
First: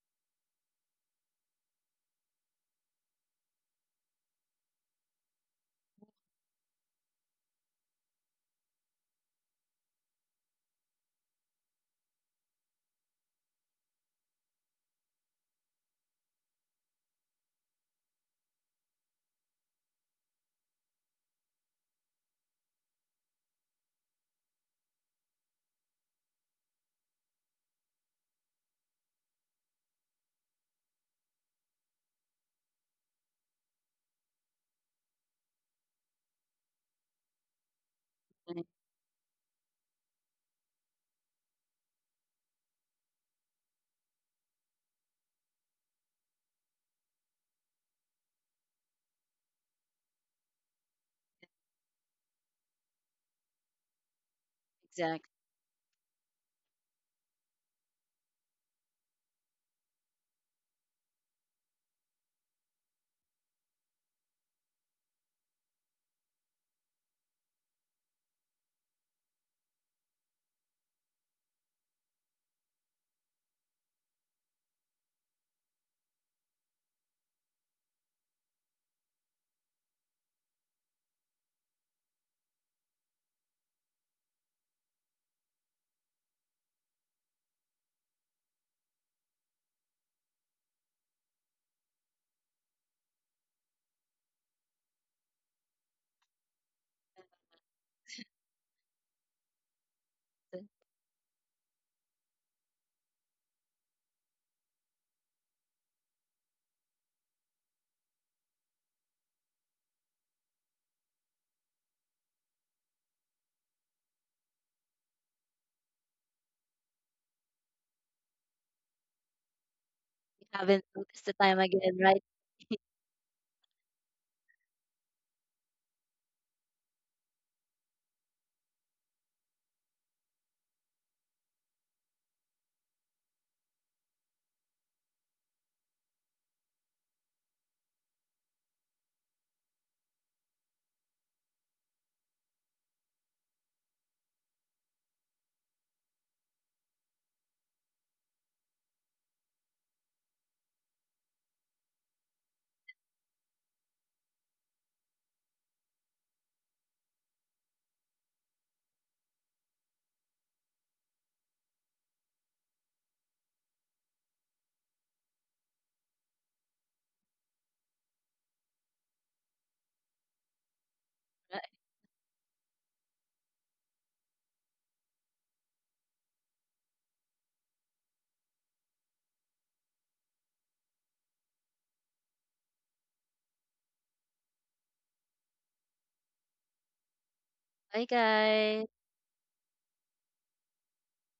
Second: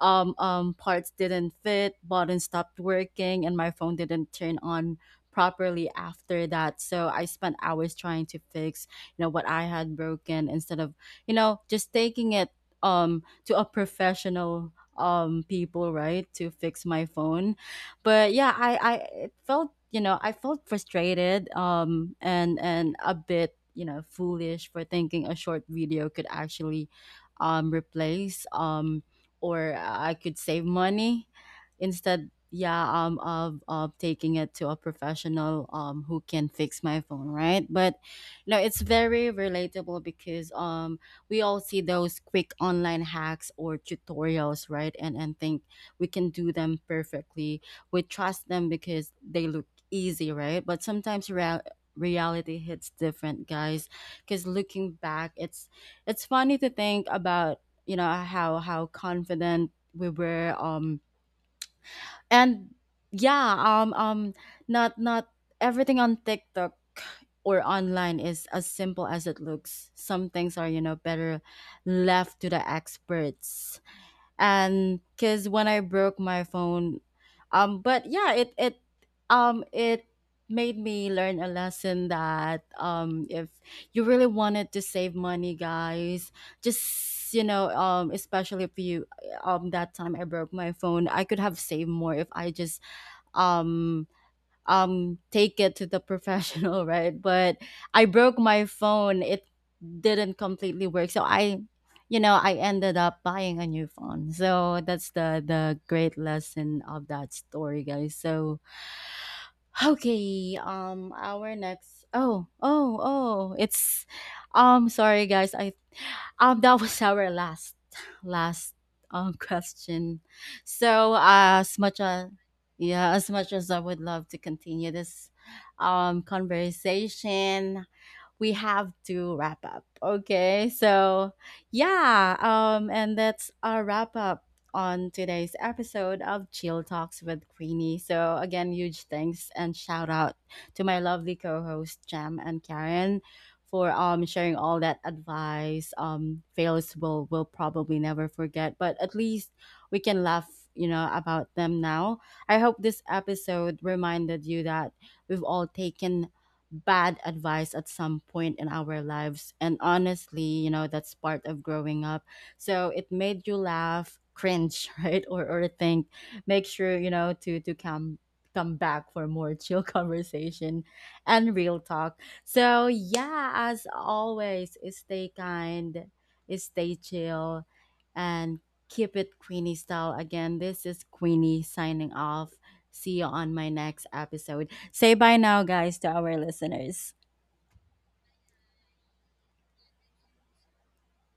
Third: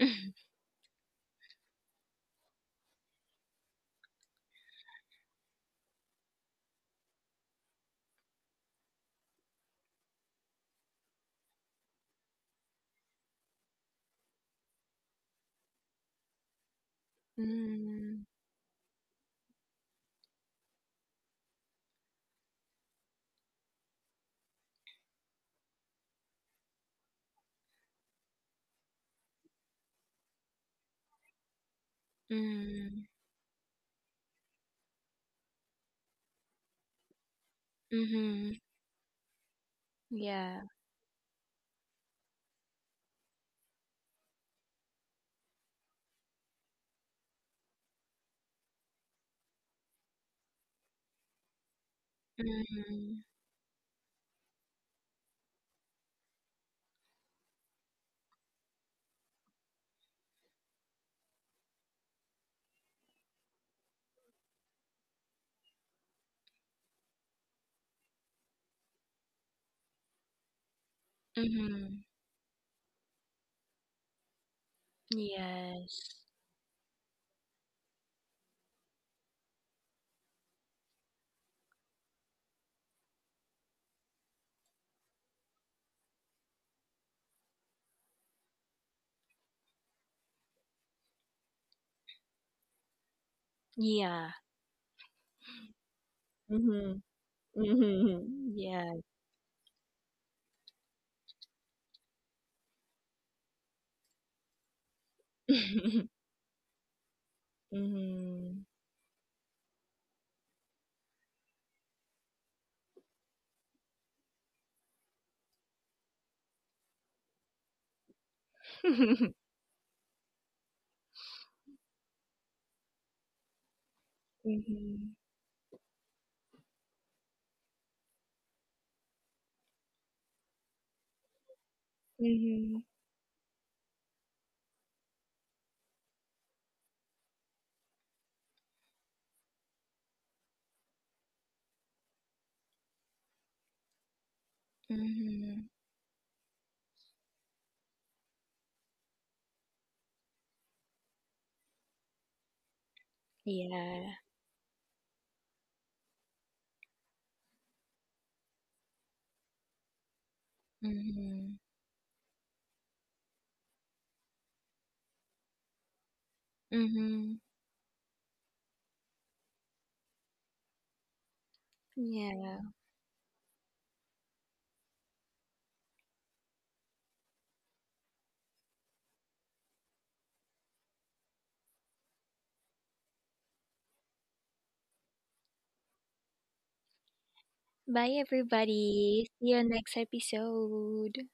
A: parts didn't fit, buttons stopped working, and my phone didn't turn on properly after that. So I spent hours trying to fix, you know, what I had broken instead of, you know, just taking it to a professional people, right, to fix my phone. But yeah, I it felt, you know, I felt frustrated and a bit, you know, foolish for thinking a short video could actually replace, or I could save money instead.
C: Mm-hmm.
A: Yeah, of taking it to a professional who can fix my phone, right? But you know,
C: Mm-hmm.
B: right.
A: it's very relatable because,
C: Yeah.
A: we all see those quick online hacks or tutorials, right, and think we can do them perfectly. We trust them because they look easy, right, but sometimes reality hits
C: Mm-hmm.
A: different, guys. Because looking
B: Exactly.
A: back, it's funny to think about, you know, how confident we were, and yeah, not everything on TikTok or online is as simple as it looks. Some things are, you know, better
C: Mm-hmm.
A: left to the experts. And because when I
C: Yes.
A: broke my phone, but yeah, it made me learn a lesson that, if you really wanted to save money, guys, just, you know, especially if you, that time I broke my phone, I could have saved more if I just um
C: Yeah.
A: take it to the professional,
C: Mhm.
A: right? But I broke
C: Mhm.
A: my
C: Yeah.
A: phone, it didn't completely work, so I, you know, I ended up buying a new phone. So that's the great lesson of that story, guys. So
C: Mhm.
A: okay, our next oh oh, oh, it's sorry, guys, I that was our last question.
B: Haven't
A: So
B: noticed the time
A: as
B: again,
A: much
B: right.
A: as yeah, as much as I would love to continue
C: Mhm.
A: this conversation, we have to wrap up. Okay. So, yeah.
C: Mhm.
A: And that's our wrap up on today's episode of Chill Talks with Queenie. So, again, huge thanks and shout out to my lovely co hosts Jam and Karen. For sharing all that
C: Mhm.
A: advice, fails will probably never forget, but at least we can laugh, you know, about them now. I hope this episode
C: Yeah.
A: reminded you that we've all taken bad advice at some point in our lives. And honestly, you know, that's part of
C: Mhm.
A: growing up. So it made you laugh, cringe, right? Or think. Make sure, you know,
C: Mhm.
A: to come back for more chill conversation and
B: Right.
A: real talk.
C: Yeah.
A: So yeah, as always, stay kind, stay chill, and keep it Queenie style. Again, this is Queenie signing off. See you on my next episode. Say bye now, guys, to our listeners.
B: Bye,
C: Bye
B: guys.
C: everybody. See you next episode.